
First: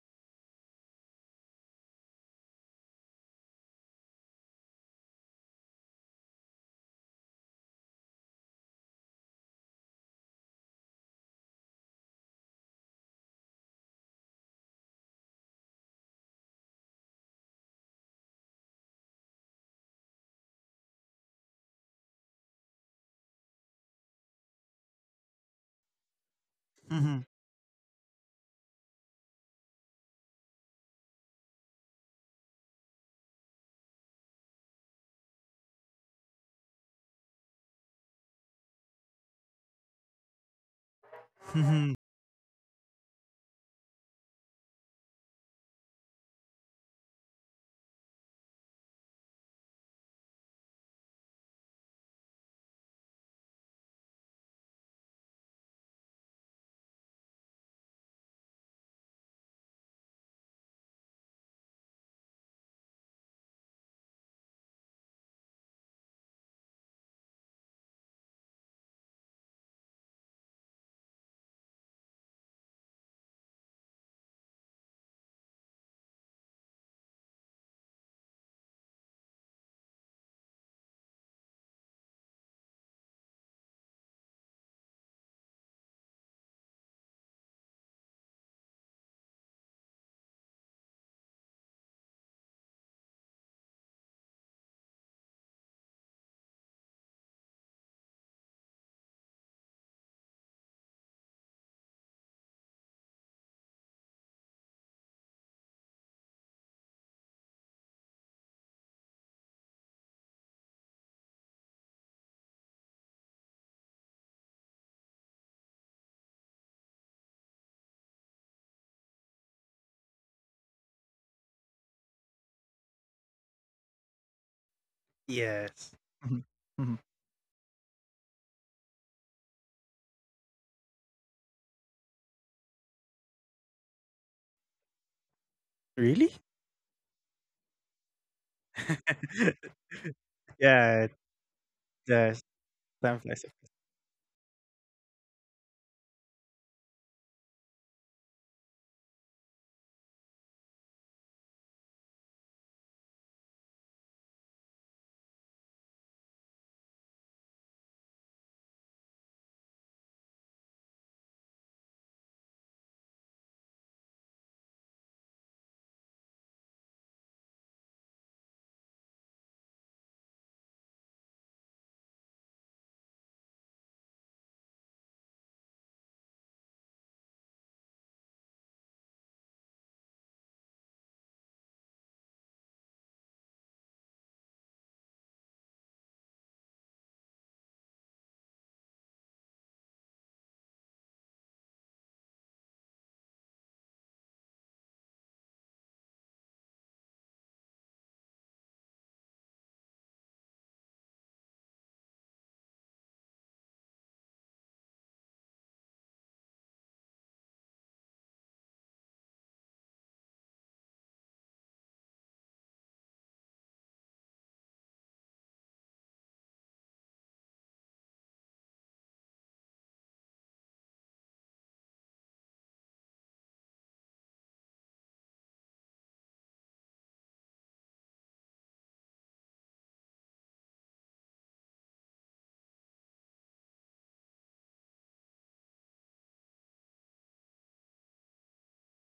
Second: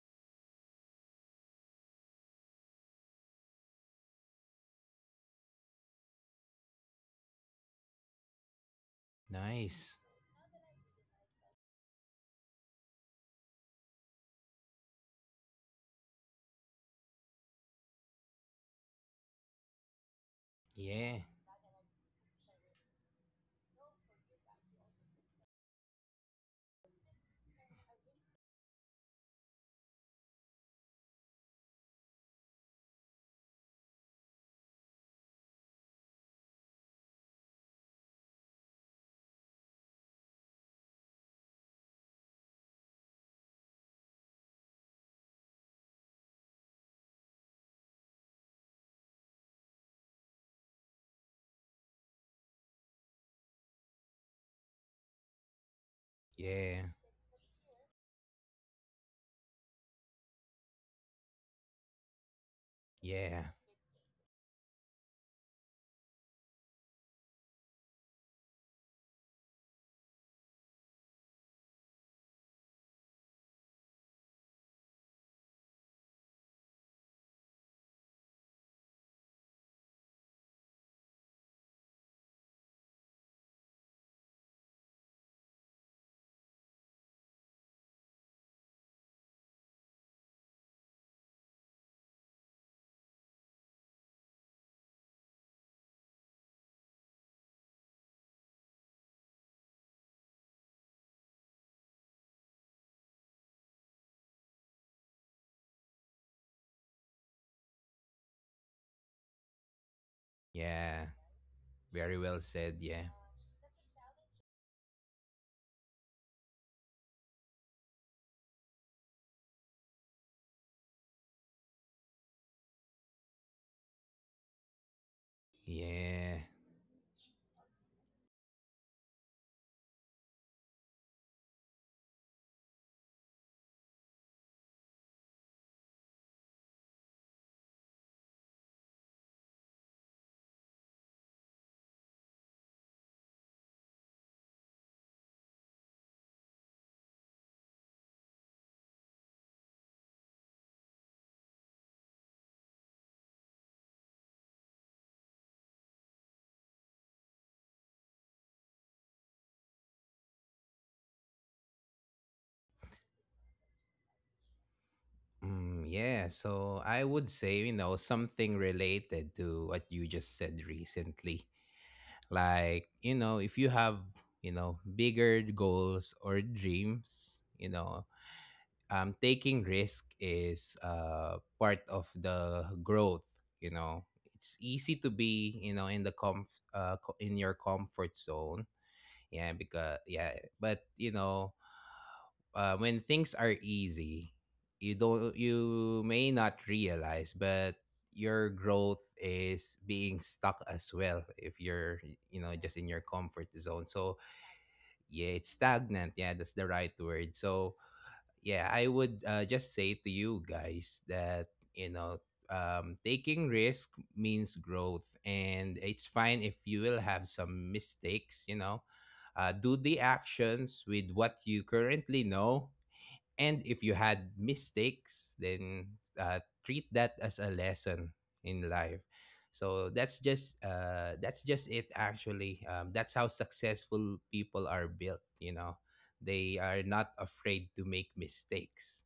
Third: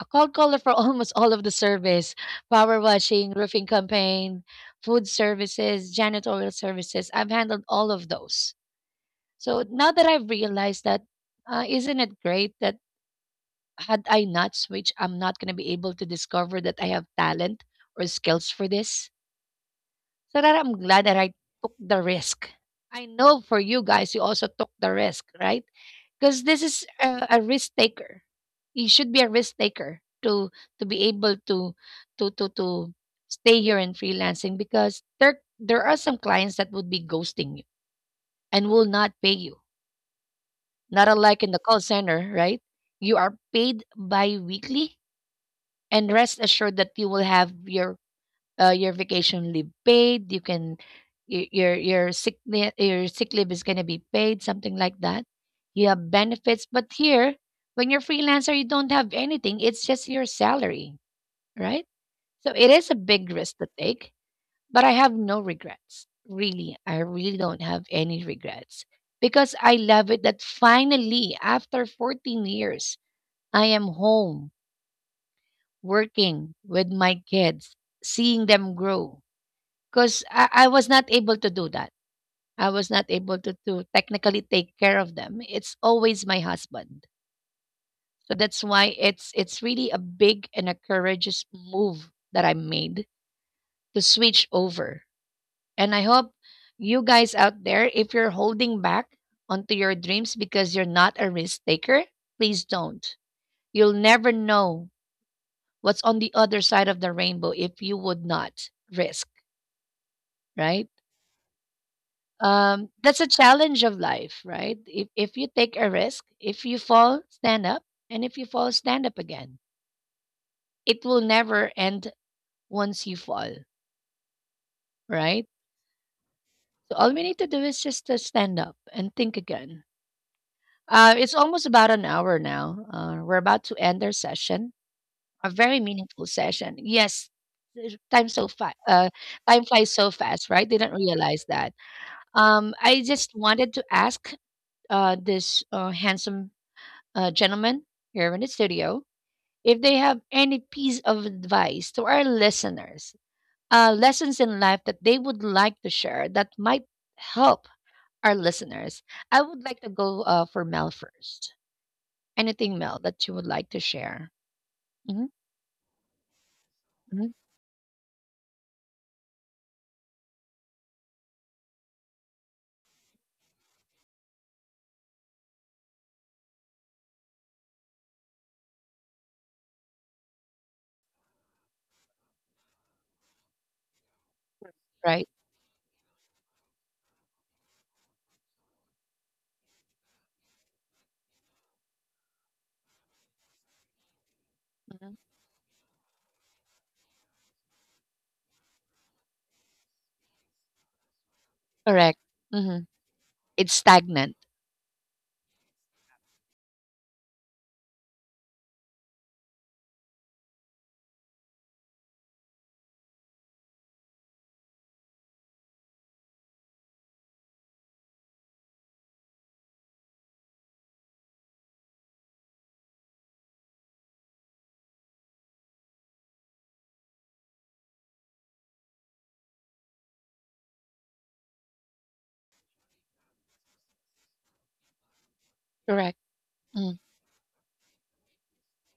A: a cold caller for almost all of the service, power washing, roofing campaign, food services, janitorial services. I've handled all of those. So now
B: Nice.
A: that I've realized that, isn't it great that had I not switched, I'm not going to be able to discover that I have talent or skills for this? So that I'm glad that
B: Yeah.
A: I took the risk. I know for you guys, you also took the risk, right? Because this is
C: Mhm.
A: a risk taker. You should be a risk taker to be able to to stay here in freelancing because there are some clients that would be ghosting you and will not pay you. Not unlike in the call
C: Mhm.
A: center, right? You are paid bi-weekly and rest assured that you will have your vacation leave paid. You can your your sick leave is going to be paid, something like that. You have benefits,
B: Yeah.
A: but here when you're freelancer, you don't have anything. It's just your salary, right? So it is a big
B: Yeah.
A: risk to take, but I have no regrets. Really, I really don't have any regrets because I love it that finally after 14 years, I am home, working with my kids, seeing them grow because I was not able to do that. I was not able to technically take care of them. It's always my husband. So that's why it's really a big and a courageous move that I made to switch over. And I hope you guys out there, if you're holding back onto your dreams because you're not a risk taker, please don't. You'll never know what's on the other side of the rainbow if you would not risk, right?
B: Yeah. Very well said.
A: Um,
B: Yeah.
A: that's a challenge of life, right? If you take a risk, if you fall, stand up, and if you fall, stand up again. It will never end once you fall, right?
C: Yes.
B: Yeah.
C: Mhm. Mhm.
A: So all we need to do is just to stand up and think again. It's almost about an hour now. We're about to end our session, a very
C: Really?
A: meaningful session. Yes, the time so fast. Time flies so fast, right? Didn't
C: Yeah,
A: realize that.
C: yes,
A: I
C: time
A: just
C: flies,
A: wanted to ask this handsome gentlemen here in the studio, if they have any piece of advice to our listeners, lessons in life that they would like to share that might help our listeners. I would like to go for Mel first. Anything, Mel, that you would like to share? Hmm.
B: Mm, yeah. So I would
A: Hmm.
B: say, you know, something related to what you just said recently. Like, you know, if you have, you know, bigger goals or dreams, you know, taking risk is part of the growth. You know, it's easy to
A: Right.
B: be, you know, in the in your comfort zone. Yeah, because yeah, but you know, when things are easy,
A: Hmm.
B: you may not realize, but your growth is being stuck as well if you're,
A: Correct.
B: you know, just in
A: Hmm.
B: your comfort
A: It's
B: zone. So
A: stagnant.
B: yeah, it's stagnant, yeah, that's the right word. So yeah, I would just say to you guys that you know, taking risk means growth, and it's fine if you will have some mistakes. You know, do the actions with what you currently know, and if you had mistakes, then treat that as a lesson in life. So that's just it. Actually, that's how successful people are built. You know,
A: Correct.
B: they are
A: Mm.
B: not afraid to make mistakes,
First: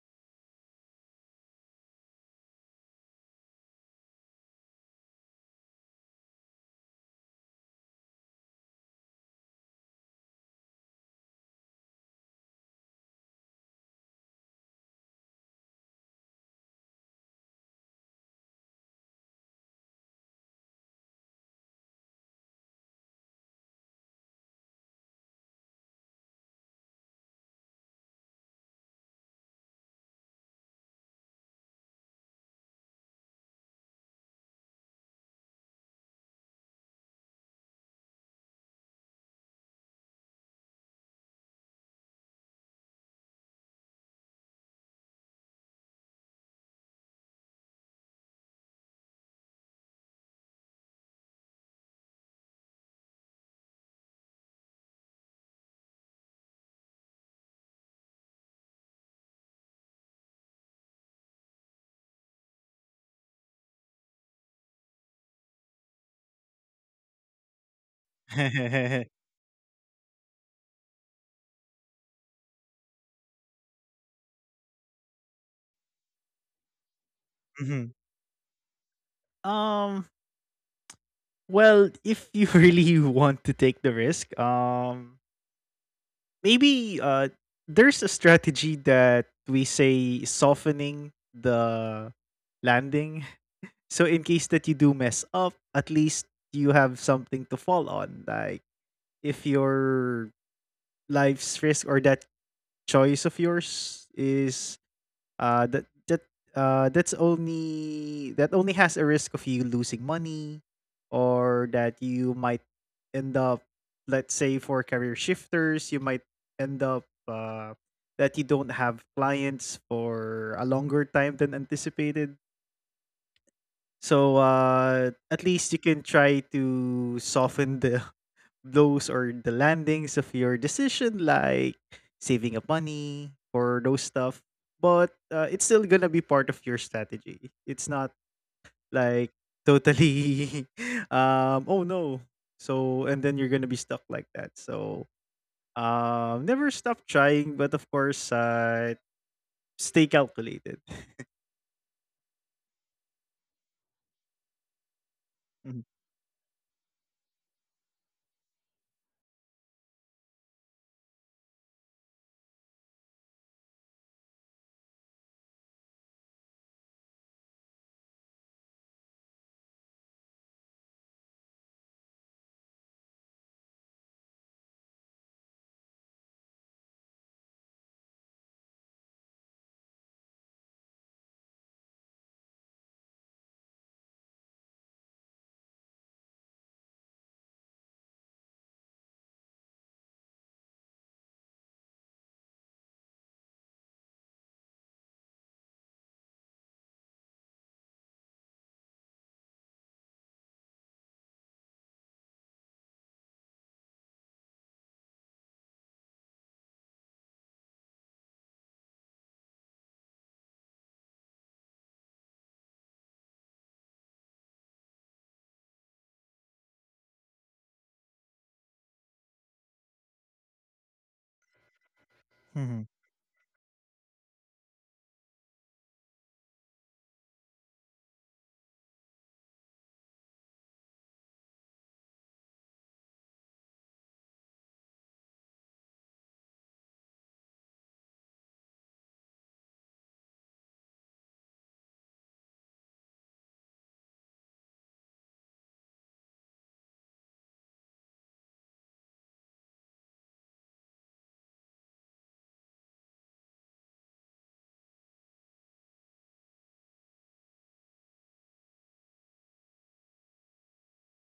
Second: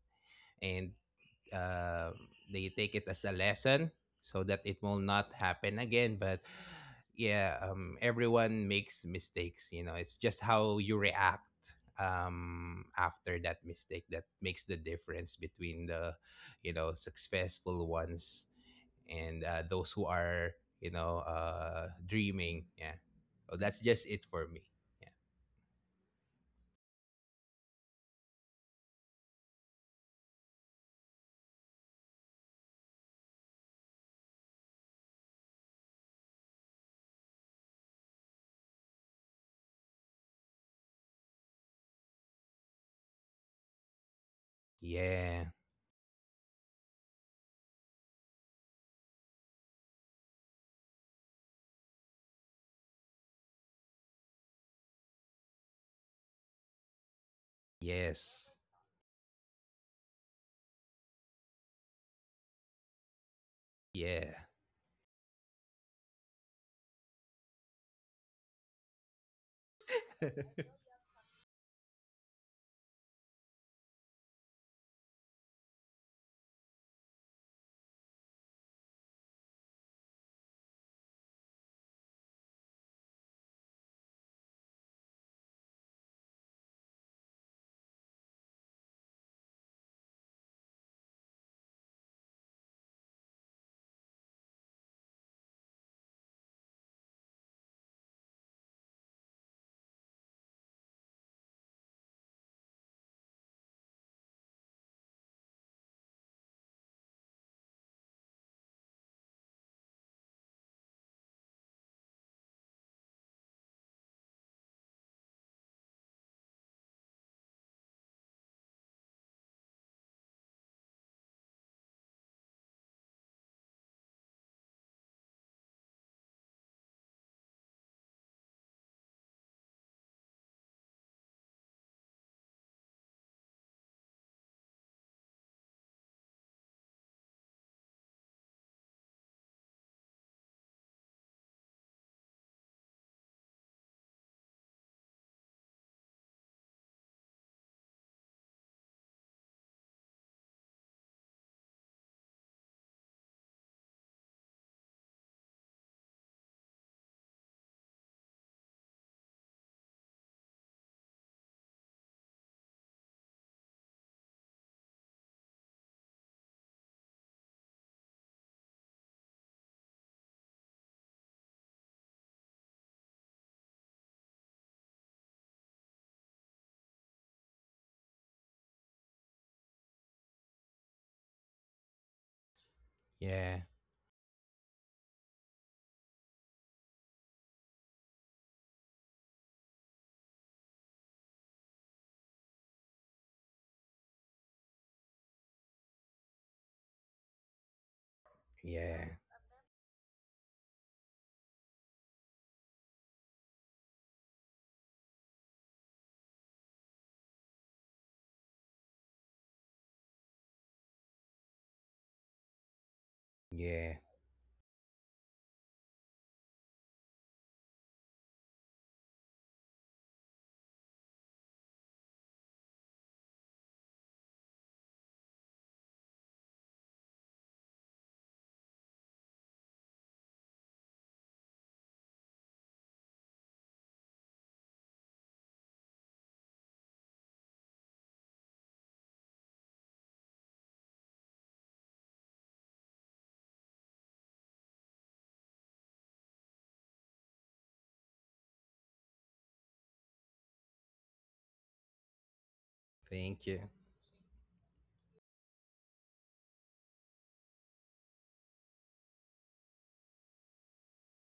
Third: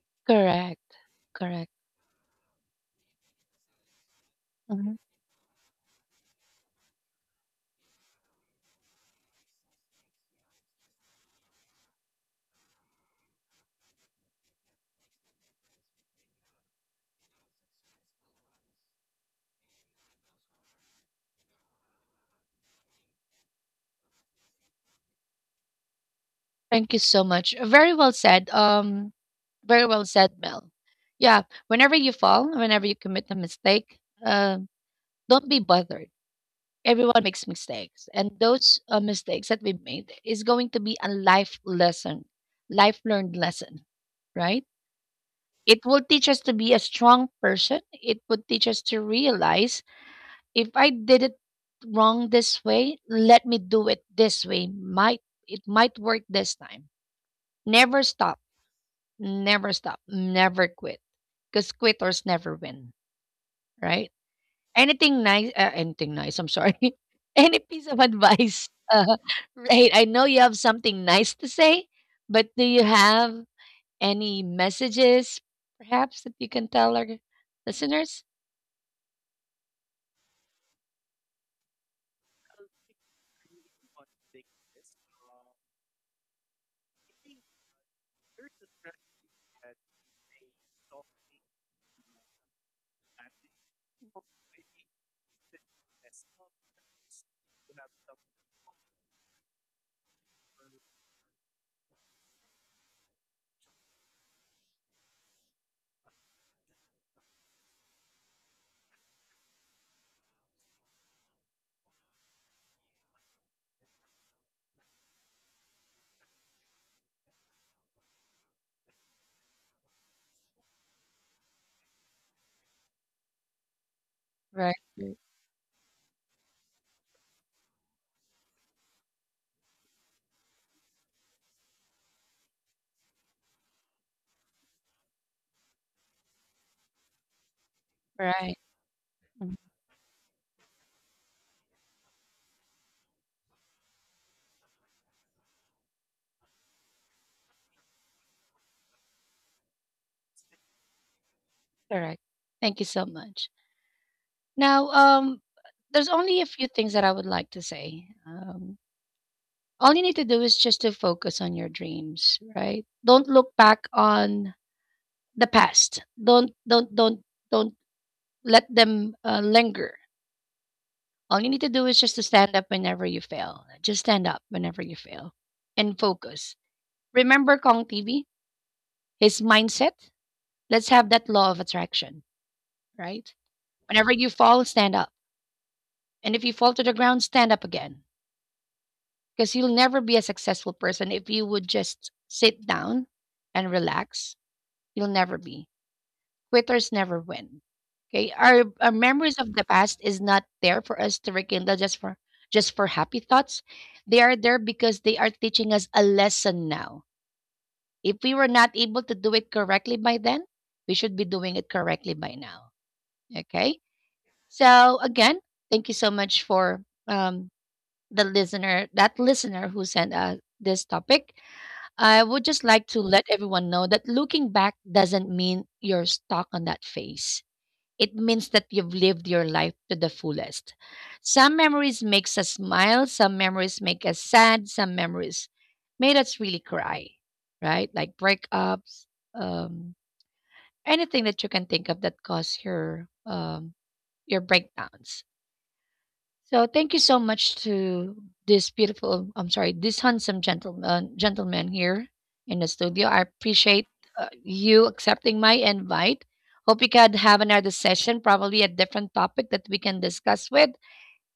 B: and
A: Correct. Correct.
B: uh, they take it as a lesson so that it
A: Mm-hmm.
B: will not happen again. But yeah, everyone makes mistakes. You know, it's just how you react after that mistake that makes the difference between the, you know, successful ones and those who are, you know, dreaming. Yeah, so that's just it for me. Yeah.
A: Thank you so much. Very well said. Very well said, Mel. Yeah, whenever you fall, whenever you commit a mistake, uh, don't be bothered. Everyone makes mistakes, and those mistakes that we made is going to be a life lesson, life learned lesson, right?
B: Yeah.
A: It will teach us to be a strong person. It would teach us to realize, if I did it wrong this way, let me do it this way. Might it might work this time. Never stop.
B: Yes.
A: Never stop, never quit. Cause quitters never win, right?
B: Yeah.
A: Anything nice, I'm sorry. Any piece of advice, right? I know you have something nice to say, but do you have any messages perhaps that you can tell our
C: Mhm.
A: listeners?
C: Um, well, if you really want to take the risk, maybe there's a strategy that we say softening the landing. So in case that you do mess up, at least you have something to fall on. Like if your life's risk or that choice of yours is uh that that that's only that only has a risk of you losing money or that you might end up, let's say for career shifters, you might end up that you don't have clients for a longer time than anticipated. So
A: Right, mm,
C: at least you can try to soften the blows or the landings of your decision, like saving up money or those stuff. But it's still gonna be part of your strategy. It's not
A: right.
C: like
A: Mm,
C: totally, oh no. So and then you're gonna be stuck like that. So never stop trying, but of course, stay calculated.
A: correct. Thank you so much. Now,
C: Mhm.
A: there's only a few things that I would like to say. All you need to do is just to focus on your dreams, right? Don't look back on the past. Don't let them linger. All you need to do is just to stand up whenever you fail. Just stand up whenever you fail and focus. Remember Kong TV, his mindset. Let's have that law of attraction, right?
B: Yeah.
A: Whenever you fall, stand up. And if you fall to the ground, stand up again. Because you'll never be a successful person if you would just sit down and relax. You'll never be. Quitters never win. Okay, our
B: Yeah.
A: memories of the past is not there for us to rekindle just for happy thoughts. They are there because they are teaching us a lesson now. If we were not able to do it correctly by then, we should be doing it correctly by now. Okay.
B: Yeah.
A: So again, thank you so much for the listener, that listener who sent us this topic. I would just like
C: Mhm.
A: to let everyone know that looking back doesn't mean you're stuck on that phase. It means that you've lived your life to the fullest. Some memories makes us smile, some memories make us sad, some memories made us really cry, right? Like breakups, um, anything that you can think of that caused your breakdowns. So thank you so much to this beautiful, I'm sorry, this handsome gentleman here in the studio. I
B: Thank you.
A: appreciate you accepting my invite. Hope we could have another session, probably a different topic that we can discuss with.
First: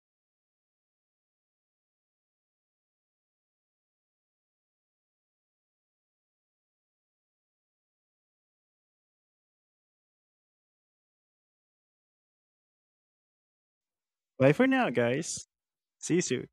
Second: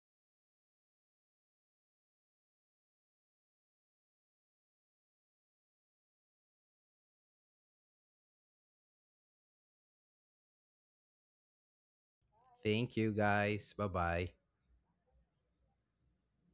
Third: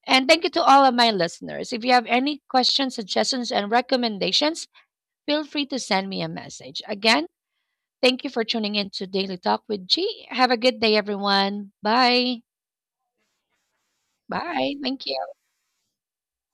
A: And thank you to all of my listeners. If you have any questions, suggestions, and recommendations, feel free to send me a message. Again, thank you for tuning in to Daily Talk with G. Have a good day, everyone. Bye.
B: Thank you, guys. Bye bye.
C: Bye for
A: Bye.
C: now,
A: Thank you.
C: guys. See you soon.